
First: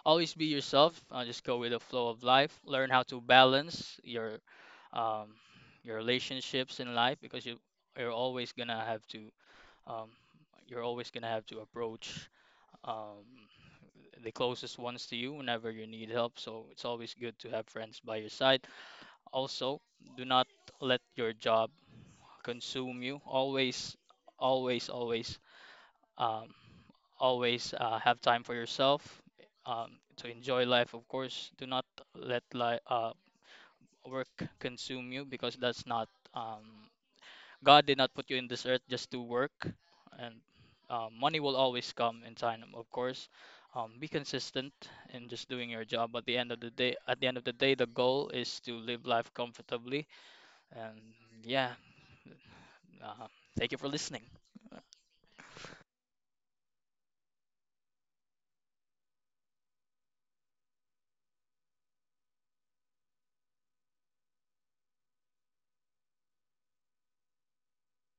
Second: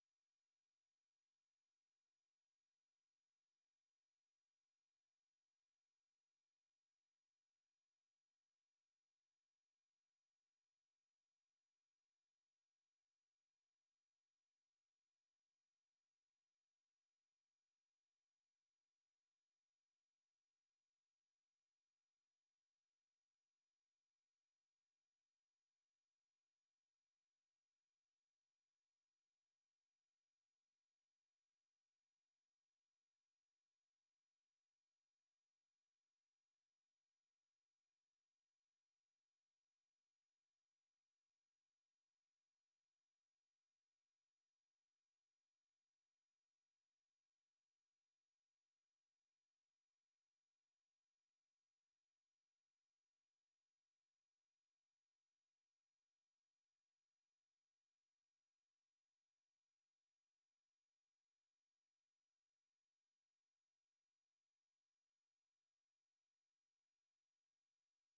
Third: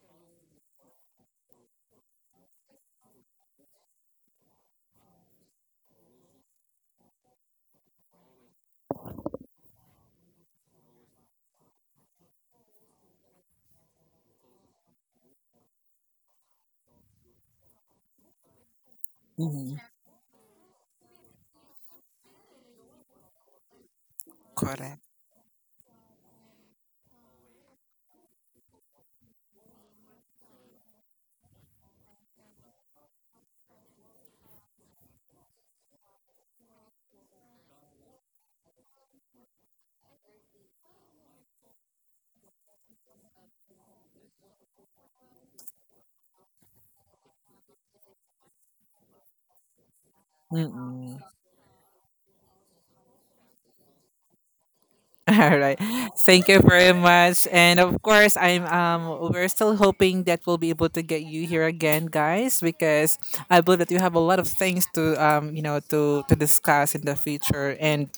always be yourself. Just go with the flow of life. Learn how to balance um, your relationships in life because you you're always gonna have to um, approach um, the closest ones to you whenever you need help. So it's always good to have friends by your side.
Mhm.
Also, do not let your job consume you. Always, always,
Correct.
always, um, have time for yourself to enjoy life. Of course, do not let li- uh, work consume you because that's not um, God did not put you in this earth just to work, and money will always come in time. Of course, be consistent in just doing your job. At the end of the day, at the end of the day, the goal is to live life comfortably. And
Mm-mm.
yeah, uh, thank you for listening.
All right. Thank you very much. And of course, I'm we're still hoping that we'll be able to get you here again, guys, because I believe that you have a lot of things to you know to discuss in the future. And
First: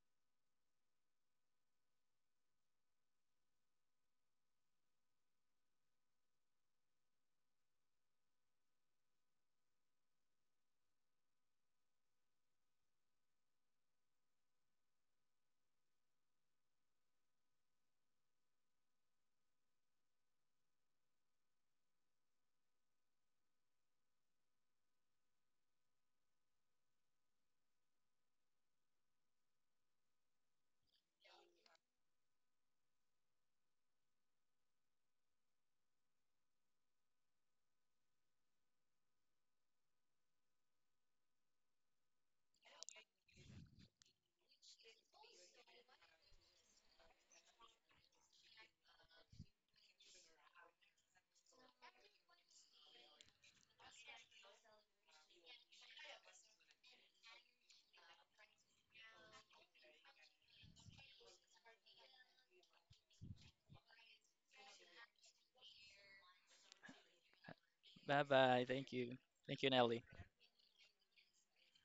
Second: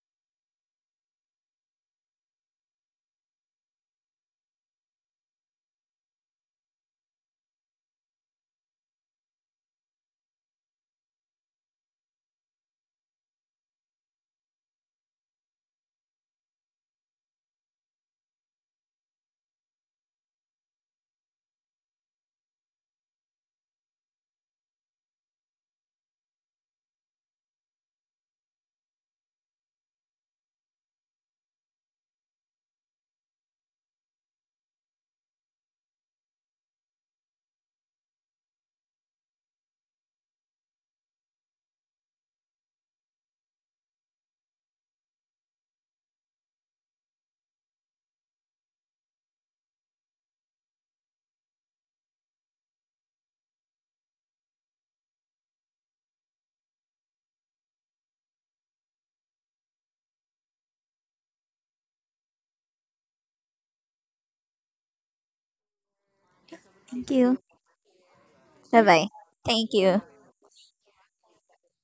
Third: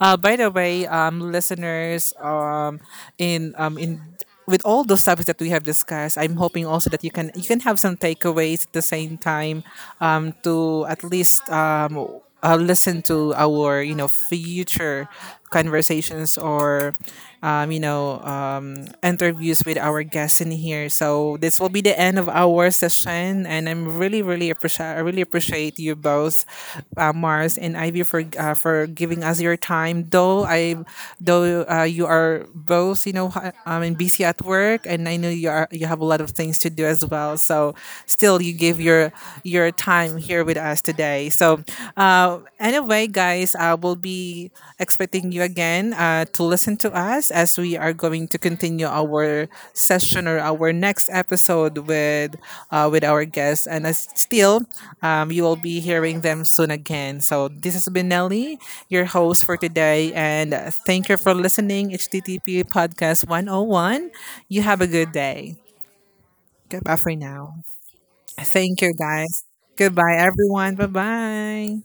by the way, listeners, in with all those topics that we have discussed, I'm hoping also that you can have some takeaways at the same time, to at least, listen to our, future conversations or, interviews with our guests in here. So this will be the end of our session, and I really appreciate you both, Mars and Ivy, for, for giving us your time, though I though you are both, I mean, busy at work, and I know you have a lot of things to do as well, so still you give your time here with us today. So, anyway, guys, I will be expecting you again, to listen to us as we are going to continue our session or our next episode with our guests. And as still, you will be hearing them soon again. So, this has been Nelly, your host for today. And thank you for listening, HTTP Podcast 101. You have a good day. Goodbye
Thank
for
you.
now.
Bye bye.
Thank
Bye
Thank
you,
bye.
you.
guys.
Thank you,
Thank you.
Nelly.
Goodbye, everyone. Bye bye.